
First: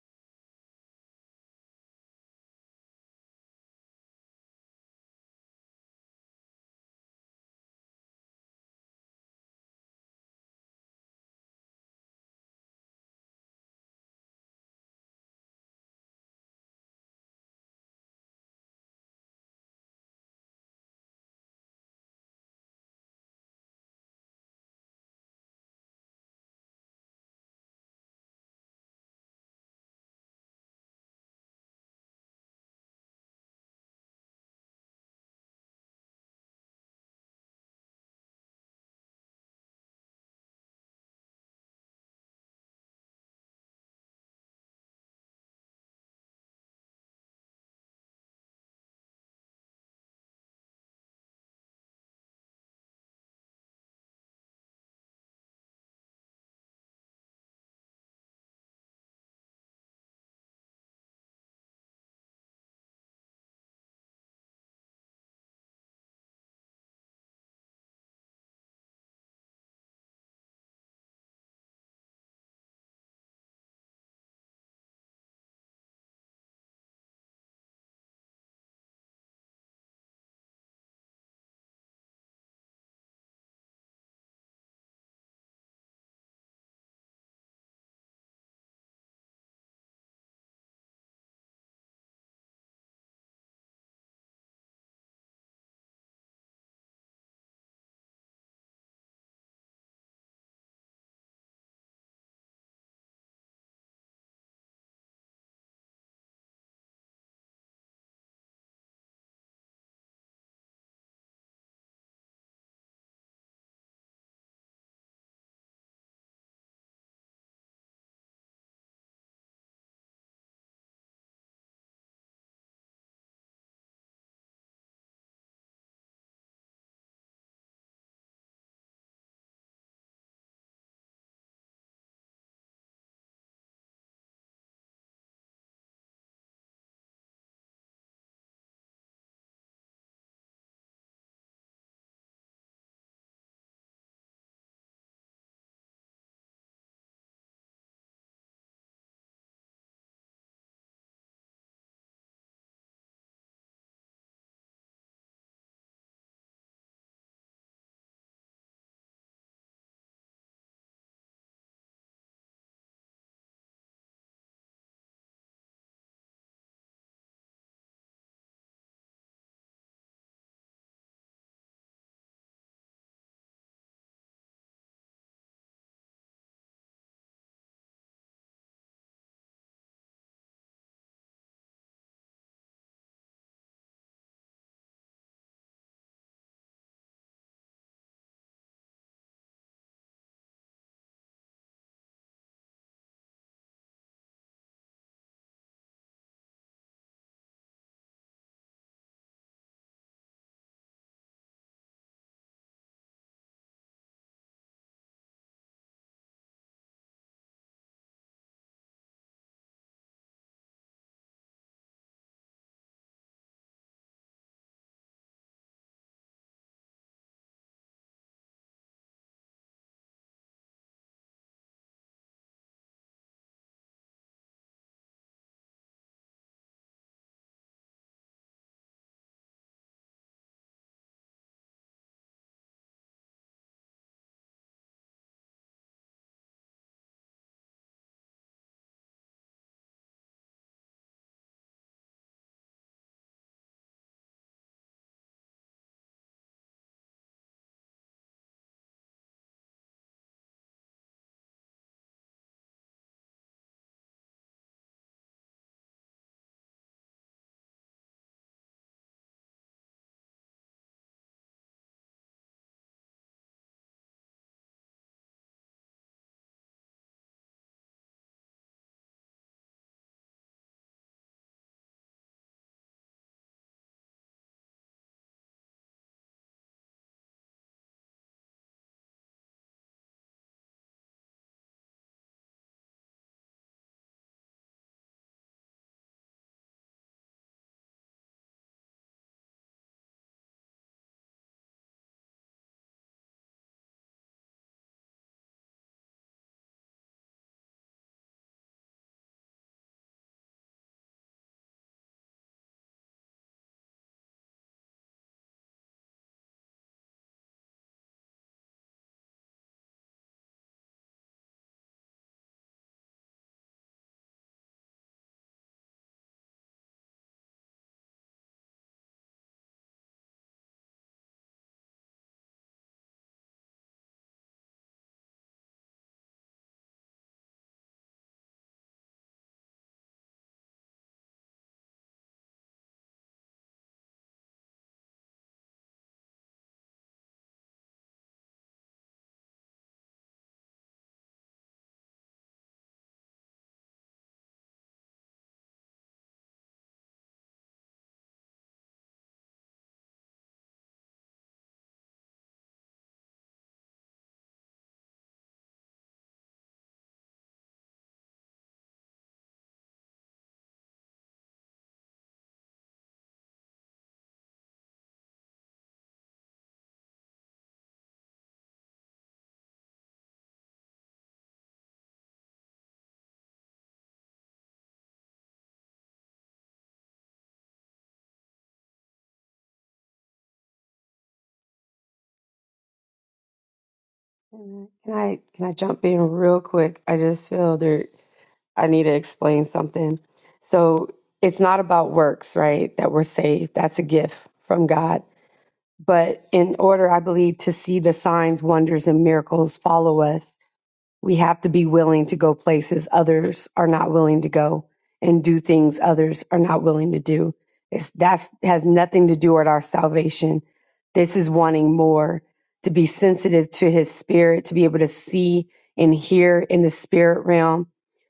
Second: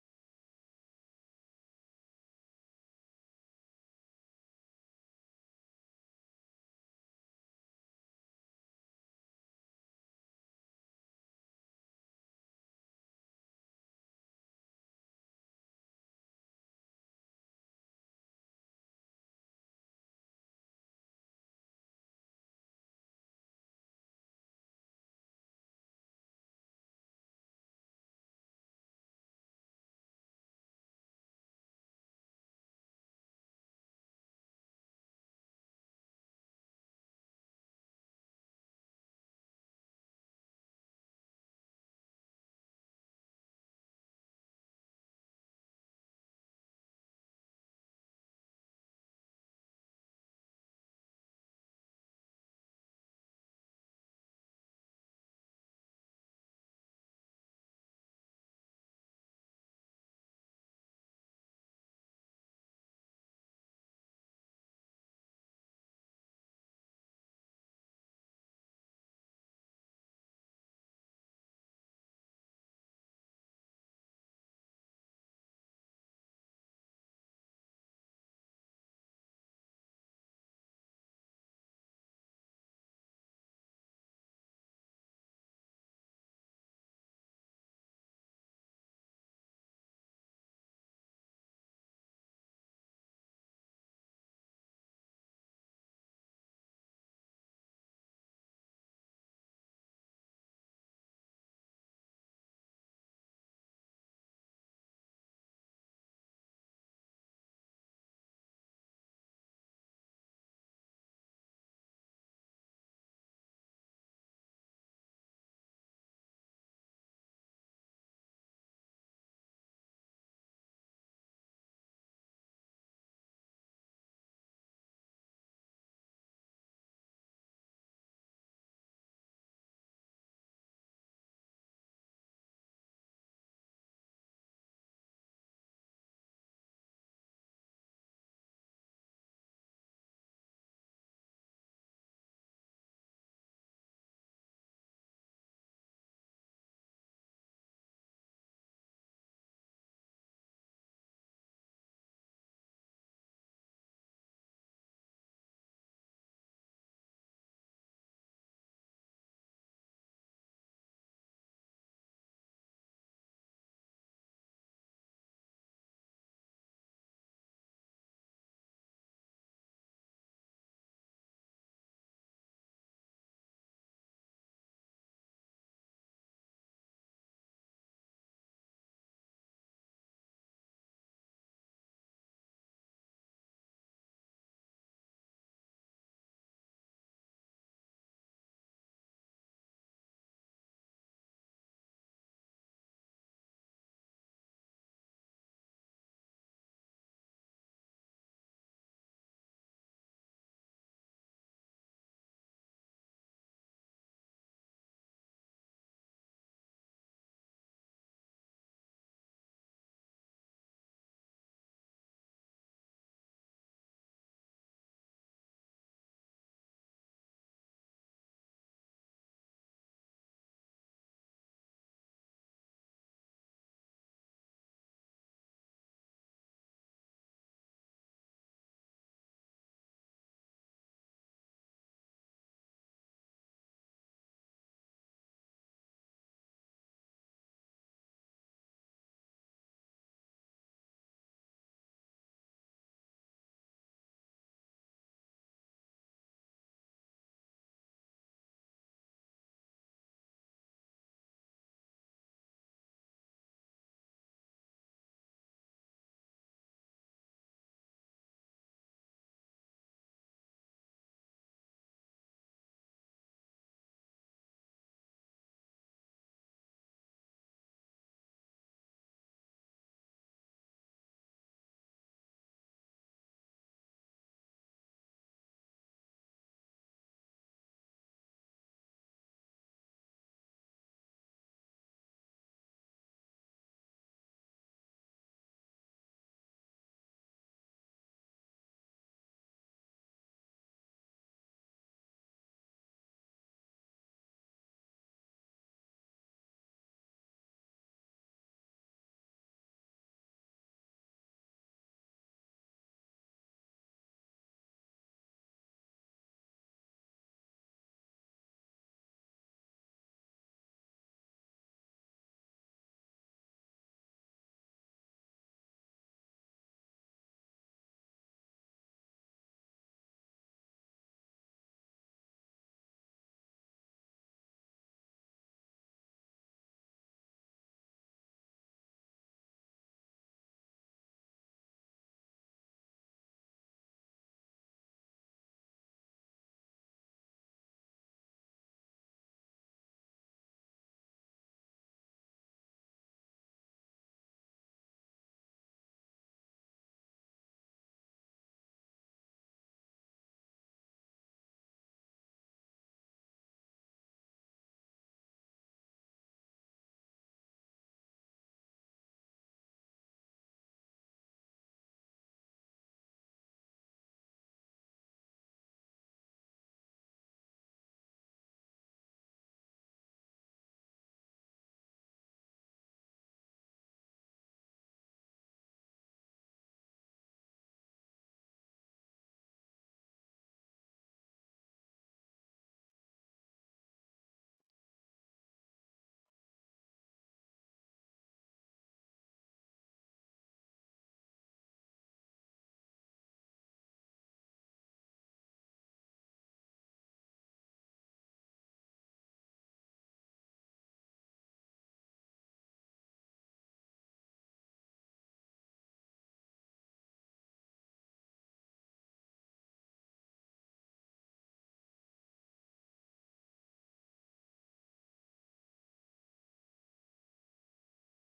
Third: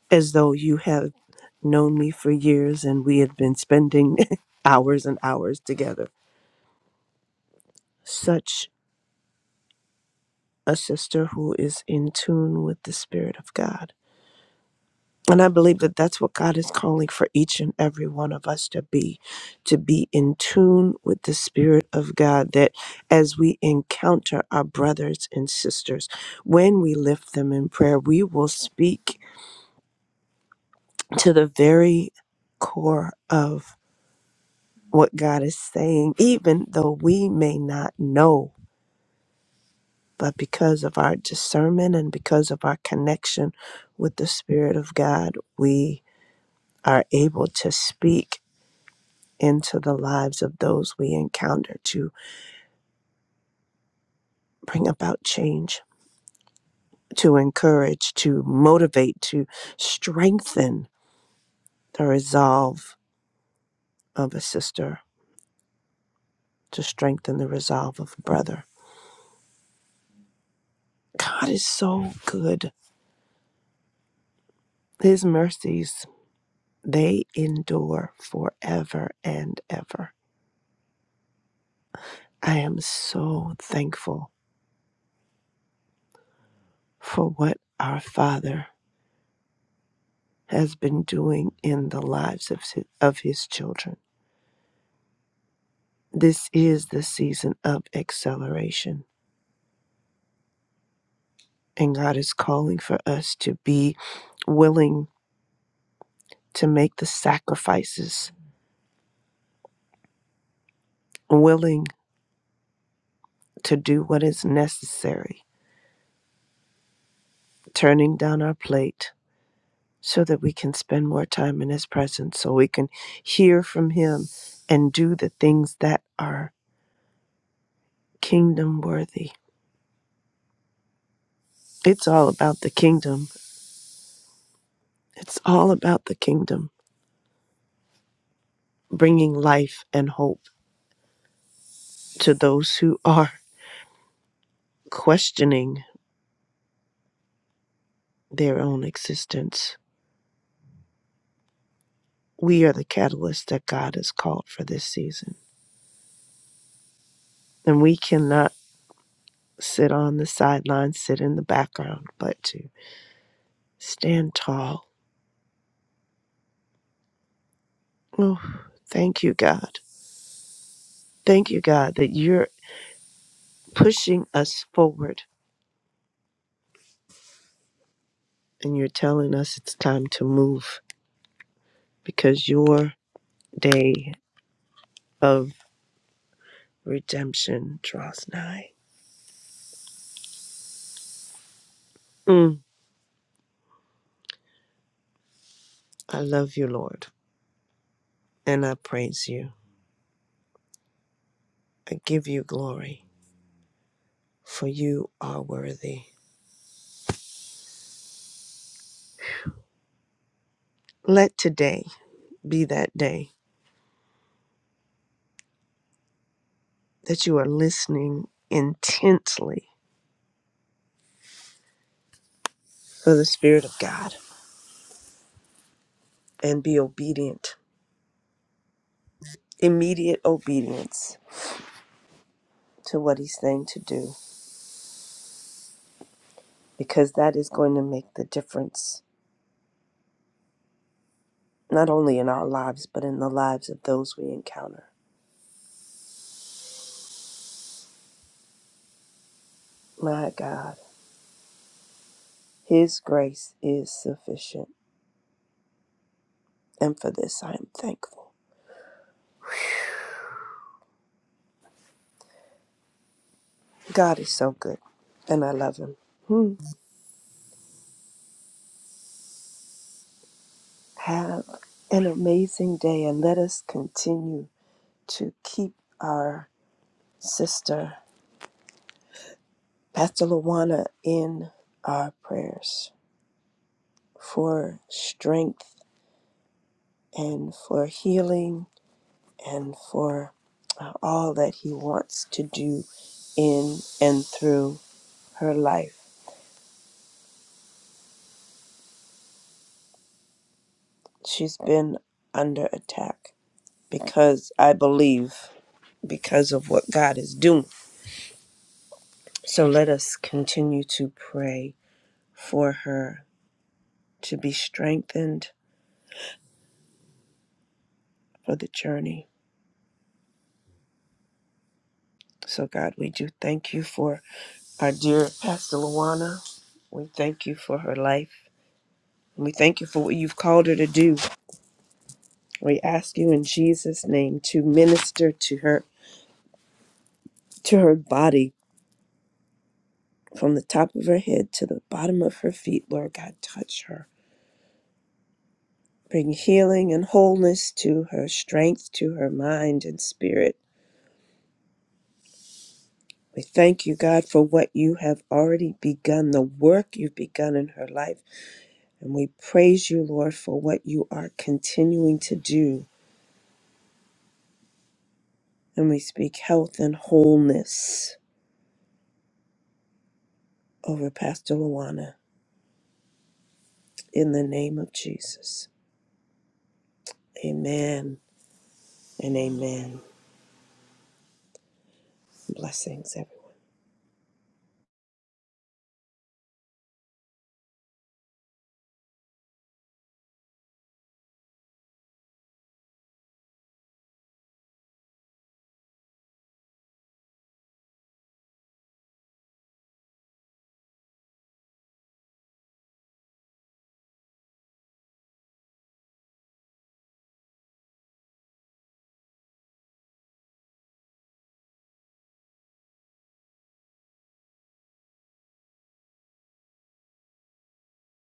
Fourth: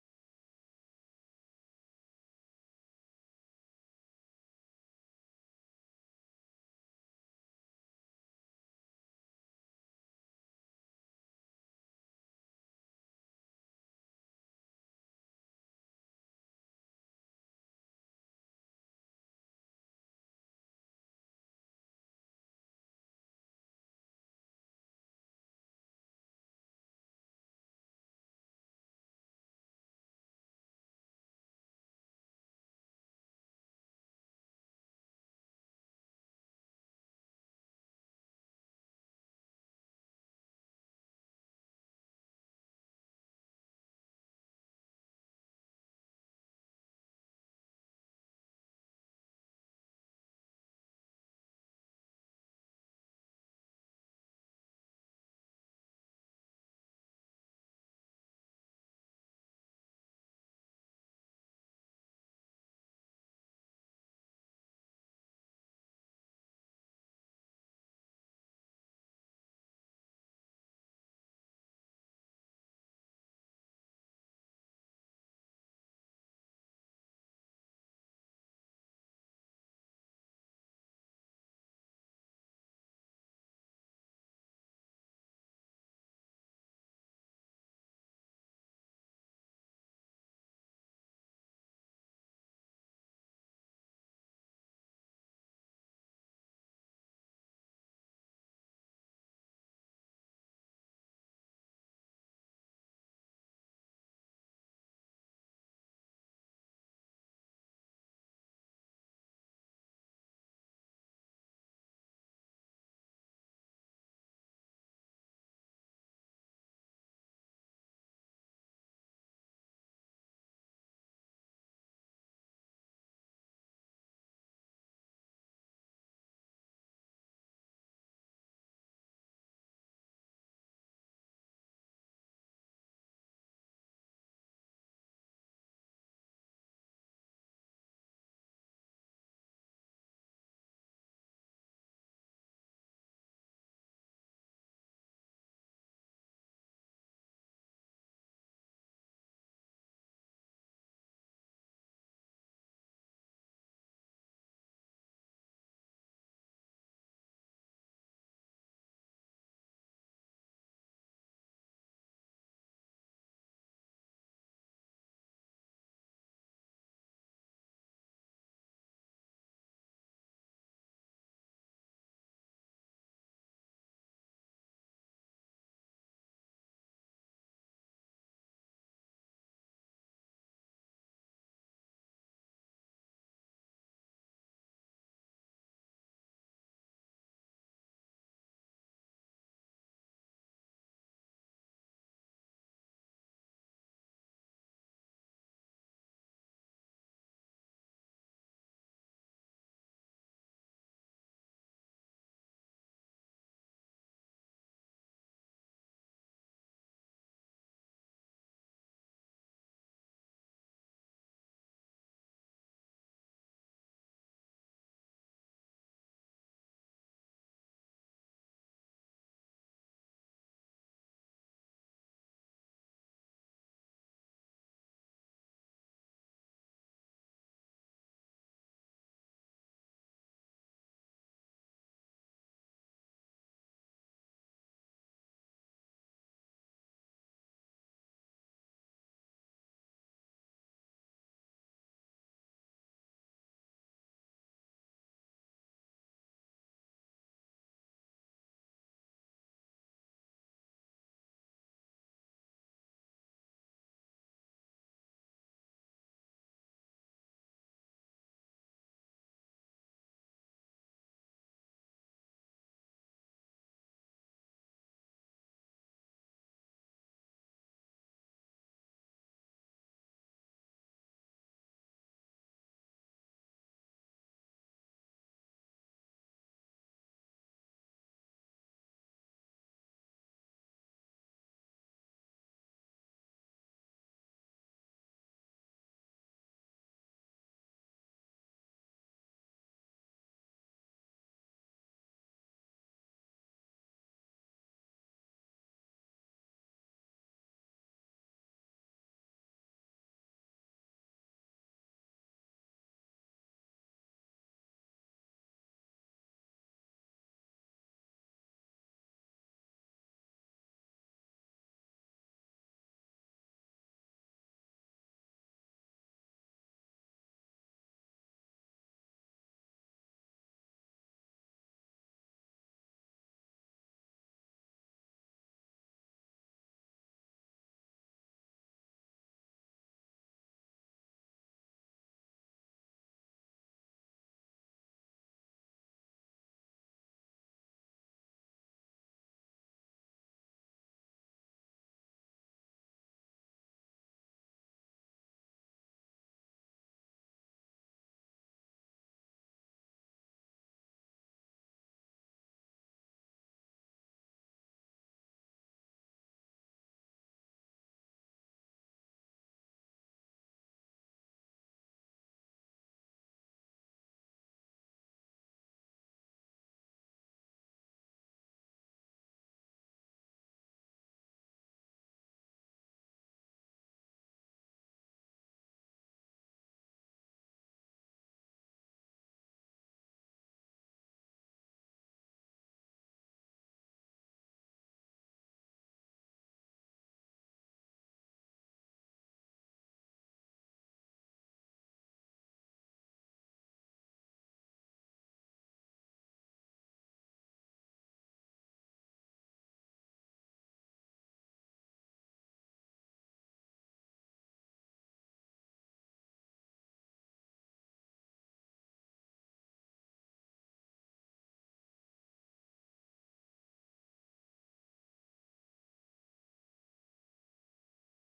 as though you had known me for years and we had been spending *laughs* hours and hours together. Such a sister who is in tune with the Spirit of God And I believe that that's what God is calling for each and every one of us to be, to be in tune with the Spirit of God, that as we encounter our brothers and sisters, when we lift them in prayer, we will speak to the very core of what God is saying, even though we may not know. But because of our discernment and because of our connection with the Spirit of God, we are able to speak into the lives of those we encounter to bring about change, to encourage, to motivate, to strengthen the resolve of a sister, to strengthen the resolve of a brother. God is so good. His mercies, they endure forever and ever. I am so thankful for what our Father has been doing in the lives of his, of his children. This is the season of acceleration, and God is calling for us to be willing to make the sacrifices, willing to do what is necessary, turning down our plate so that we can spend more time in His presence, so we can hear from Him and do the things that are kingdom worthy. It's all about the kingdom. It's all about the kingdom, bringing life and hope to those who are questioning their own existence. We are the catalyst that God has called for this season. And we cannot sit on the sidelines, sit in the background, but to stand tall. Oh, thank you, God. Thank you, God, that you're pushing us forward and you're telling us it's time to move because your day of redemption draws nigh. Mm, I love you, Lord, and I praise you. I give you glory, for you are worthy. Let today be that day that you are listening intently for the Spirit of God and be obedient, immediate obedience to what He's saying to do, because that is going to make the difference, not only in our lives, but in the lives of those we encounter. My God, His grace is sufficient. And for this, I am thankful. God is so good, and I love Him. Hmm. Have an amazing day, and let us continue to keep our sister, Pastor Lawana, in our prayers for strength and for healing and for uh, all that He wants to do in and through her life. She's been under attack because I believe because of what God is doing. So let us continue to pray for her to be strengthened for the journey So, God, we do thank you for our dear Pastor Luana. We thank you for her life. We thank you for what you've called her to do. We ask you in Jesus' name to minister to her, to her body, from the top of her head to the bottom of her feet. Lord God, touch her. Bring healing and wholeness to her, strength to her mind and spirit. We thank you, God, for what you have already begun, the work you've begun in her life. And we praise you, Lord, for what you are continuing to do. And we speak health and wholeness over Pastor Luana in the name of Jesus. Amen and amen. Blessings, everyone.
Amen. Can I can I jump in real quick? I just feel there I need to explain something. So it's not about works, right? That we're saved. That's a gift from God. But in order, I believe, to see the signs, wonders, and miracles follow us, we have to be willing to go places others are not willing to go and do things others are not willing to do. It's, that has nothing to do with our salvation. This is wanting more, to be sensitive to his spirit, to be able to see and hear in the spirit realm.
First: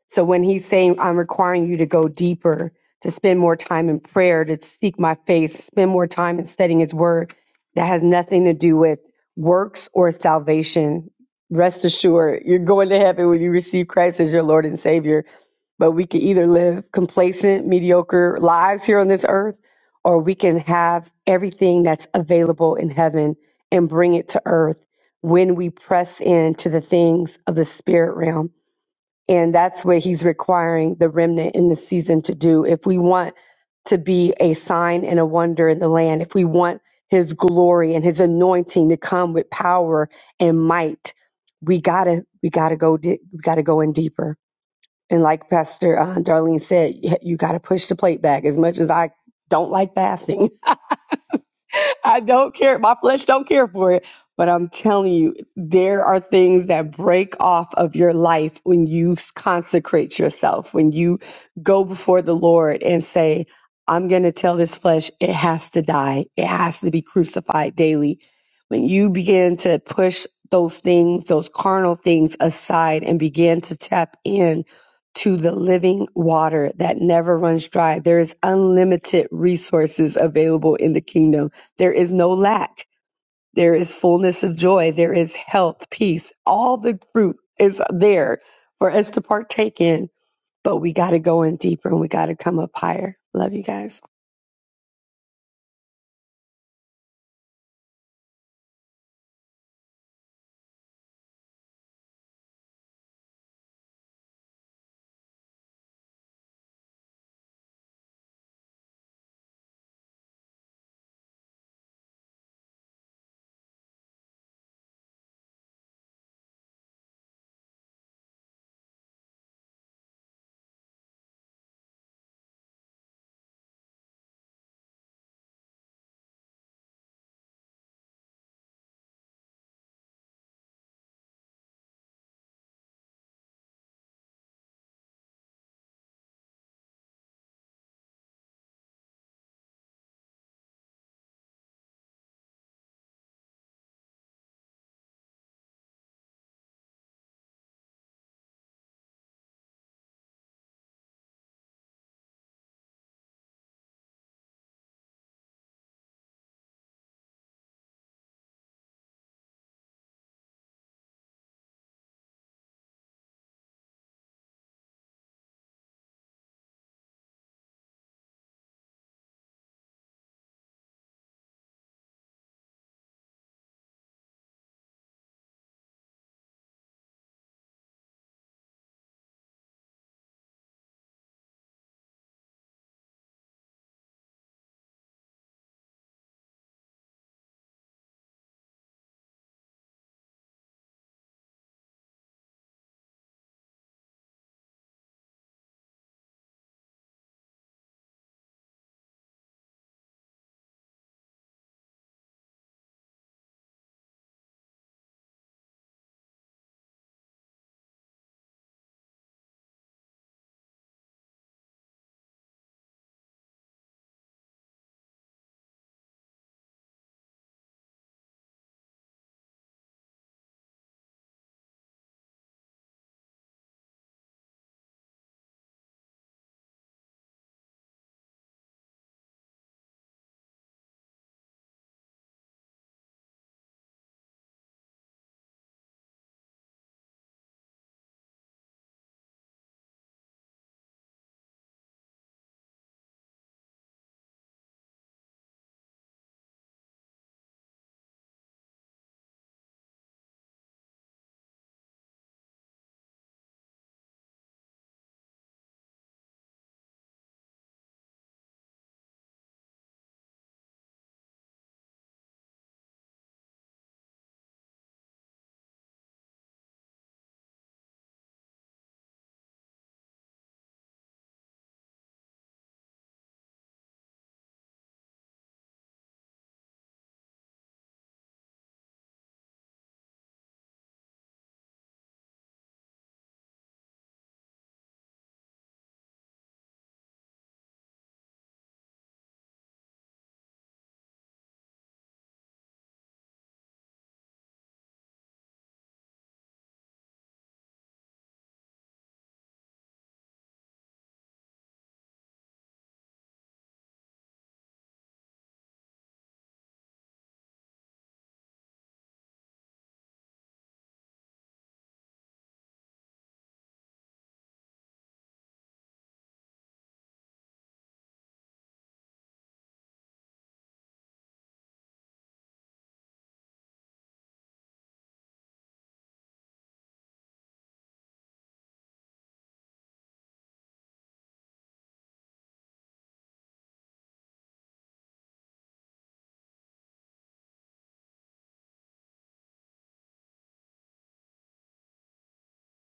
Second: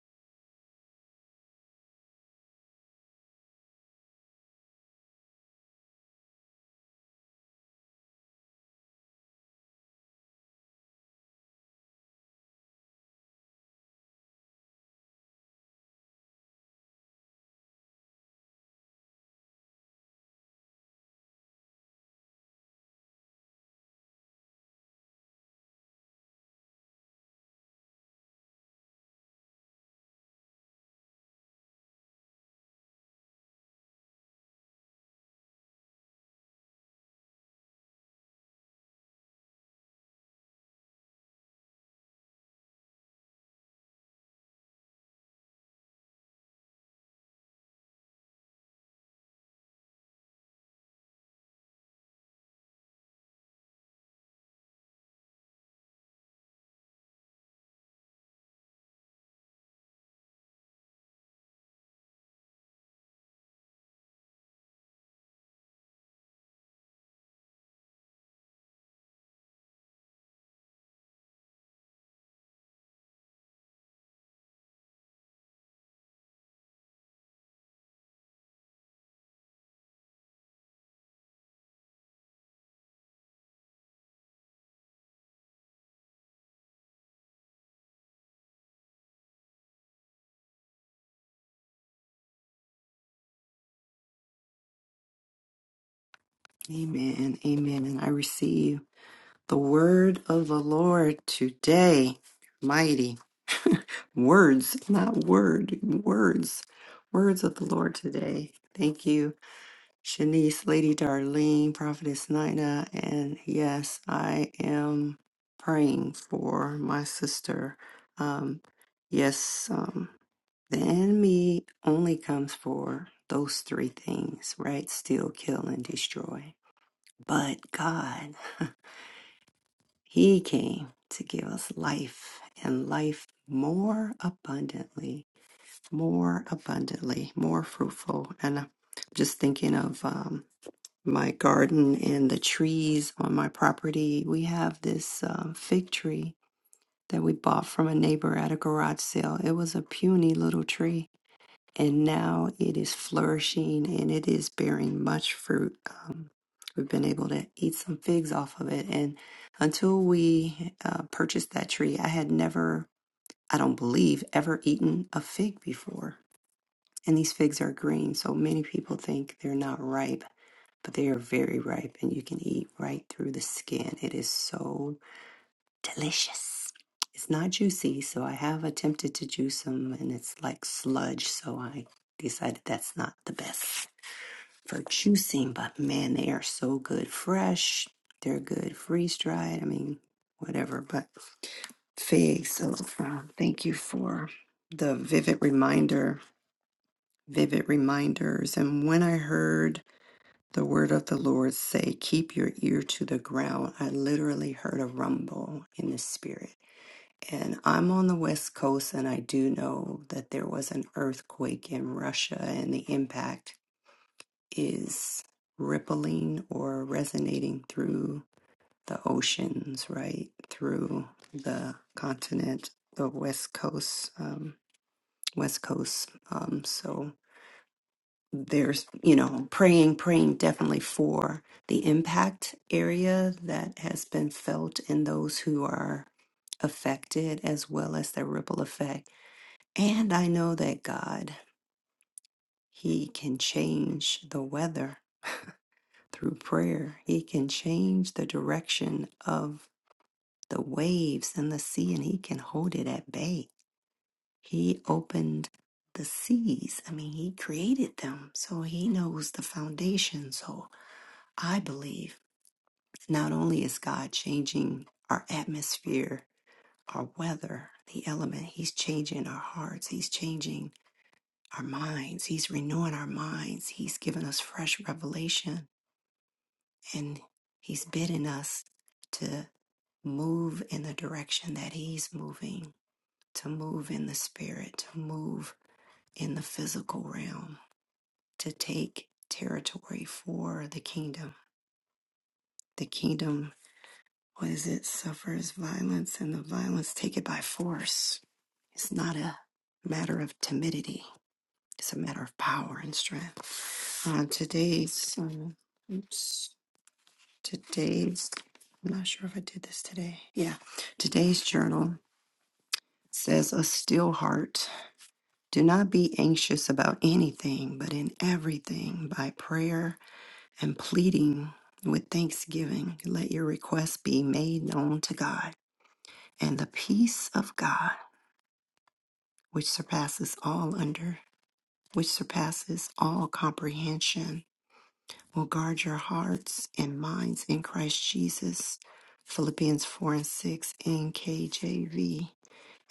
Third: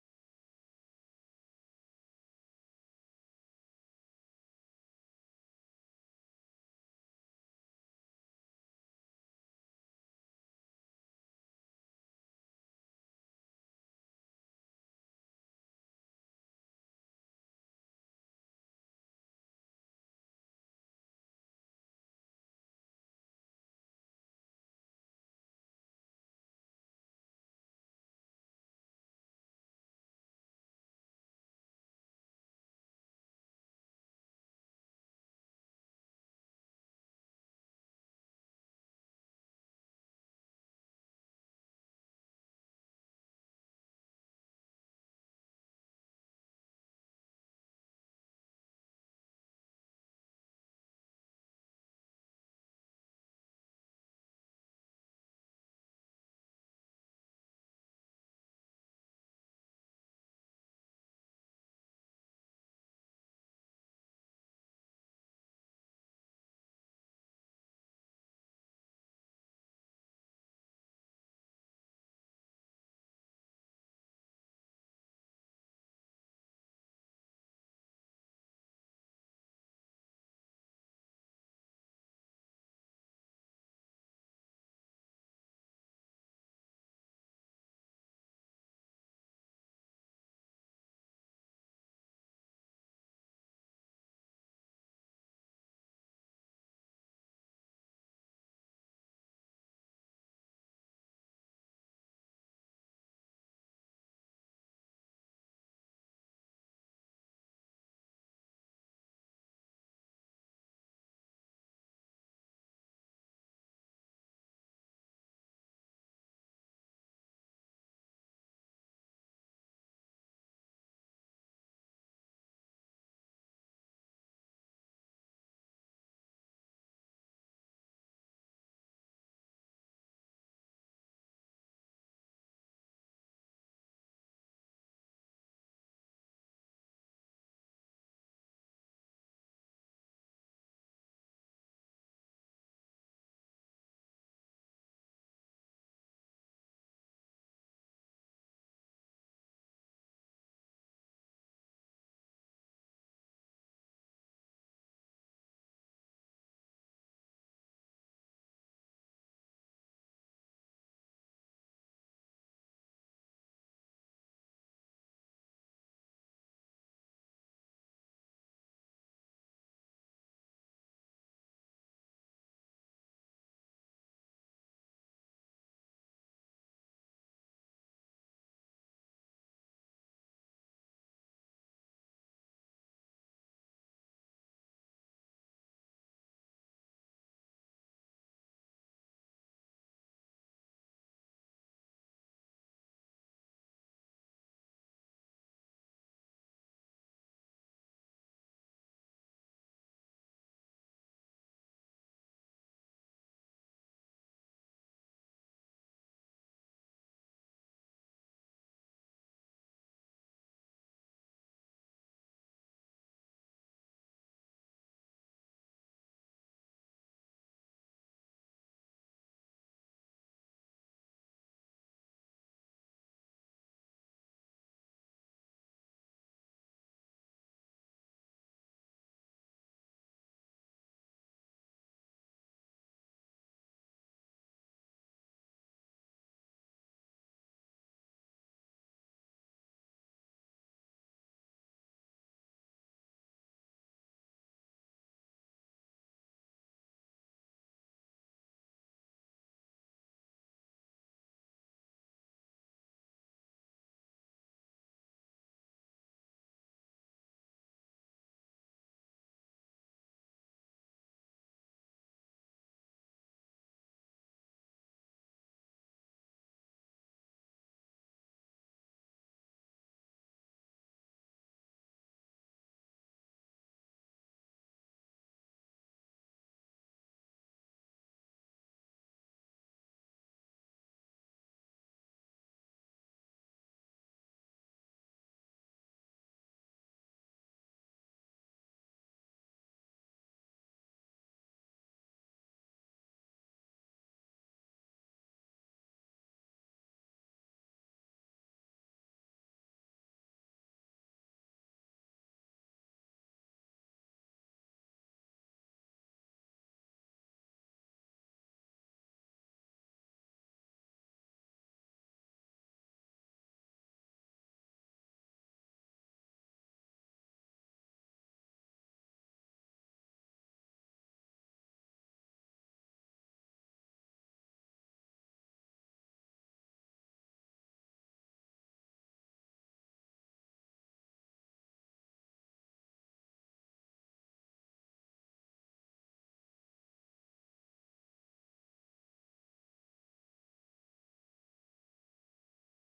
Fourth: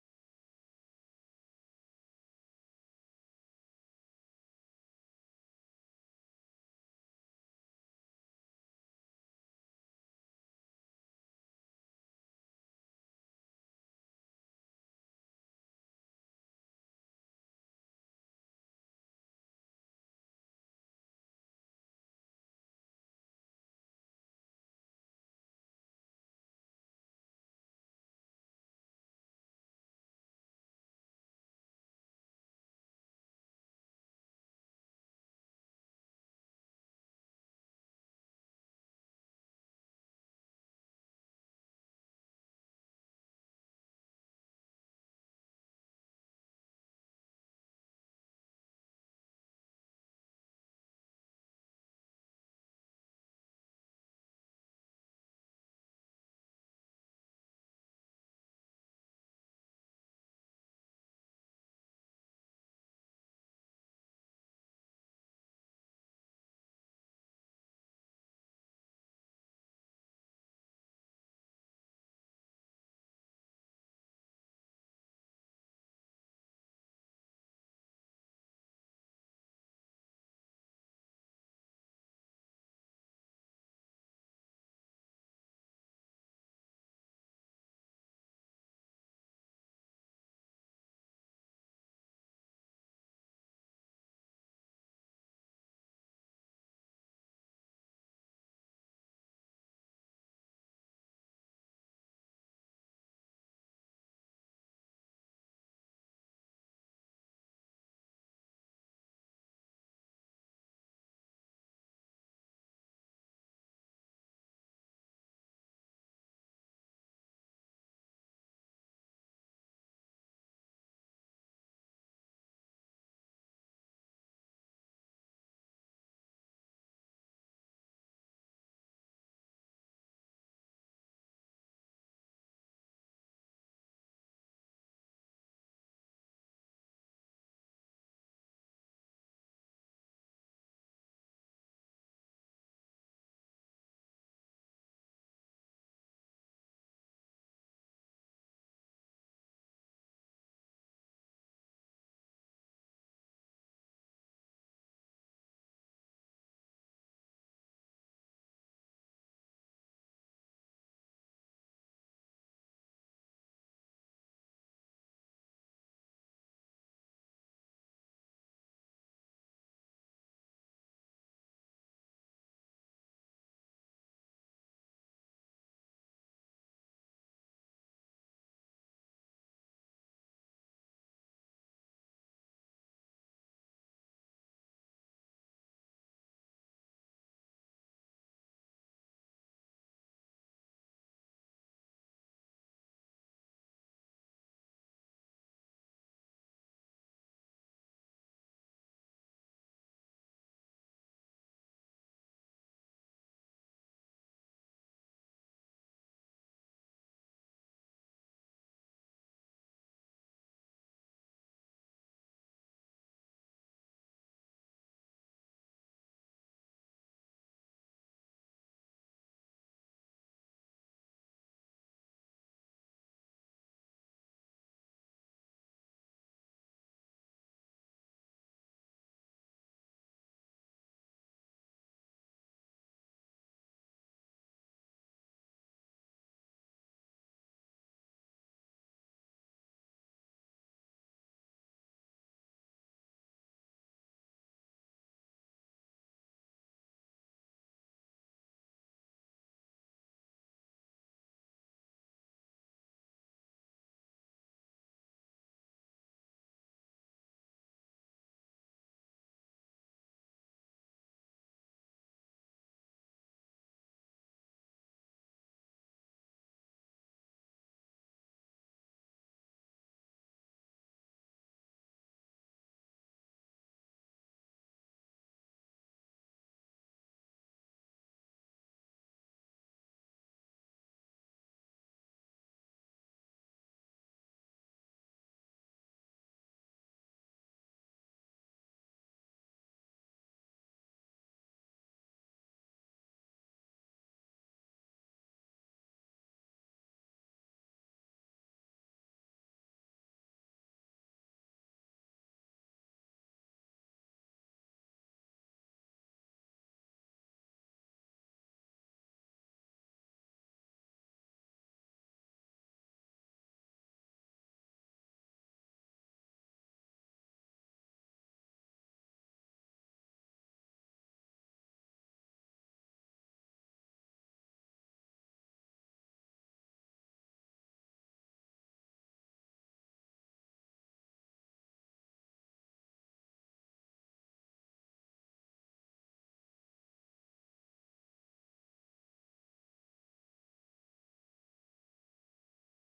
So when he's saying, I'm requiring you to go deeper, to spend more time in prayer, to seek my face, spend more time in studying his word, that has nothing to do with works or salvation Rest assured, you're going to heaven when you receive Christ as your Lord and Savior. But we can either live complacent, mediocre lives here on this earth, or we can have everything that's available in heaven and bring it to earth when we press into the things of the spirit realm. And that's what he's requiring the remnant in this season to do. If we want to be a sign and a wonder in the land, if we want his glory and his anointing to come with power and might, we gotta, we gotta go, di- we gotta go in deeper. And like Pastor uh, Darlene said, y- you gotta push the plate back as much as I don't like fasting. *laughs* I don't care. My flesh don't care for it. But I'm telling you, there are things that break off of your life when you consecrate yourself, when you go before the Lord and say, I'm going to tell this flesh it has to die. It has to be crucified daily. When you begin to push those things, those carnal things aside and begin to tap in to the living water that never runs dry, there is unlimited resources available in the kingdom there is no lack. There is fullness of joy. There is health, peace. All the fruit is there for us to partake in, but we got to go in deeper and we got to come up higher. Love you guys.
Amen. Amen. And I receive the word of the Lord today. Mighty *laughs* words, not word, words. Words of the Lord today. Thank you. Shanice, Lady Darlene, Prophetess Nina, and yes, I am praying for my sister. Um, yes, um, the enemy only comes for those three things, right? Steal, kill, and destroy. But God, *laughs* He came to give us life and life more abundantly, more abundantly, more fruitful. And I'm just thinking of. um, my garden and the trees on my property. We have this uh, fig tree that we bought from a neighbor at a garage sale. It was a puny little tree, and now it is flourishing and it is bearing much fruit. Um, we've been able to eat some figs off of it, and until we uh, purchased that tree, I had never, I don't believe, ever eaten a fig before. And these figs are green, so many people think they're not ripe but they are very ripe and you can eat right through the skin. It is so delicious. It's not juicy, so I have attempted to juice them and it's like sludge, so I decided that's not the best for juicing, but man, they are so good fresh. They're good freeze dried. I mean, whatever, but figs. So um, thank you for the vivid reminder, vivid reminders. And when I heard the word of the Lord say, Keep your ear to the ground. I literally heard a rumble in the spirit. And I'm on the West Coast, and I do know that there was an earthquake in Russia, and the impact is rippling or resonating through the oceans, right? Through the continent, the West Coast, um, West Coast. Um, so there's you know praying praying definitely for the impact area that has been felt in those who are affected as well as the ripple effect and i know that god he can change the weather through prayer he can change the direction of the waves and the sea and he can hold it at bay he opened the seas i mean he created them so he knows the foundation so I believe not only is God changing our atmosphere, our weather, the element, He's changing our hearts, He's changing our minds, He's renewing our minds, He's given us fresh revelation, and He's bidding us to move in the direction that He's moving, to move in the spirit, to move in the physical realm, to take territory for the kingdom. The kingdom What is it? Suffers violence, and the violence take it by force. It's not a matter of timidity. It's a matter of power and strength. Uh, today's, um, oops, today's. I'm not sure if I did this today. Yeah, today's journal says a still heart. Do not be anxious about anything, but in everything by prayer and pleading with thanksgiving, let your requests be made known to God. and the peace of God, which surpasses all under, which surpasses all comprehension, will guard your hearts and minds in Christ Jesus. Philippians 4 and 6 in KJV.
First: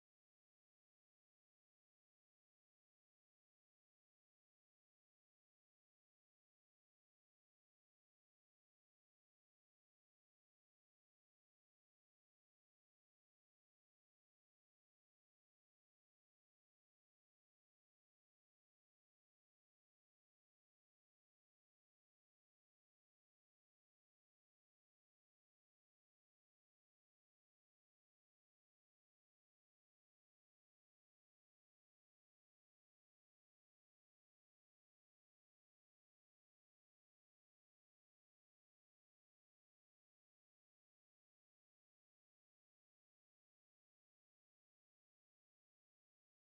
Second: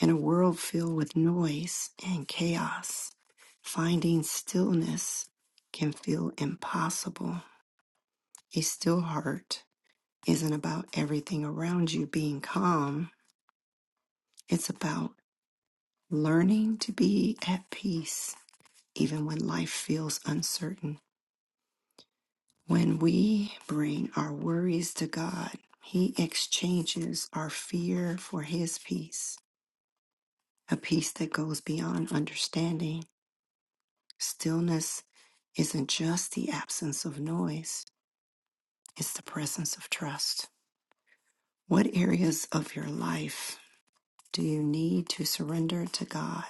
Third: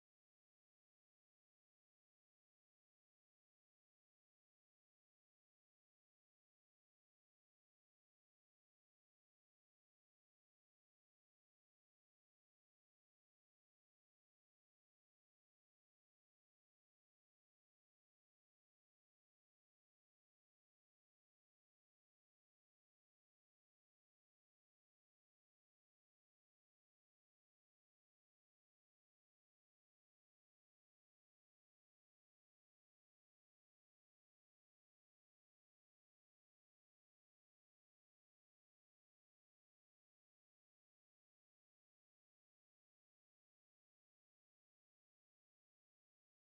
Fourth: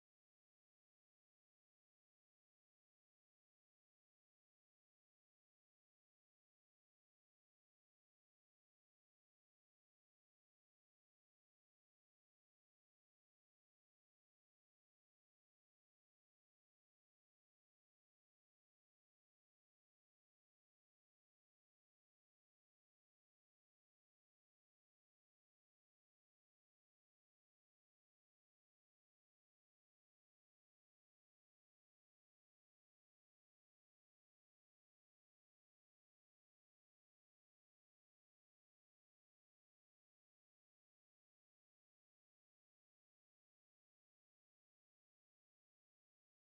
In a world filled with noise and chaos, finding stillness can feel impossible. A still heart isn't about everything around you being calm. It's about learning to be at peace even when life feels uncertain. When we bring our worries to God, He exchanges our fear for His peace, a peace that goes beyond understanding. Stillness isn't just the absence of noise, it's the presence of trust. What areas of your life do you need to surrender to God's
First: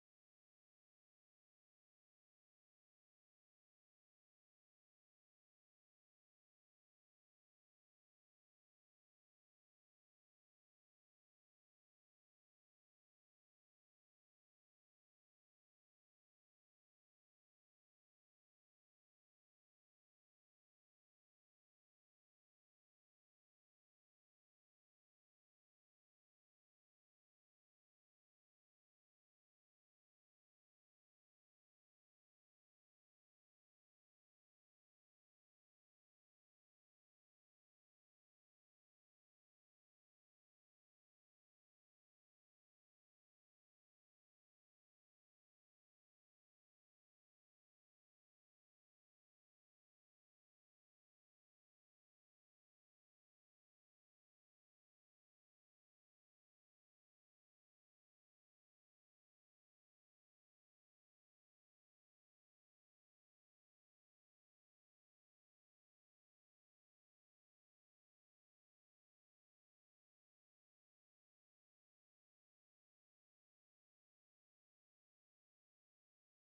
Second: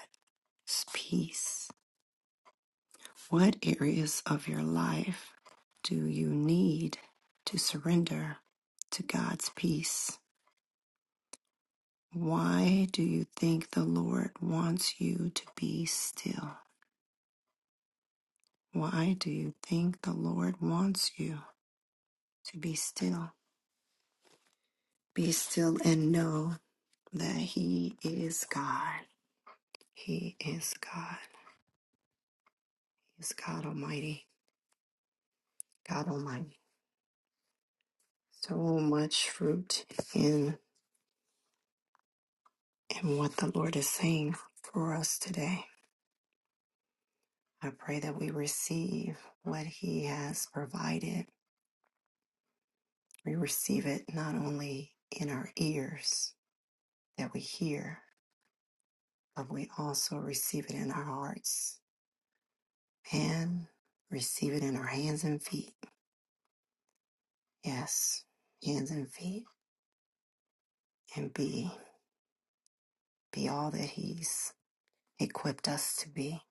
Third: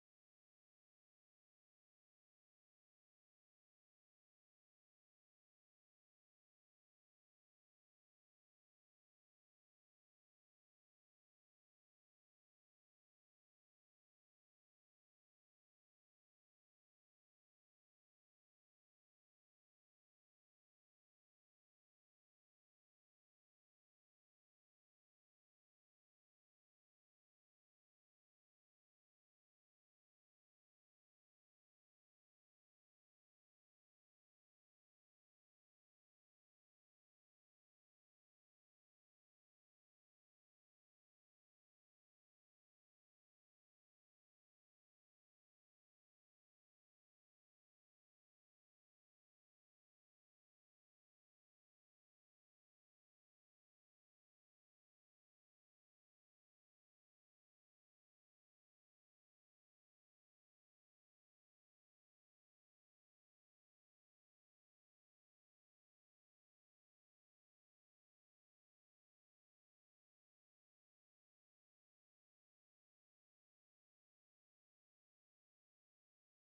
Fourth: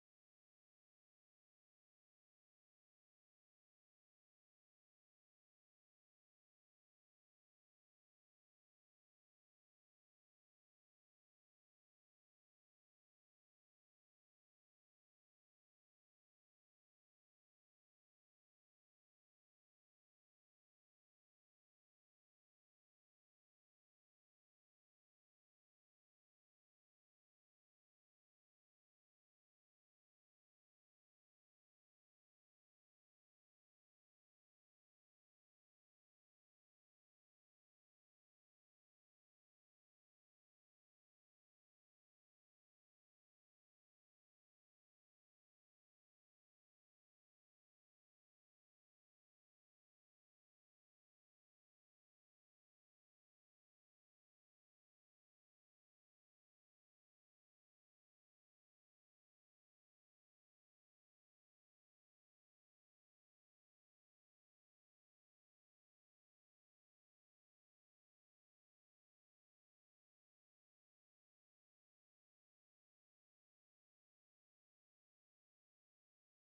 peace? What areas of your life do you need to surrender to God's peace? Why do you think the Lord wants you to be still? Why do you think the Lord wants you to be still? Be still and know that He is God. He is God. He is God Almighty. God Almighty. So much fruit in in what the Lord is saying for us today I pray that we receive what He has provided. We receive it not only in our ears that we hear, but we also receive it in our hearts and receive it in our hands and feet. Yes, hands and feet, and be be all that He's equipped us to be.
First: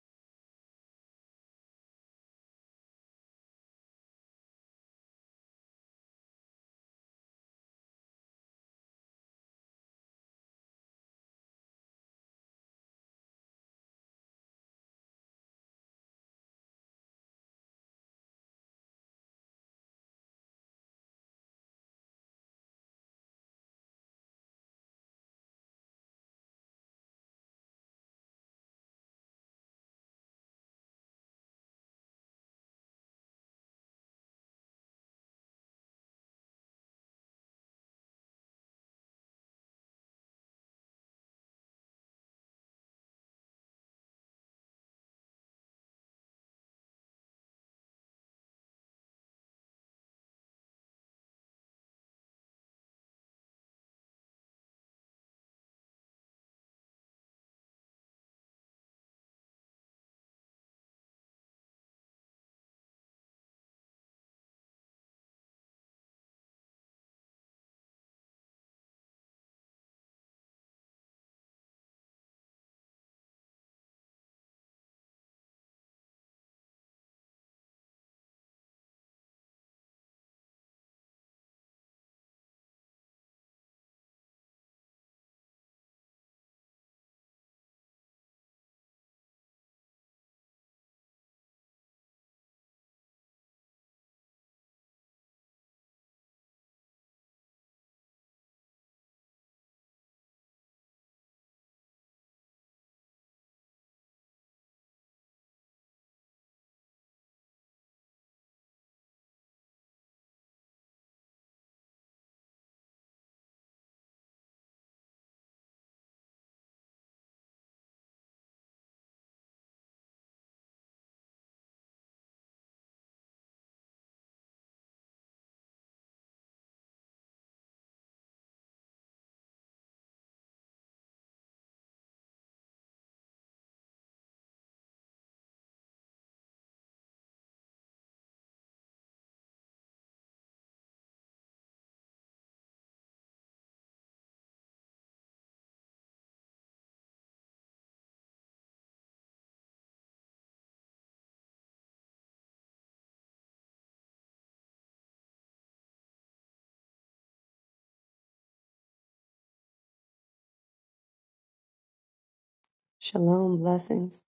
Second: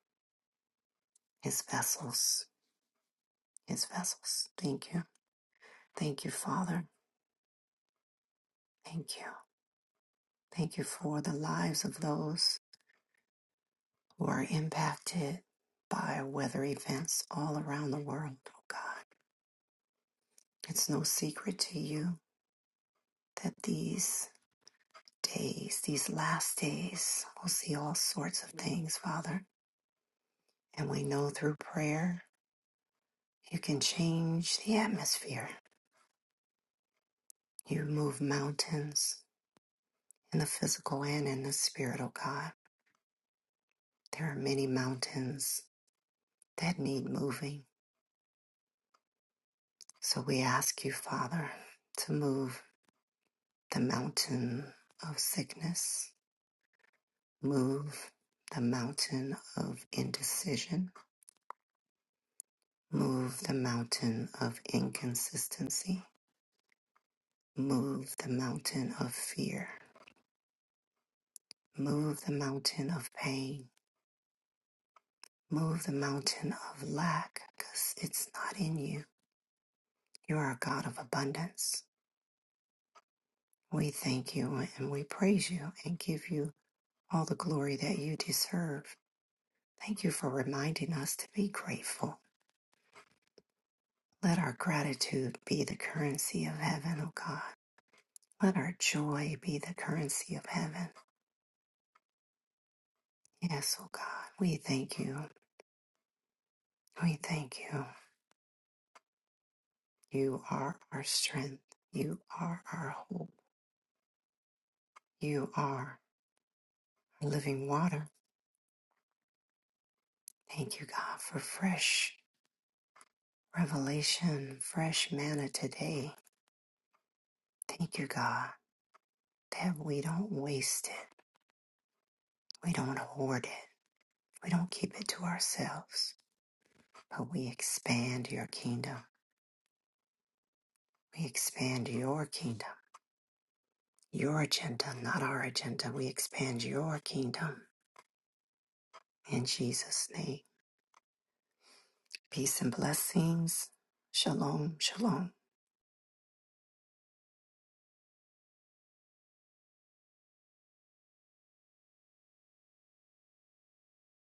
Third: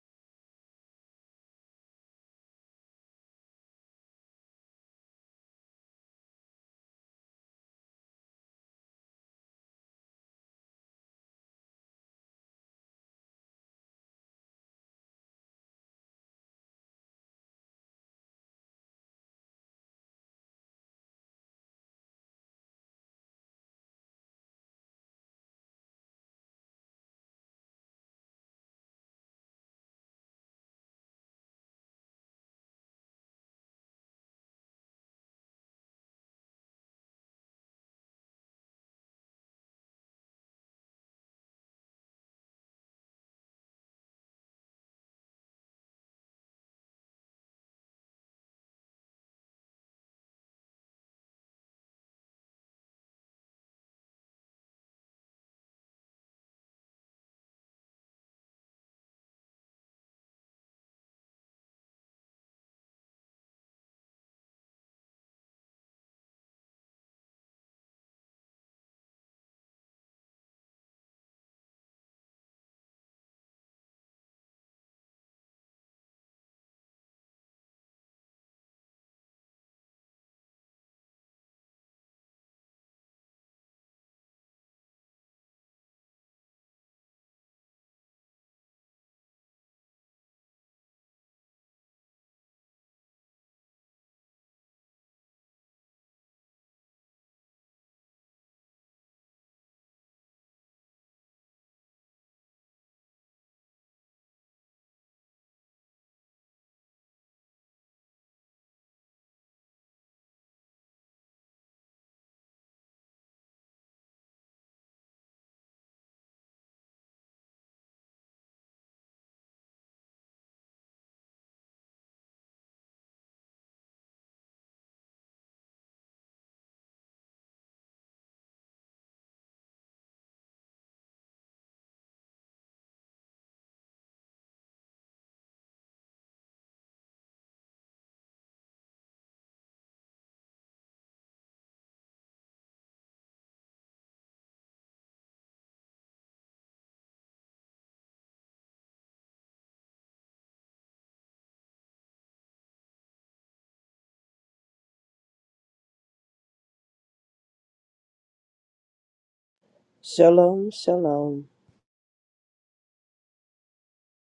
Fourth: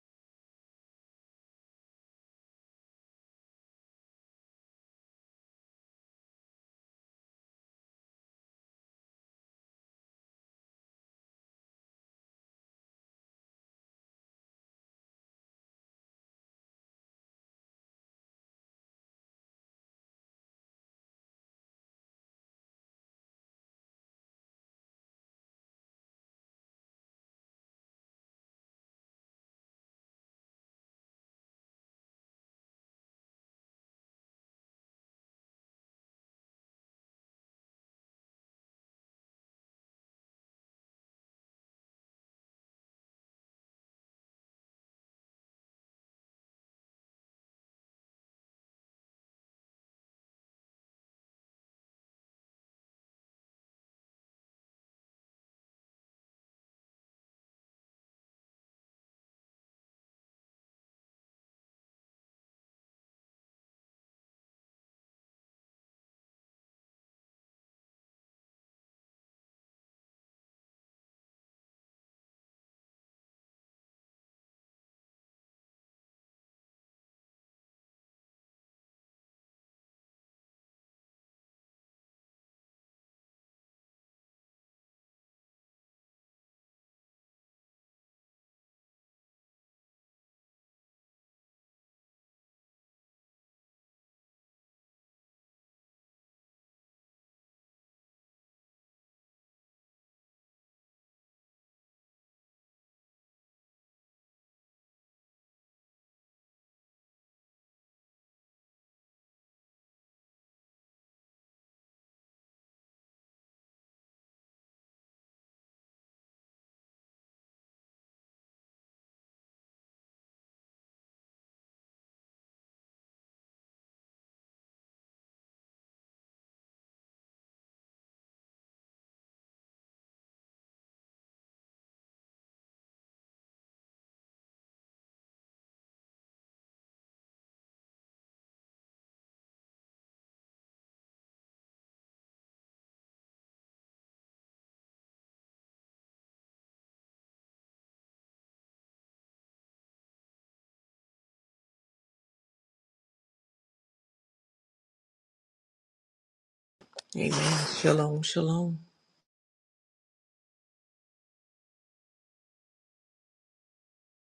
His vessels, His vessels. Thank you, thank you, Father. Thank you, thank you for the lives of those. who are impacted by weather events all around the world, oh God. It's no secret to you that these days, these last days, we'll see all sorts of things, Father. And we know through prayer, you can change the atmosphere. You move mountains in the physical and in the spirit, oh God. There are many mountains that need moving. So we ask you, Father, to move the mountain of sickness, Move the mountain of indecision. Move the mountain of inconsistency. Move the mountain of fear. Move the mountain of pain. Move the mountain of lack because it's not in you. You are a God of abundance. We thank you and we praise you and give you all the glory that you deserve. Thank you for reminding us to be grateful. Let our gratitude be the currency of heaven, O God. Let our joy be the currency of heaven. Yes, oh God, we thank you. We thank you. You are our strength. You are our hope. You are our living water. Thank you, God, for fresh revelation, fresh manna today. Thank you, God, that we don't waste it. We don't hoard it. We don't keep it to ourselves, but we expand your kingdom. We expand your kingdom Your agenda, not our agenda. We expand your kingdom in Jesus' name. Peace and blessings. Shalom, shalom.
Amen. Shalom, shalom.
Shalom, shalom.
Shalom. Blessings.